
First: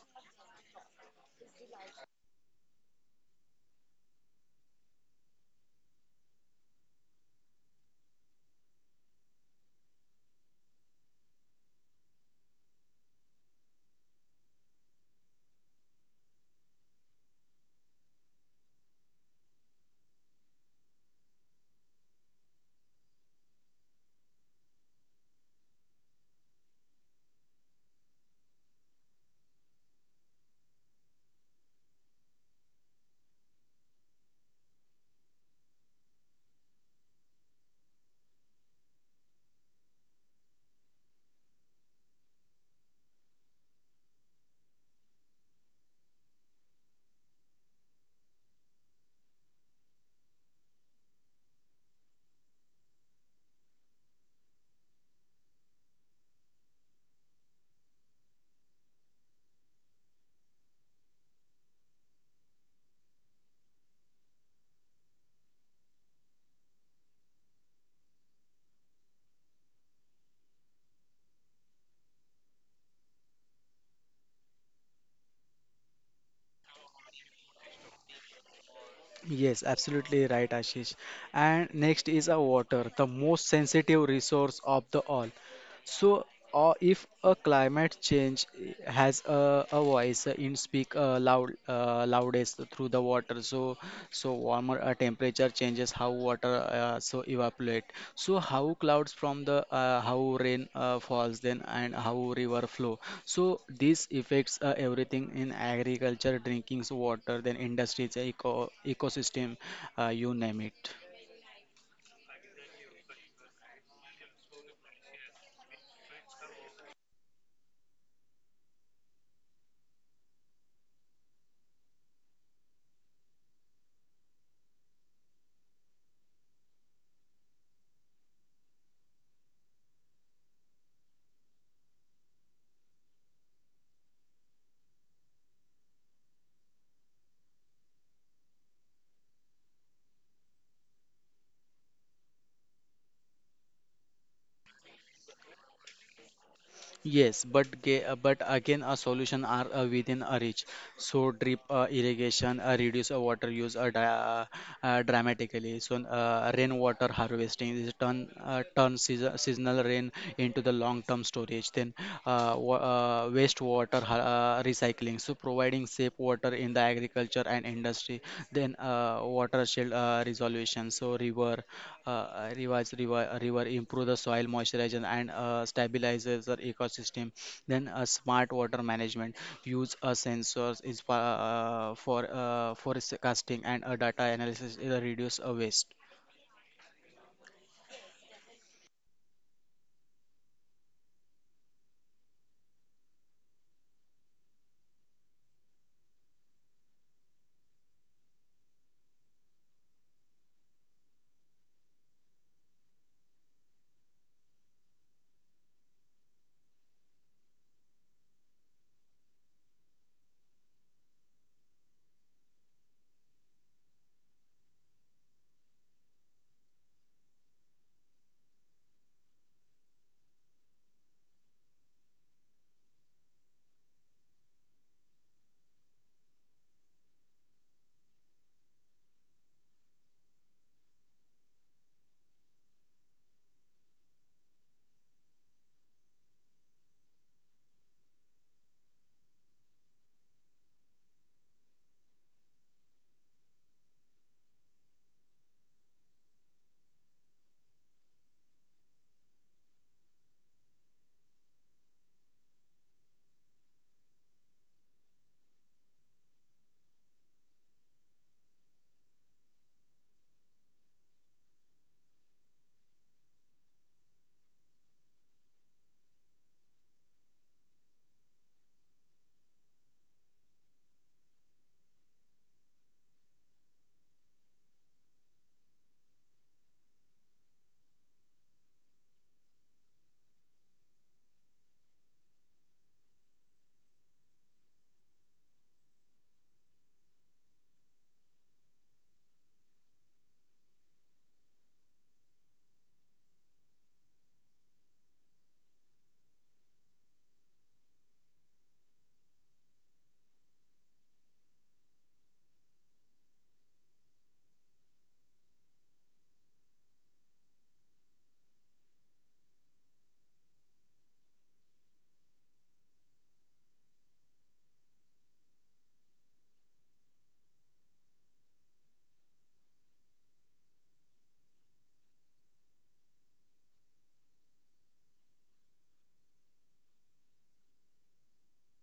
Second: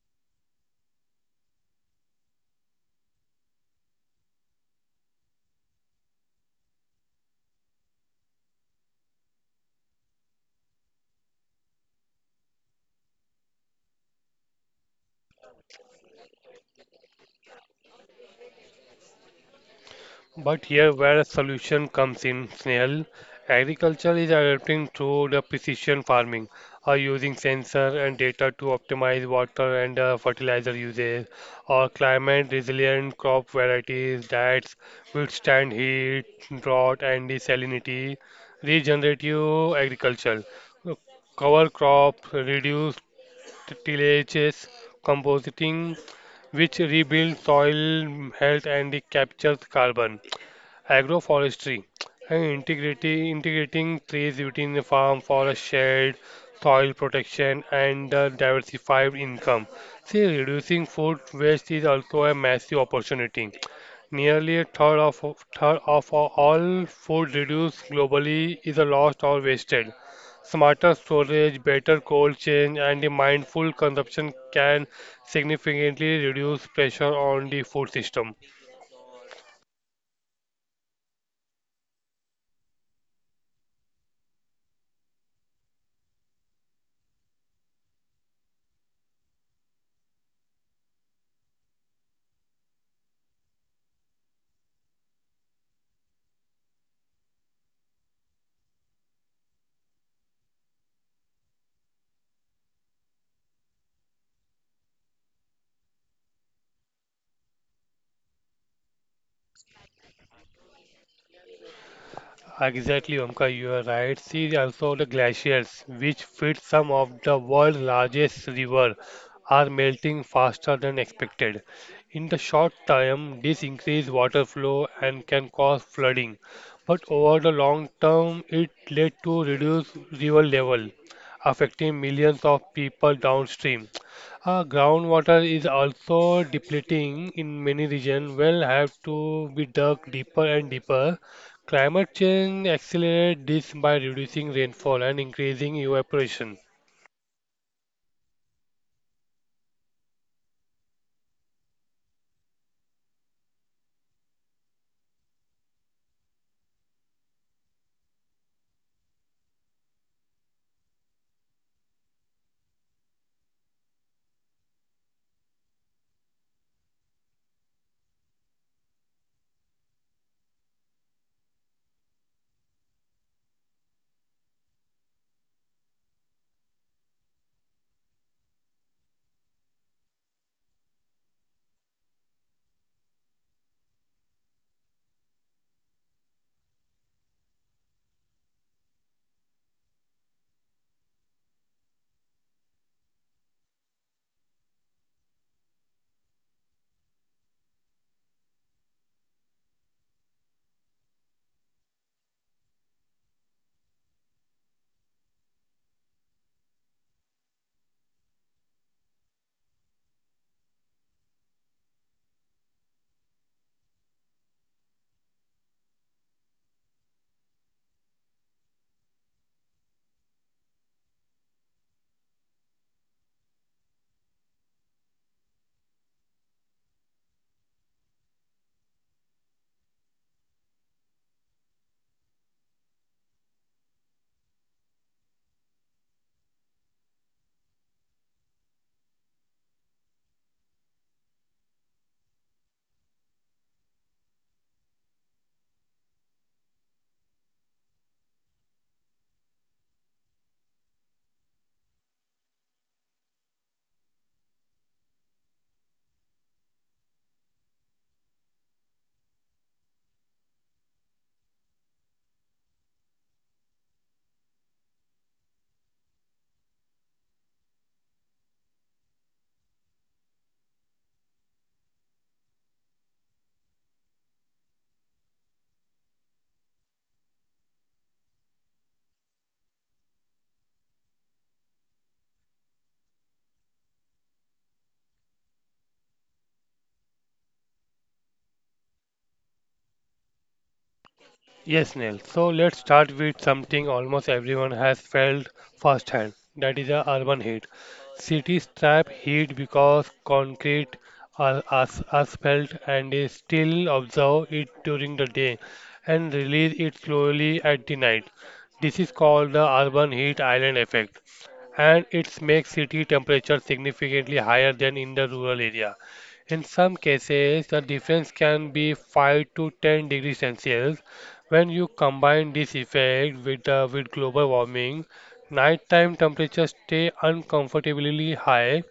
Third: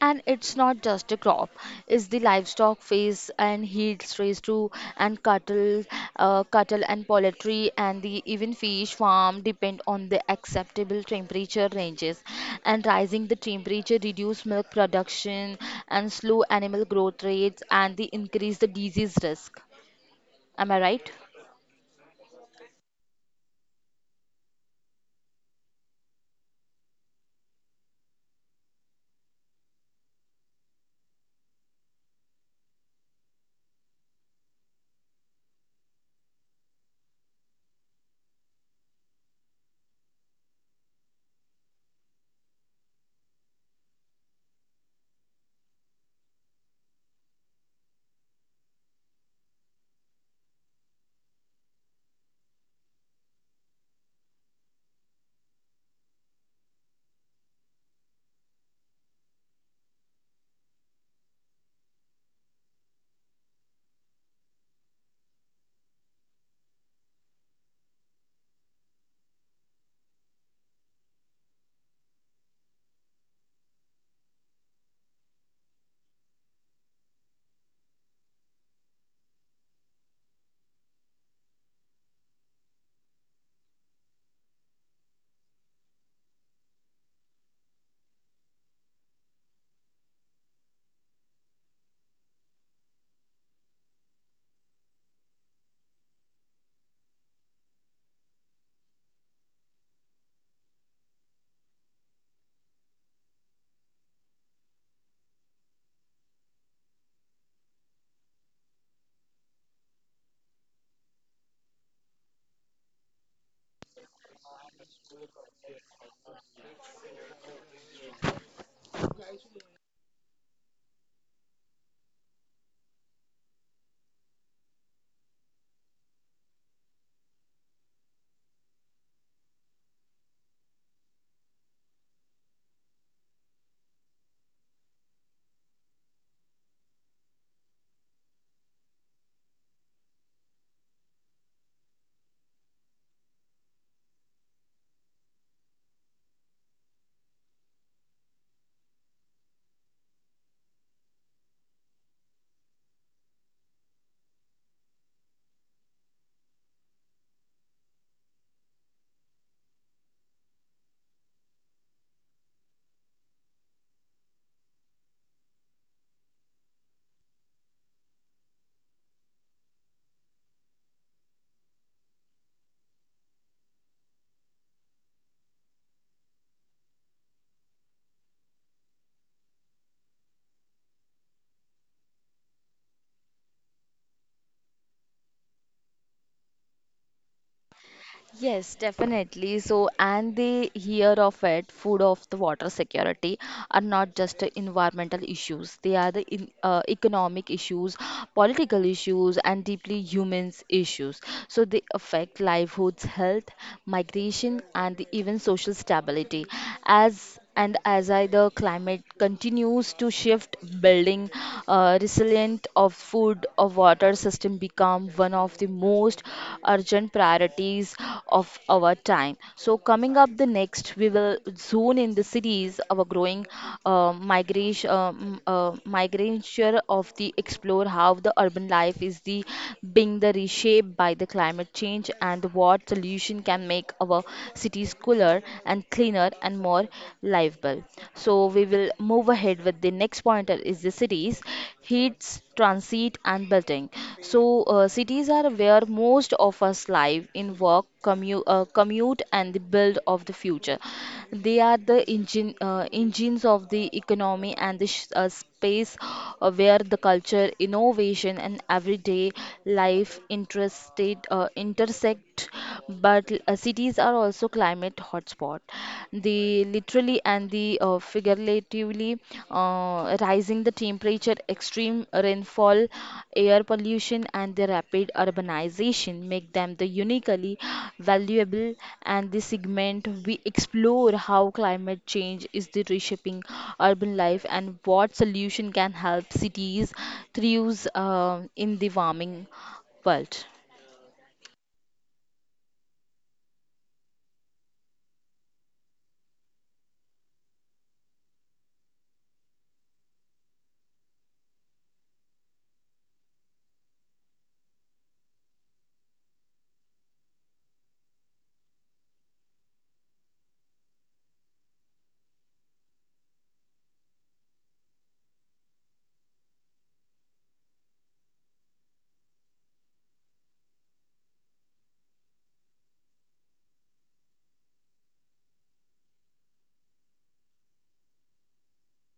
S1: And it's not just a crop, it's the livestock face and heat raised to and cattle, cattle and poultry and the even fish farm depend on the acceptable temperature ranges, and rising the temperature reduce milk production and slow animal growth rates and the increase the disease risk. Am I
S3: But
S1: right?
S3: here where a solution comes in, Snail, agriculture is adapting through the precision farming, or using sensor and data to optimize water and fertilizer usage, or climate resilient crop varieties that withstand heat, drought, and the salinity, regenerative agriculture, uh, cover crop, reduce tillages, compositing, which rebuild soil health and it captures carbon. Agroforestry and integrating trees within the farm for a shade, soil protection, and a diversified income. See, reducing food waste is also a massive opportunity. Nearly a third of all food reduced globally is lost or wasted. Smarter storage, better cold chain, and the mindful consumption can significantly reduce pressure on the food system.
S2: Yes, absolutely right, Ashish. And next is a water, the most sensitive resource of the all. So, if a climate change has a voice in speak loud loudest through the water. So so warmer a temperature changes how water so evaporate, so how clouds from the how rain falls then, and how river flow. So this affects everything in agriculture drinking water, then industries ecosystem, you name it.
S3: Exactly, Omkar, you are right. See also the glaciers, which feed some of the world's largest river, are melting faster than expected. In the short term, this increases water flow and can cause flooding, but over the long term, it led to reduced river level, affecting millions of people downstream. Groundwater is also depleting in many regions. Wells have to be dug deeper and deeper. Climate change accelerates this by reducing rainfall and increasing evaporation.
S2: Yes, but but again, a solution are within a reach. So drip irrigation, reduce water use dramatically. So rainwater harvesting is turn season, seasonal rain into the long-term storage. Then wastewater recycling. So providing safe water in the agriculture and industry. Then watershed resolution. So river rivers river river improve the soil moisturization and stabilizes the ecosystem. Then smart water management use sensors is forecasting and data analysis is reduce waste.
S1: Yes, definitely. So, and they hear of it, food of the water security are not just the environmental issues. They are the economic issues, political issues, and deeply humans issues. So they affect livelihoods, health, migration, and even social stability. As and as I, the climate continues to shift, building resilient of food of water system become one of the most urgent priorities of our time. So coming up the next, we will zone in the cities, our growing migration of the explore how the urban life is the being the reshaped by the climate change and what solution can make our cities is cooler and cleaner and more livable. So we will move ahead with the next pointer is the cities, heats, transit and building. So cities are where most of us live in work, commute and the build of the future. They are the engines of the economy and the space where the culture, innovation and everyday intersect, but cities are also climate hotspot. The literally and the figuratively rising the temperature, extreme rainfall, air pollution, and the rapid urbanization make them the uniquely valuable. And this segment we explore how climate change is the reshaping urban life and what solution can help cities thrive in the warming world.
S3: Yes, Neil. So let's start with something almost everyone has felt firsthand. That is the urban heat. Cities trap heat because concrete, asphalt, and they still absorb it during the day and release it slowly at the night. This is called the urban heat island effect, and it makes city temperature significantly higher than in the rural area. In some cases, the difference can be 5 to 10 degrees Celsius, when you combine this effect with global warming, nighttime temperatures stay uncomfortably high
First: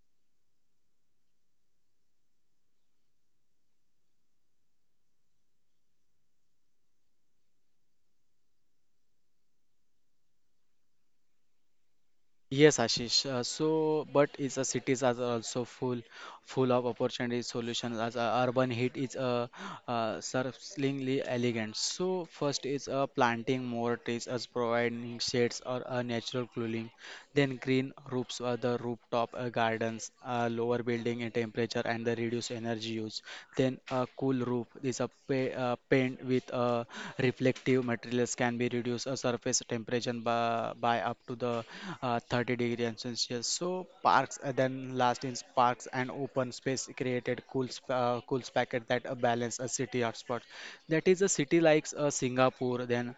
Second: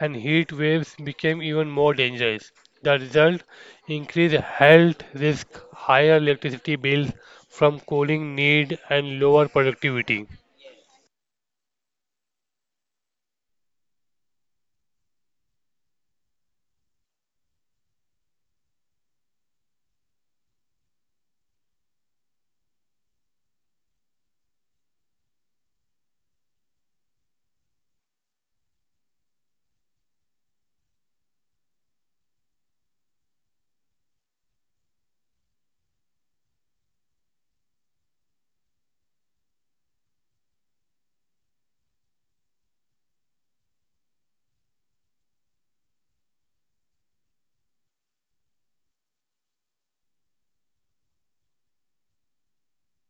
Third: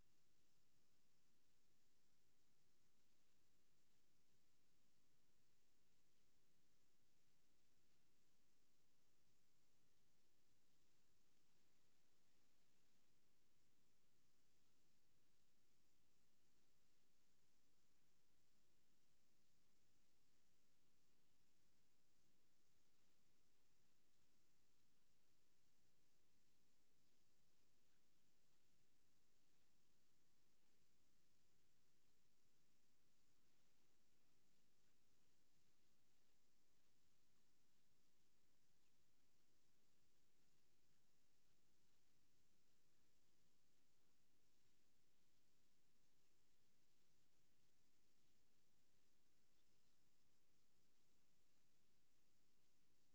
S3: and heat waves become even more dangerous. The result increased health risk, higher electricity bills from cooling need, and lower productivity.
S2: Yes, Ashish. So, but it's a cities are also full of opportunities, solutions. As a urban heat is a surprisingly elegant. So, first is planting more trees as providing shades or a natural cooling. Then green roofs, the rooftop gardens, lower building in temperature and the reduce energy use. Then a cool roof is a paint with reflective materials can be reduced a surface temperature by up to the 30 degree and Celsius. So parks then last is parks and open space created cool cool packet that balance a city hotspot. That is a city like Singapore, then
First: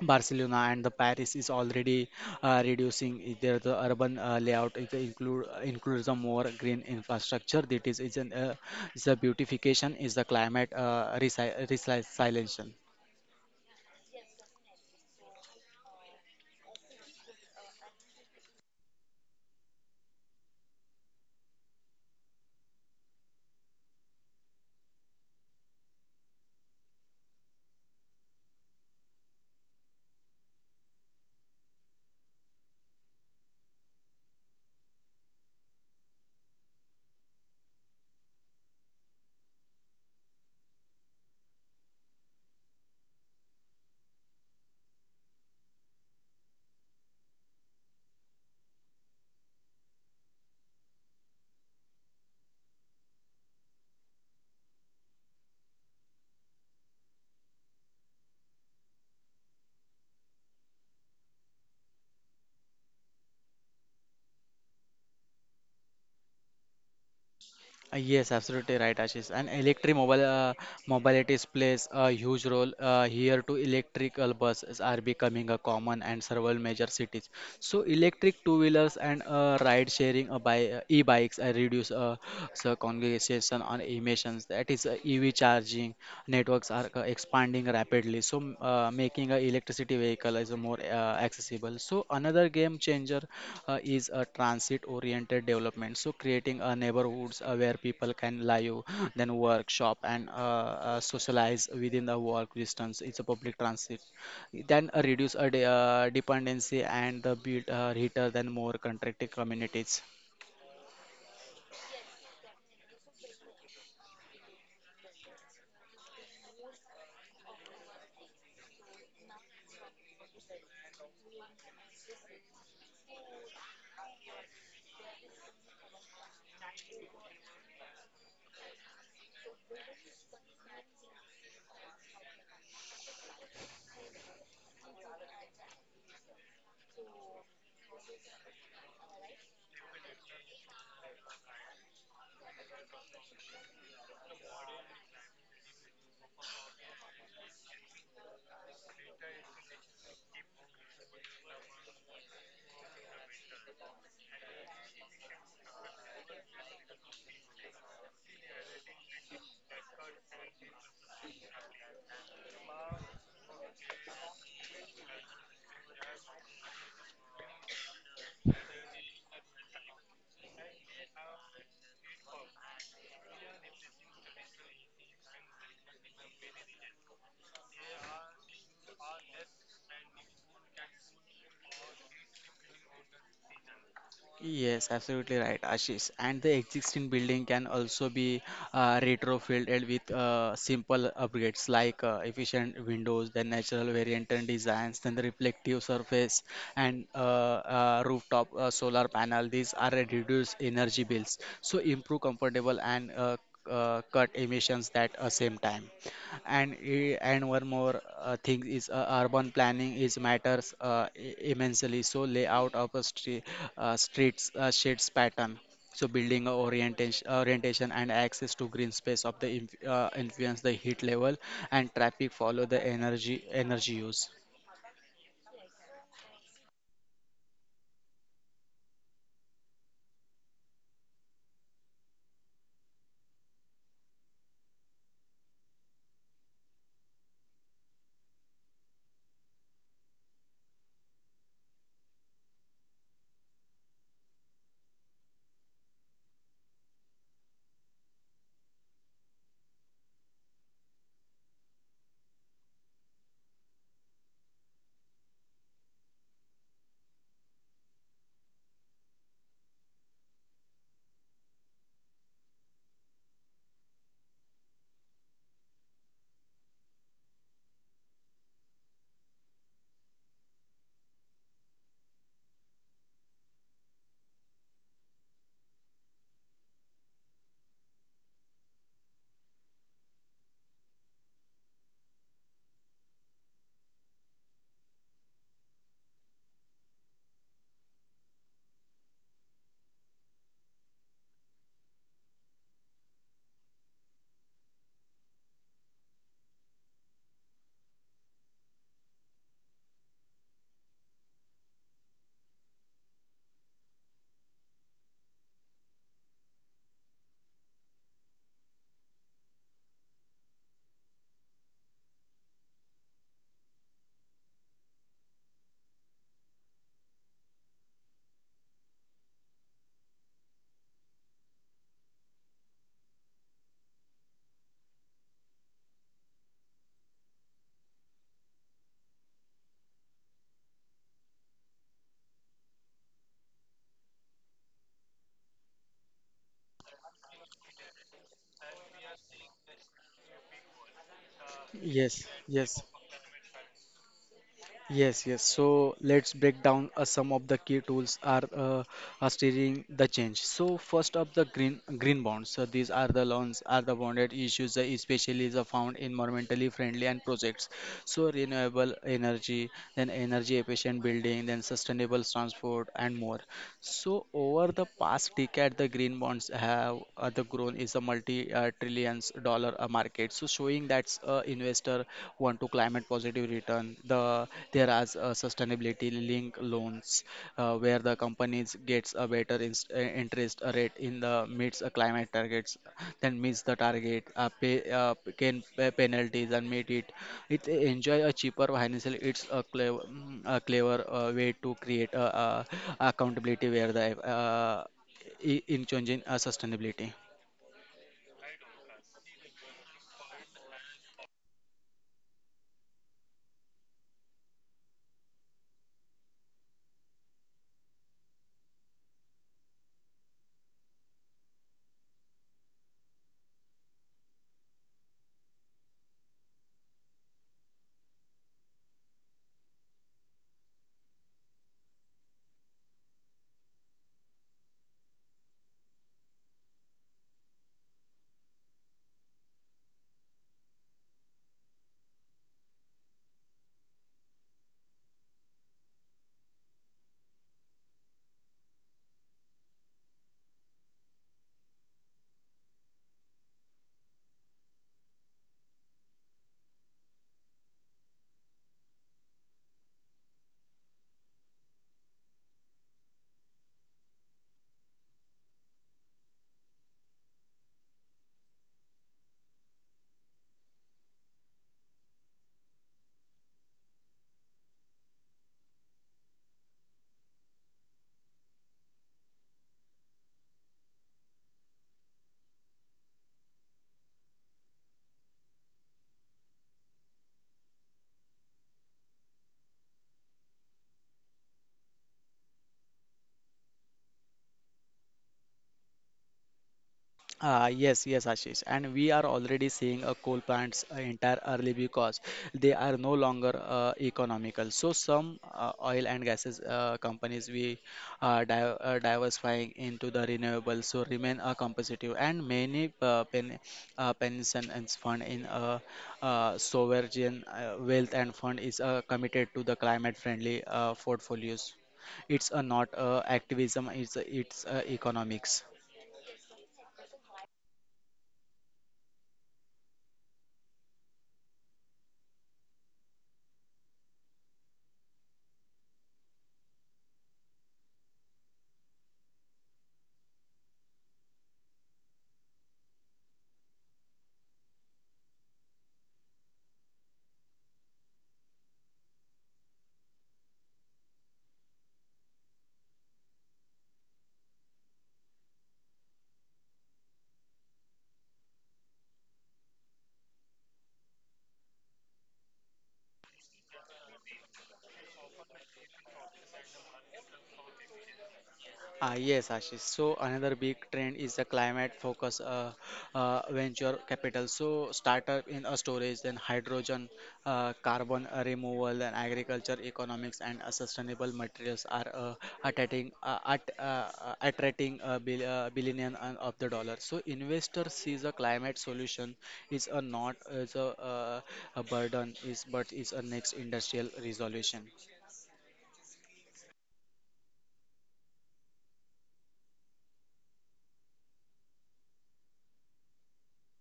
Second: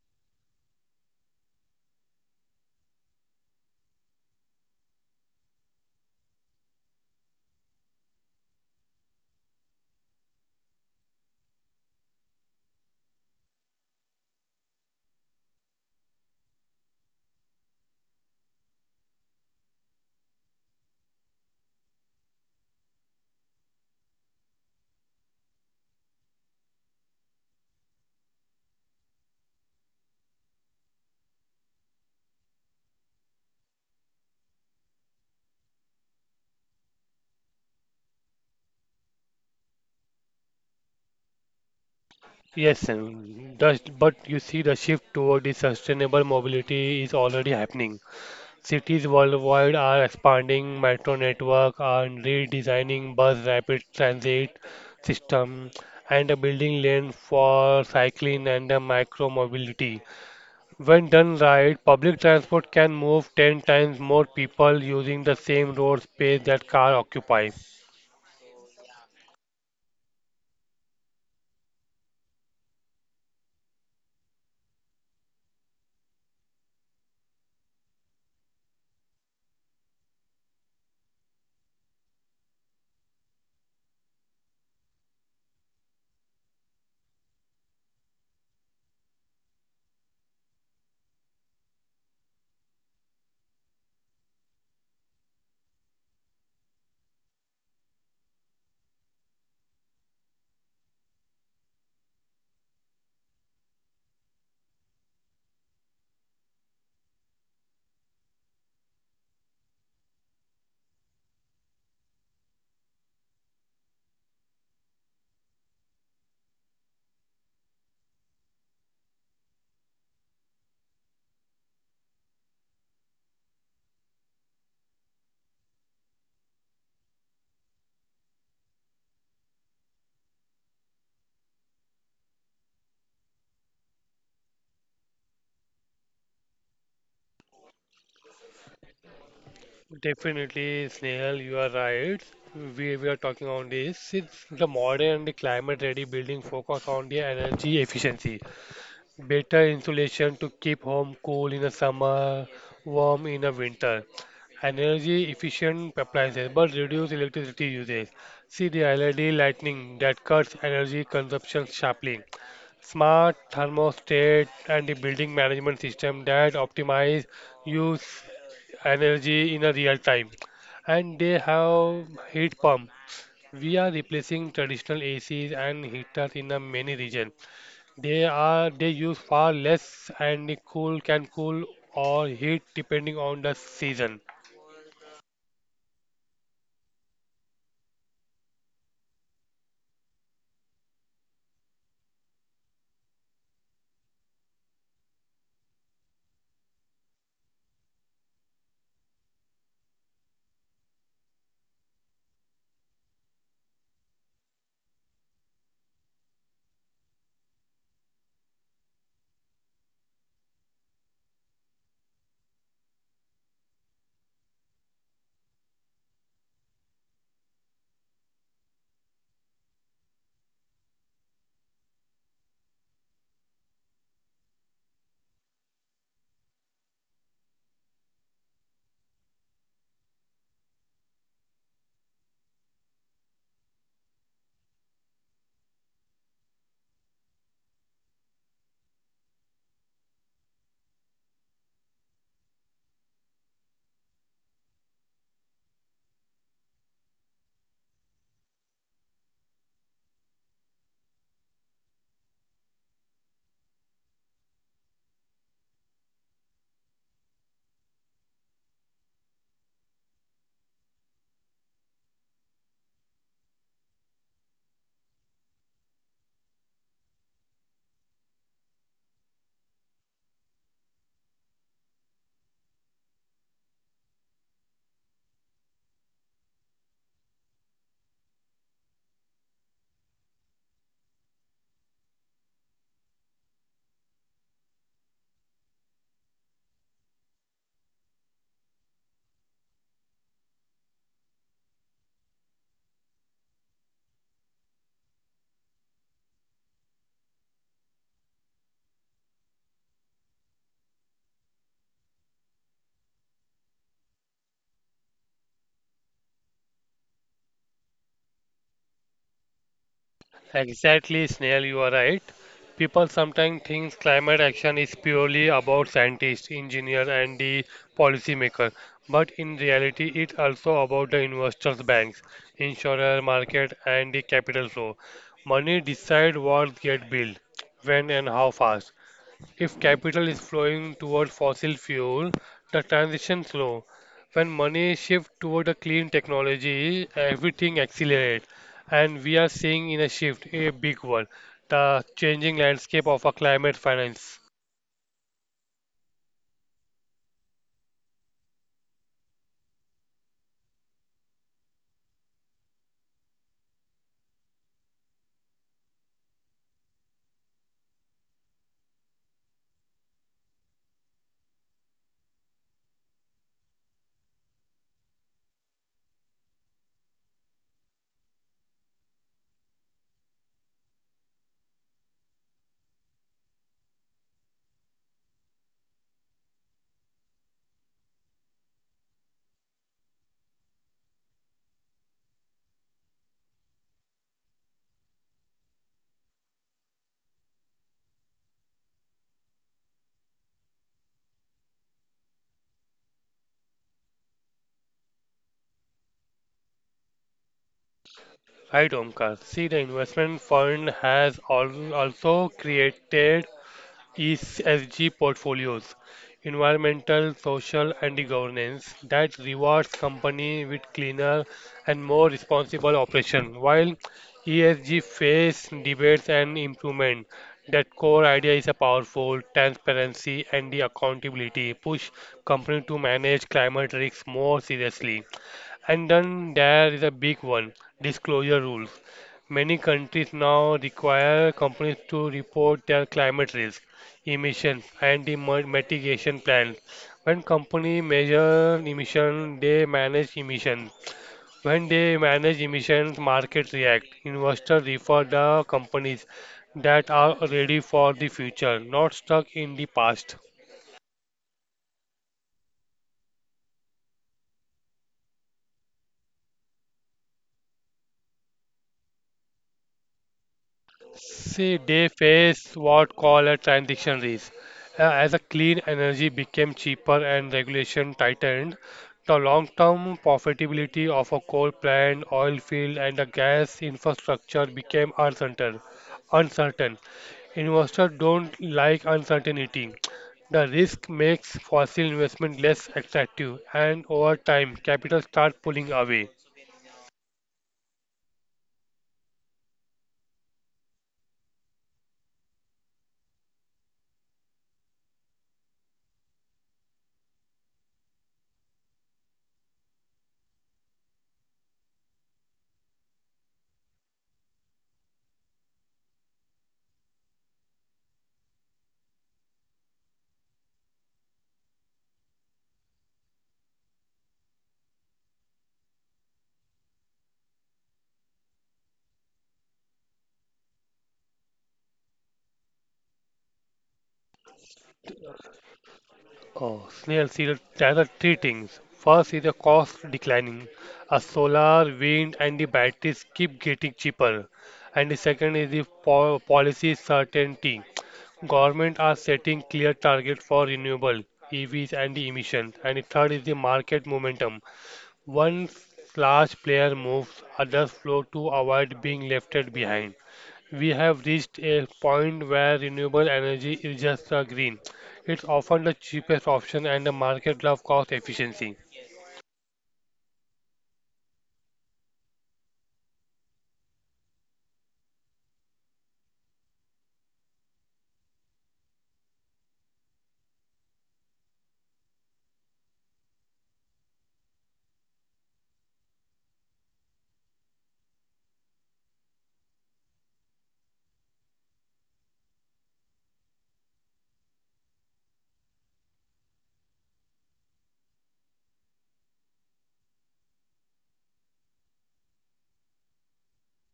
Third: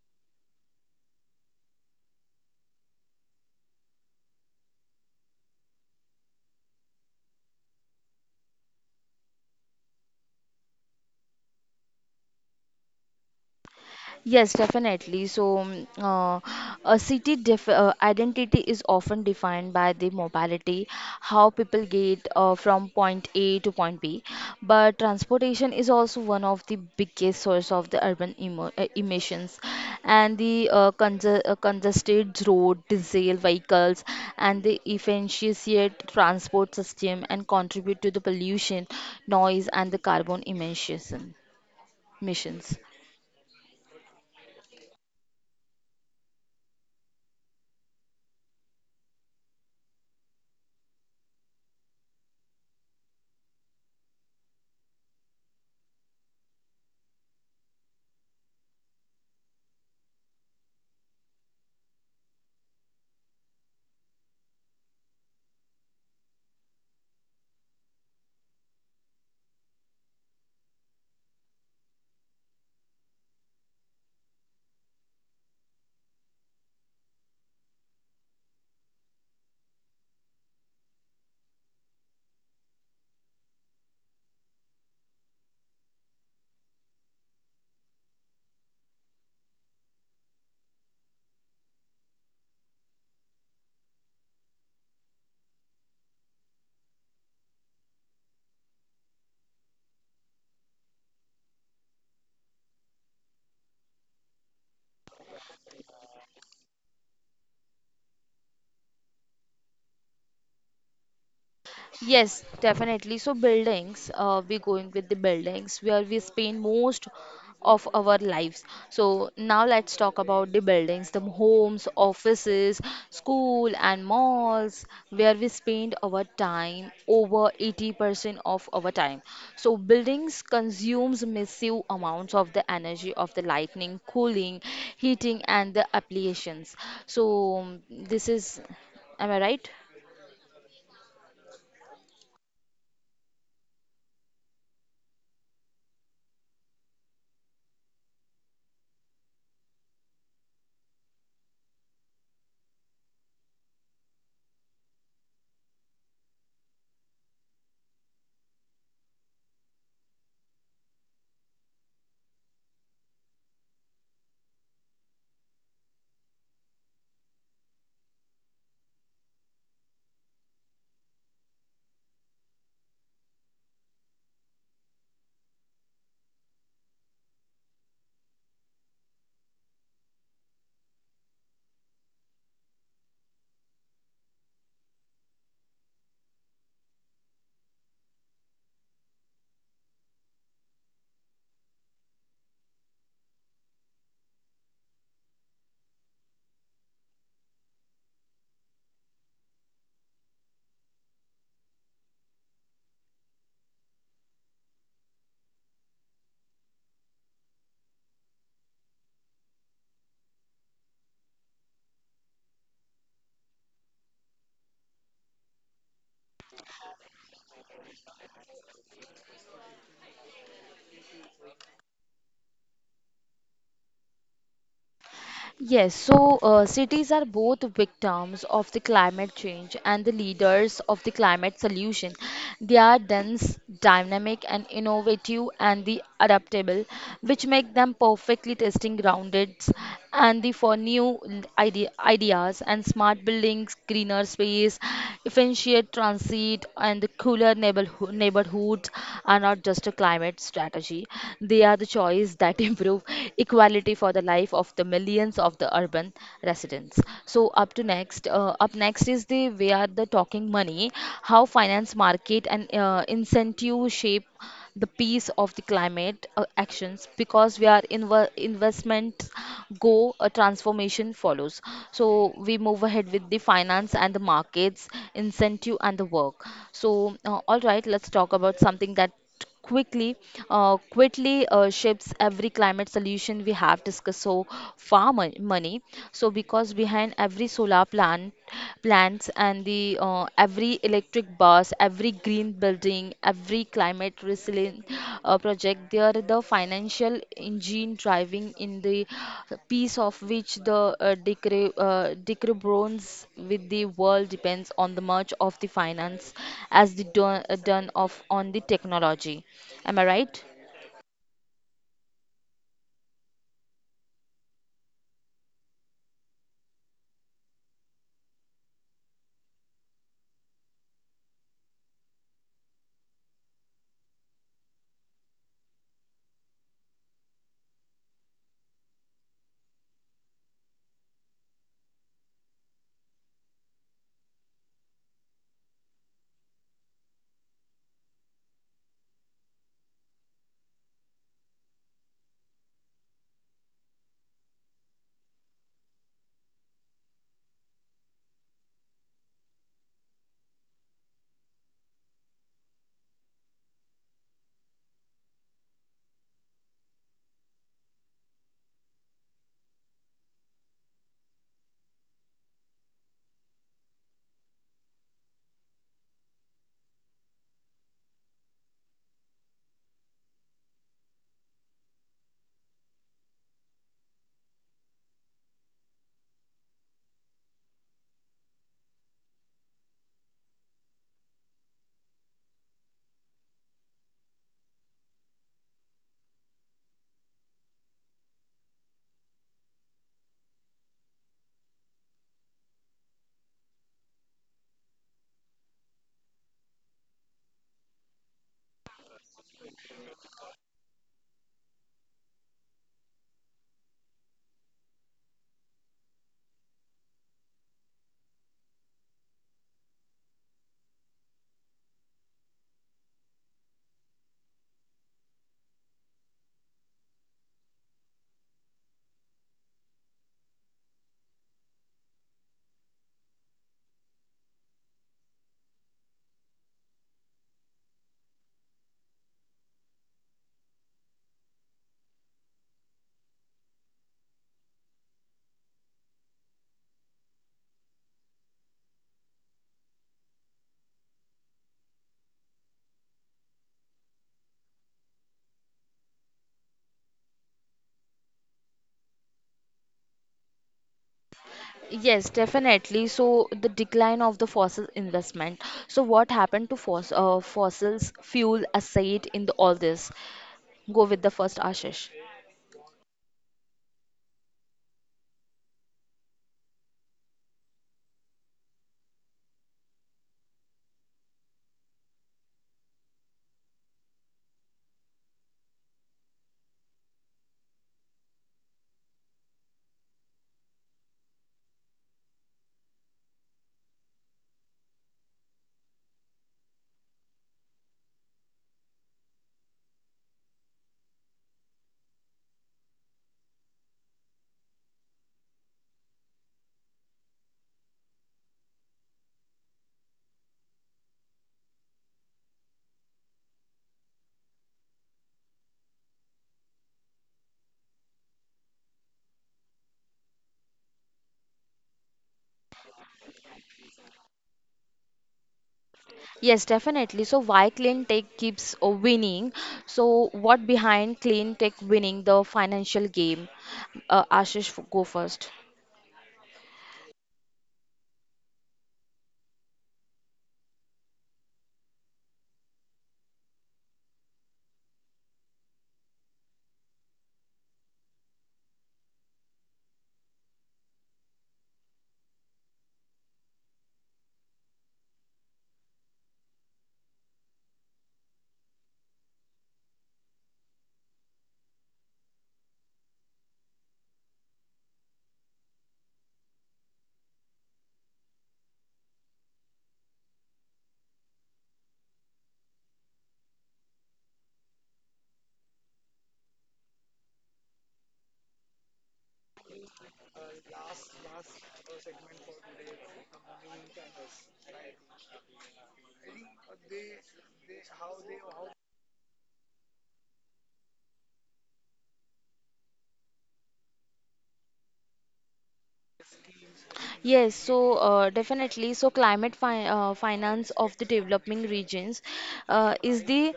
S2: Barcelona and the Paris is already reducing their the urban layout. It includes the more green infrastructure. That is an is the beautification is the climate resilience.
S1: Yes, definitely. So, a city def identity is often defined by the mobility, how people get from point A to point B. But transportation is also one of the biggest source of the urban emo emissions, and the congested road, diesel vehicles, and the inefficient transport system, and contribute to the pollution, noise, and the carbon emissions.
S3: Yes, but you see the shift toward the sustainable mobility is already happening. Cities worldwide are expanding metro network and redesigning bus rapid transit system and a building lanes for cycling and a micro mobility. When done right, public transport can move 10 times more people using the same road space that car occupies.
S2: Yes, absolutely right, Ashish. And electric mobile mobilities plays a huge role here too. Electrical buses are becoming a common and several major cities. So electric two-wheelers and ride-sharing by e-bikes reduce so congregation on emissions. That is EV charging networks are expanding rapidly, so making a electricity vehicle is a more accessible. So another game changer is a transit-oriented development. So creating a neighborhoods where people can live, then work, shop, and socialize within the walk distance. It's a public transit. Then reduce a dependency and the build heater than more contracted communities.
S1: Yes, definitely. So buildings, we going with the buildings where we spend most of our lives. So now let's talk about the buildings, the homes, offices, school and malls where we spend our time over 80% of our time. So buildings consumes massive amounts of the energy of the lighting, cooling, heating and the applications. So this is, am I right?
S3: Definitely, Snehal, you are right. We are talking on this. Since the modern and the climate ready building focus on the energy efficiency better insulation to keep home cool in the summer, warm in the winter, and energy efficient appliances but reduce electricity usage. See the LED lighting that cuts energy consumption sharply. Smart thermostat and the building management system that optimize use energy in a real time. And they have heat pump. We are replacing traditional ACs and heaters in a many regions. They are they use far less and they can cool or heat depending on the season.
S2: Yes, absolutely right, Ashish. And the existing building can also be retrofitted with simple upgrades like efficient windows, then natural variant and designs, then the reflective surface and rooftop solar panel. These are a reduced energy bills, so improve comfortable and cut emissions at the same time and and one more thing is urban planning is matters immensely, so layout of a streets shades pattern, so building orientation and access to green space of the influence the heat level, and traffic follow the energy use.
S1: Yes, so cities are both victims of the climate change and the leaders of the climate solution. They are dense, dynamic, and innovative, and the adaptable, which make them perfectly testing grounded and the for new ideas and smart buildings, greener space, efficient transit, and the neighborhoods are not just a climate strategy; they are the choice that improve equality responsibility for the life of the millions of the urban residents. So up to next, up next is the we are the talking money, how finance market and incentive shape the piece of the climate actions, because we are investments go a transformation follows. So we move ahead with the finance and the markets incentive and the work. So all right, let's talk about something that quickly shapes every climate solution we have discussed so far, money. So because behind every solar plants and the every electric bus, every green building, every climate resilient project. They are the financial engine driving in the piece of which the decrebons with the world depends on the much of the finance as the done of on the technology. Am I right?
S3: Exactly, Snail, you are right. People sometimes think climate action is purely about scientists, engineers, and the policymaker, but in reality, it's also about the investors, banks, insurer, market, and the capital flow. Money decide what get built, when, and how fast. If capital is flowing toward fossil fuel, the transition slow. When money shifts toward a clean technology, everything accelerates. And we are seeing in a shift, a big one, the
S2: yes
S3: changing
S2: yes
S3: landscape of our climate finance.
S2: Yes, yes. So let's break down some of the key tools are steering the change. So first up the green bonds. So these are the loans are the bonded issues, especially the found environmentally friendly and projects. So renewable energy, then energy efficient building, then sustainable transport and more. So over the past decade, the green bonds have the grown is a multi trillions dollar amount market, so showing that investor want to climate positive return the there are sustainability link loans where the companies gets a better interest rate in the meets climate targets, then meets the target pay can pay penalties and meet it enjoy a cheaper financial. It's a clever, a clever way to create a accountability where the uh, in changing sustainability.
S3: Right, Omkar. See, the investment fund has also created ESG portfolios, environmental, social, and governance, that rewards company with cleaner and more responsible operation. While ESG face debates and improvement, that core idea is a powerful transparency and the accountability push company to manage climate risks more seriously. And then there is a big one, disclosure rules. Many countries now require companies to report their climate risk, emissions, and the mitigation plans. When companies measure emissions, they manage emissions. When they manage emissions, markets react. Investors refer the companies that are ready for the future, not stuck in the past.
S1: Yes, definitely. So the decline of the fossil investment. So what happened to fossils fuel asset in the, all this? Go with the first,
S3: See,
S1: Ashish.
S3: they face what call a transition risk. As a clean energy became cheaper and regulation tightened, the long-term profitability of a coal plant, oil field, and a gas infrastructure became uncertain. Uncertain. Investors don't like uncertainty. The risk makes fossil investment less attractive, and over time, capital start pulling away.
S2: Ah, yes, yes, Ashish. And we are already seeing coal plants entire early because they are no longer economical. So some oil and gases companies we are di diversifying into the renewables so remain competitive. And many pension and fund in sovereign wealth and fund is committed to the climate friendly portfolios. It's not activism, it's economics.
S1: Yes, definitely. So why clean tech keeps winning? So what behind clean tech winning the financial game? Ashish, go first.
S3: Oh, snail seals there are three things. First is the cost declining, as solar, wind, and the batteries keep getting cheaper. And the second is the po policy certainty. Government are setting clear targets for renewable EVs and the emissions. And the third is the market momentum. Once large player moves, others flow to avoid being left behind. We have reached a point where renewable energy is just a green. It's often the cheapest option and the market love cost efficiency.
S2: Ah, yes, Ashish. So another big trend is the climate focus venture capital. So startup in a storage, then hydrogen, carbon removal, and agriculture economics and sustainable materials are attracting uh, at, uh, attracting a billion and of the dollar. So investor sees a climate solution is a not is a burden is but is a next industrial resolution.
S1: Yes, so definitely. So climate fi finance of the developing regions is the,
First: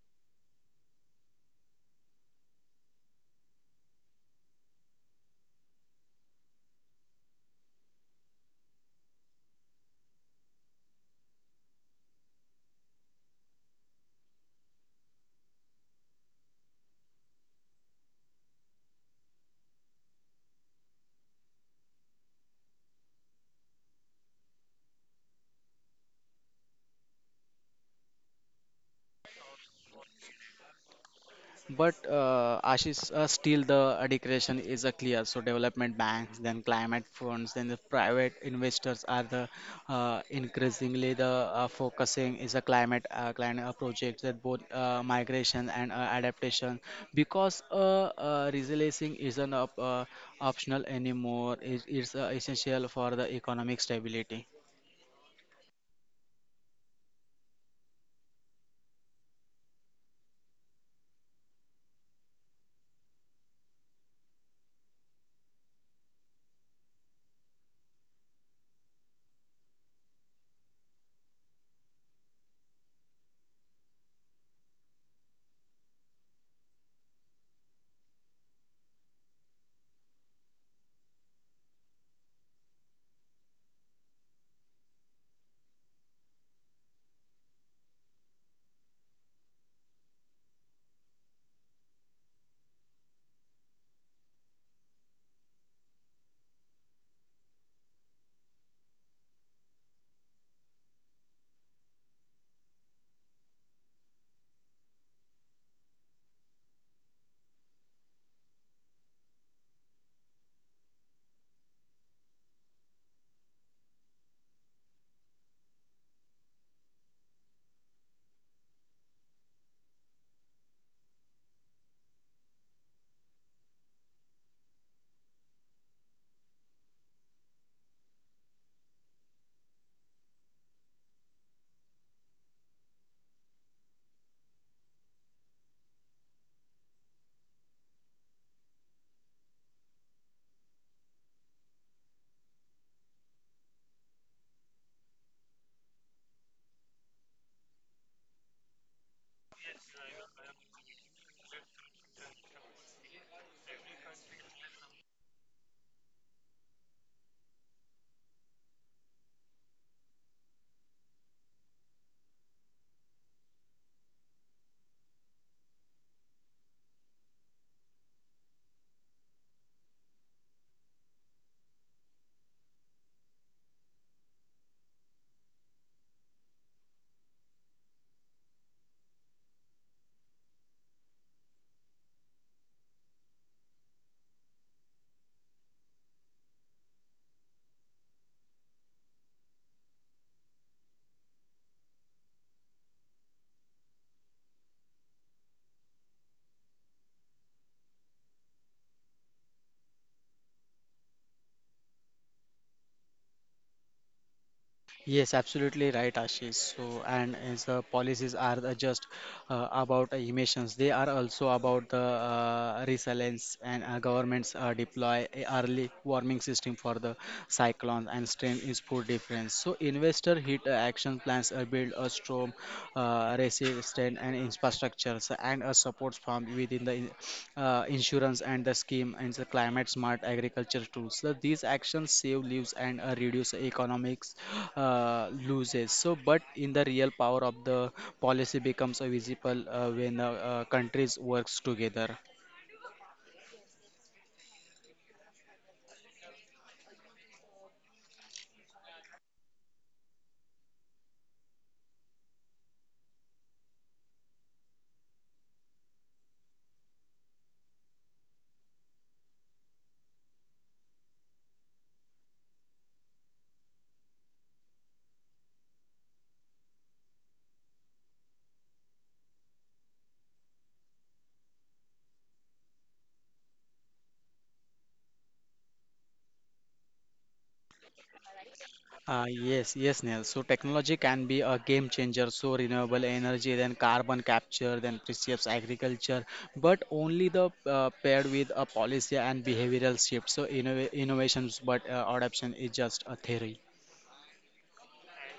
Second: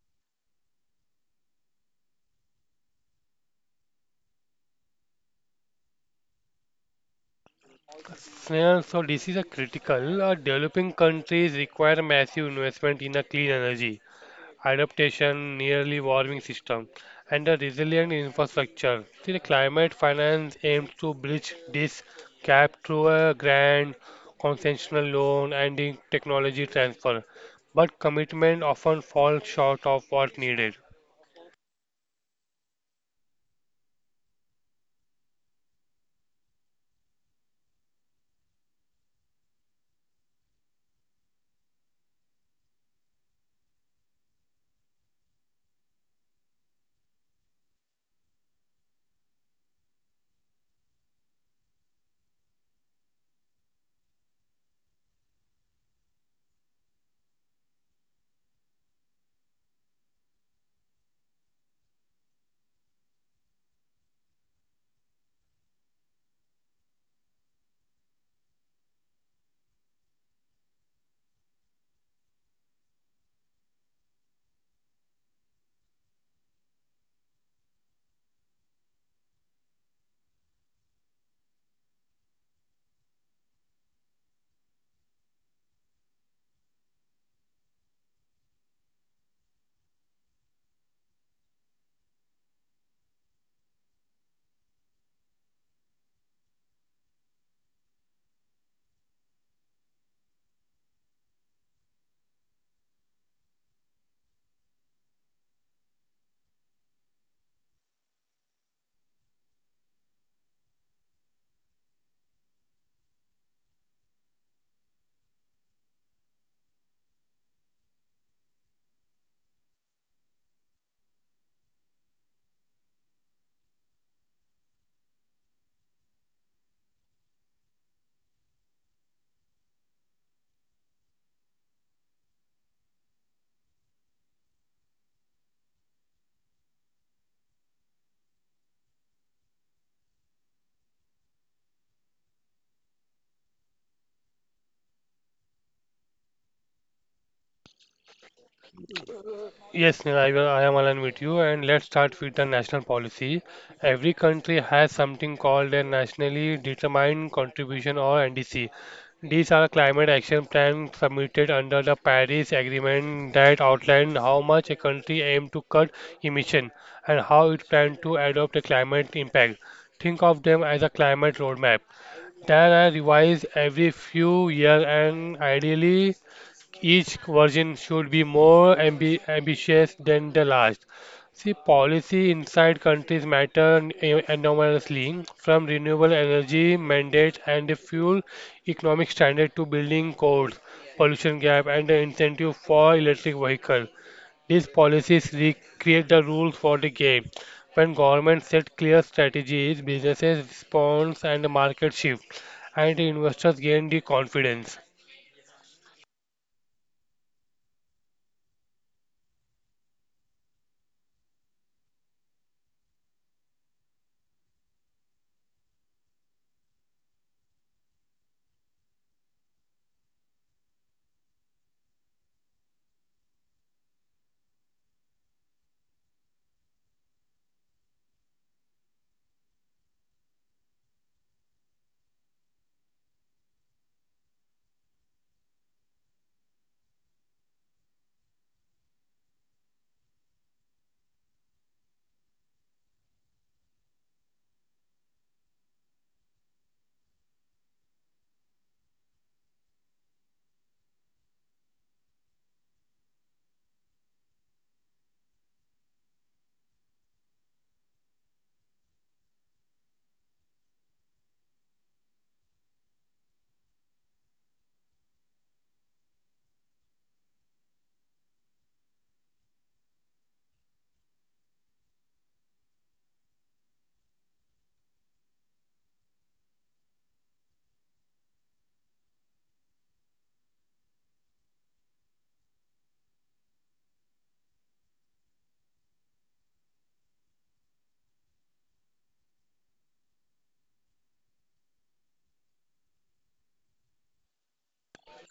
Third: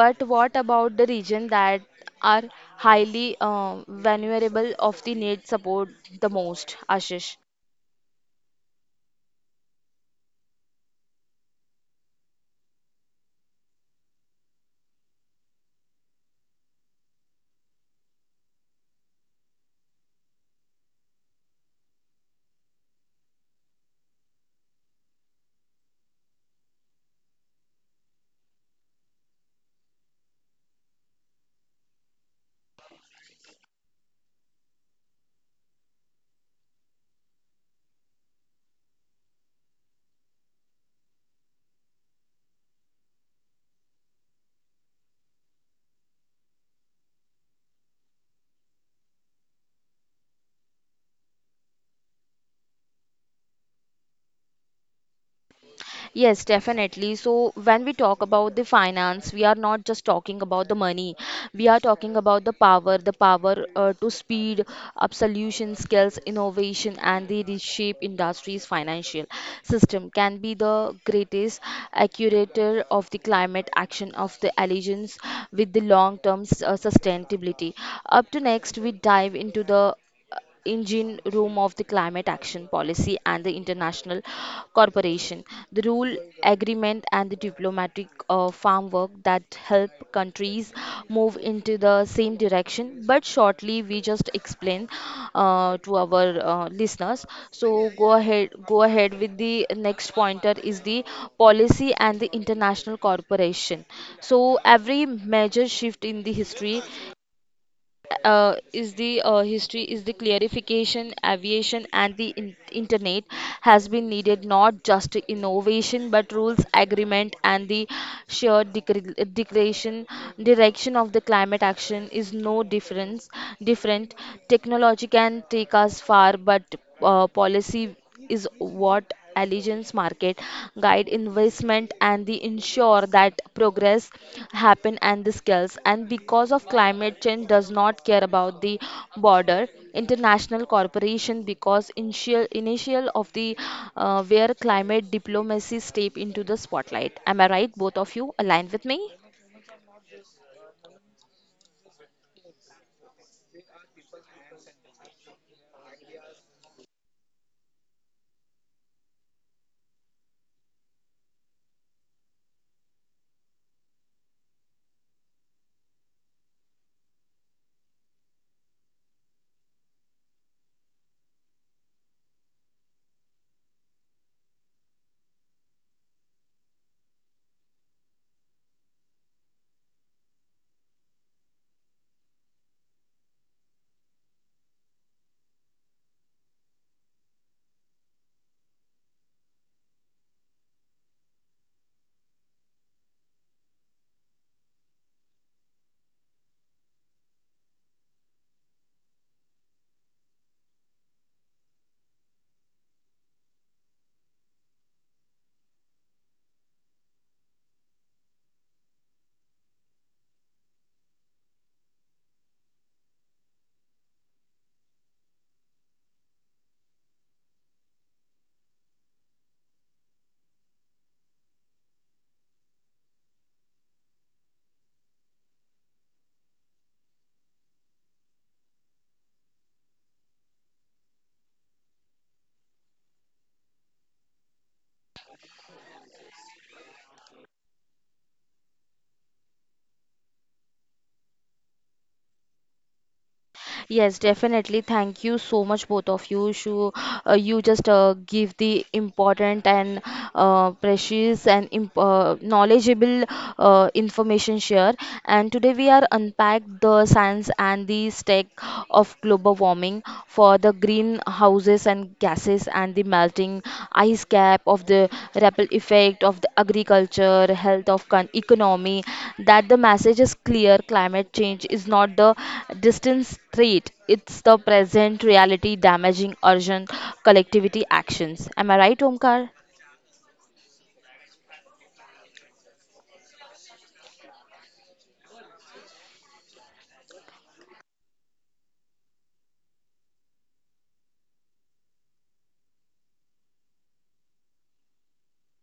S1: but what about the region that are highly vulnerable of the need support the most, Ashish?
S3: Yeah, so this is a critical. Developing countries require massive investment in a clean energy. Adaptation, nearly warming system, and a resilient infrastructure. See, the climate finance aims to bridge this gap through a grant, concessional loan, and in technology transfer, but commitment often falls short of what needed.
S2: But Ashish, still the dedication is a clear. So development banks, then climate funds, then the private investors are the increasingly the focusing is a climate climate projects that both migration and adaptation because resiliency isn't optional anymore. It's essential for the economic stability.
S1: Yes, definitely. So, when we talk about the finance, we are not just talking about the money. We are talking about the power to speed up solution skills, innovation, and the reshape industries' financial system can be the greatest accurator of the climate action of the allegiance with the sustainability. Up to next, we dive into the engine room of the climate action policy and the international corporation, the rule agreement and the diplomatic farm work that help countries move into the same direction. But shortly we just explain to our listeners, so go ahead, go ahead with the next pointer is the policy and the international corporation. So every major shift in the history is the history is the clarification aviation and the internet has been needed not just innovation but rules agreement and the declaration direction of the climate action is no difference different. Technology can take us far, but policy is what allegiance market guide investment and the ensure that progress happen and the skills, and because of climate change does not care about the border international corporation, because initial of the where climate diplomacy step into the spotlight. Am I right, both of you aligned with me?
S3: Yes, Neha, I am aligned with you, and let's start with the national policy. Every country has something called a nationally determined contribution or NDC. These are climate action plans submitted under the Paris Agreement that outline how much a country aims to cut emission and how it plans to adopt a climate impact. Think of them as a climate roadmap. They are revised every few years and ideally each version should be more ambitious than the last. See, policy inside countries matter enormously, from renewable energy mandates and the fuel economic standard to building codes, pollution gap, and the incentive for electric vehicles. These policies create the rules for the game. When governments set clear strategies, businesses respond and the market shift, and investors gain the confidence.
S2: Yes, absolutely right, Ashish. So, and as the policies are the just about emissions, they are also about the resilience, and governments deploy a early warming system for the cyclones and strain is food difference. So, investor hit action plans build a storm resilience impressive strength and infrastructures and a support from within the insurance and the scheme and the climate smart agriculture tools. So these actions save lives and reduce economics loses. So, but in the real power of the policy becomes visible when countries works together.
S1: Yes, definitely. Thank you so much, both of you. Shu, you just give the important and precious and imp knowledgeable information share. And today we are unpack the science and the tech of global warming for the greenhouses and gases and the melting ice cap of the ripple effect of the agriculture, health of economy, that the message is clear: climate change is not the distant threat, it's the present reality damaging urgent collectivity actions. Am I right, Omkar?
S2: Yes, yes, Neil. So technology can be a game changer. So renewable energy, then carbon capture, then preserves agriculture, but only the paired with a policy and behavioral shift. So innovations, but adoption is just a theory.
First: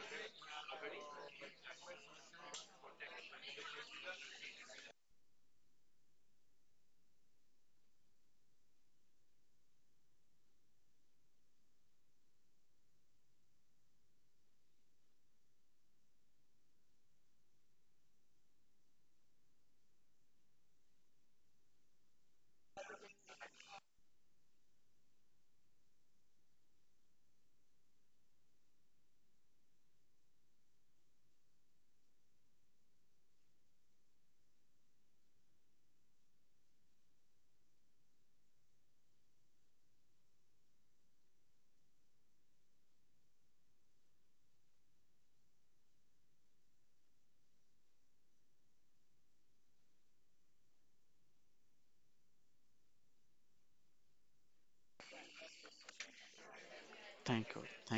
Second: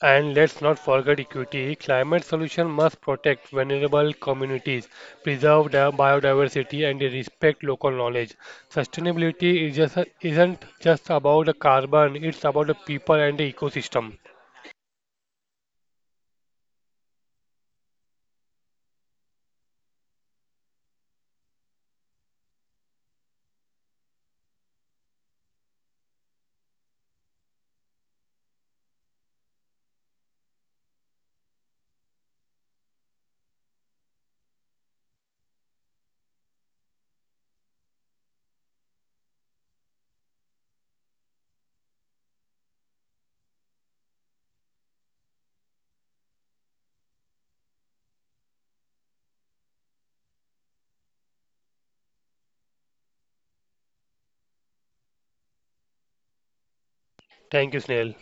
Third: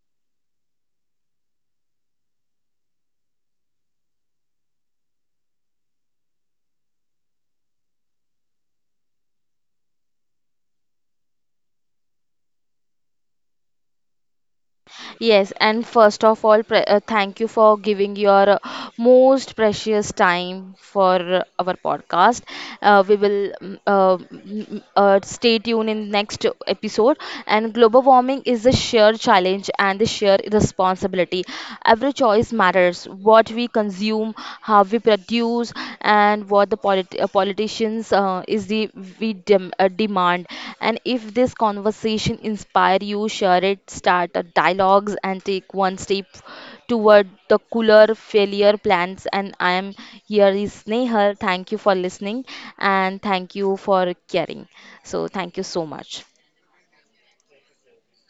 S3: And let's not forget equity. Climate solution must protect vulnerable communities, preserve the biodiversity, and respect local knowledge. Sustainability isn't just about the carbon, it's about the people and the ecosystem.
S1: Yes, and first of all, thank you for giving your most precious time for our podcast. We will stay tuned in next episode. And global warming is a shared challenge and the shared responsibility. Every choice matters. What we consume, how we produce, issues and what the politicians is the we demand. And if this conversation inspire you, share it, start a dialogues, and take one step toward the cooler failure plans. And I am here is Snehal. Thank you for listening, and thank you for caring. So thank you so much.
S2: Thank
S3: Thank you,
S2: you.
S3: Snail.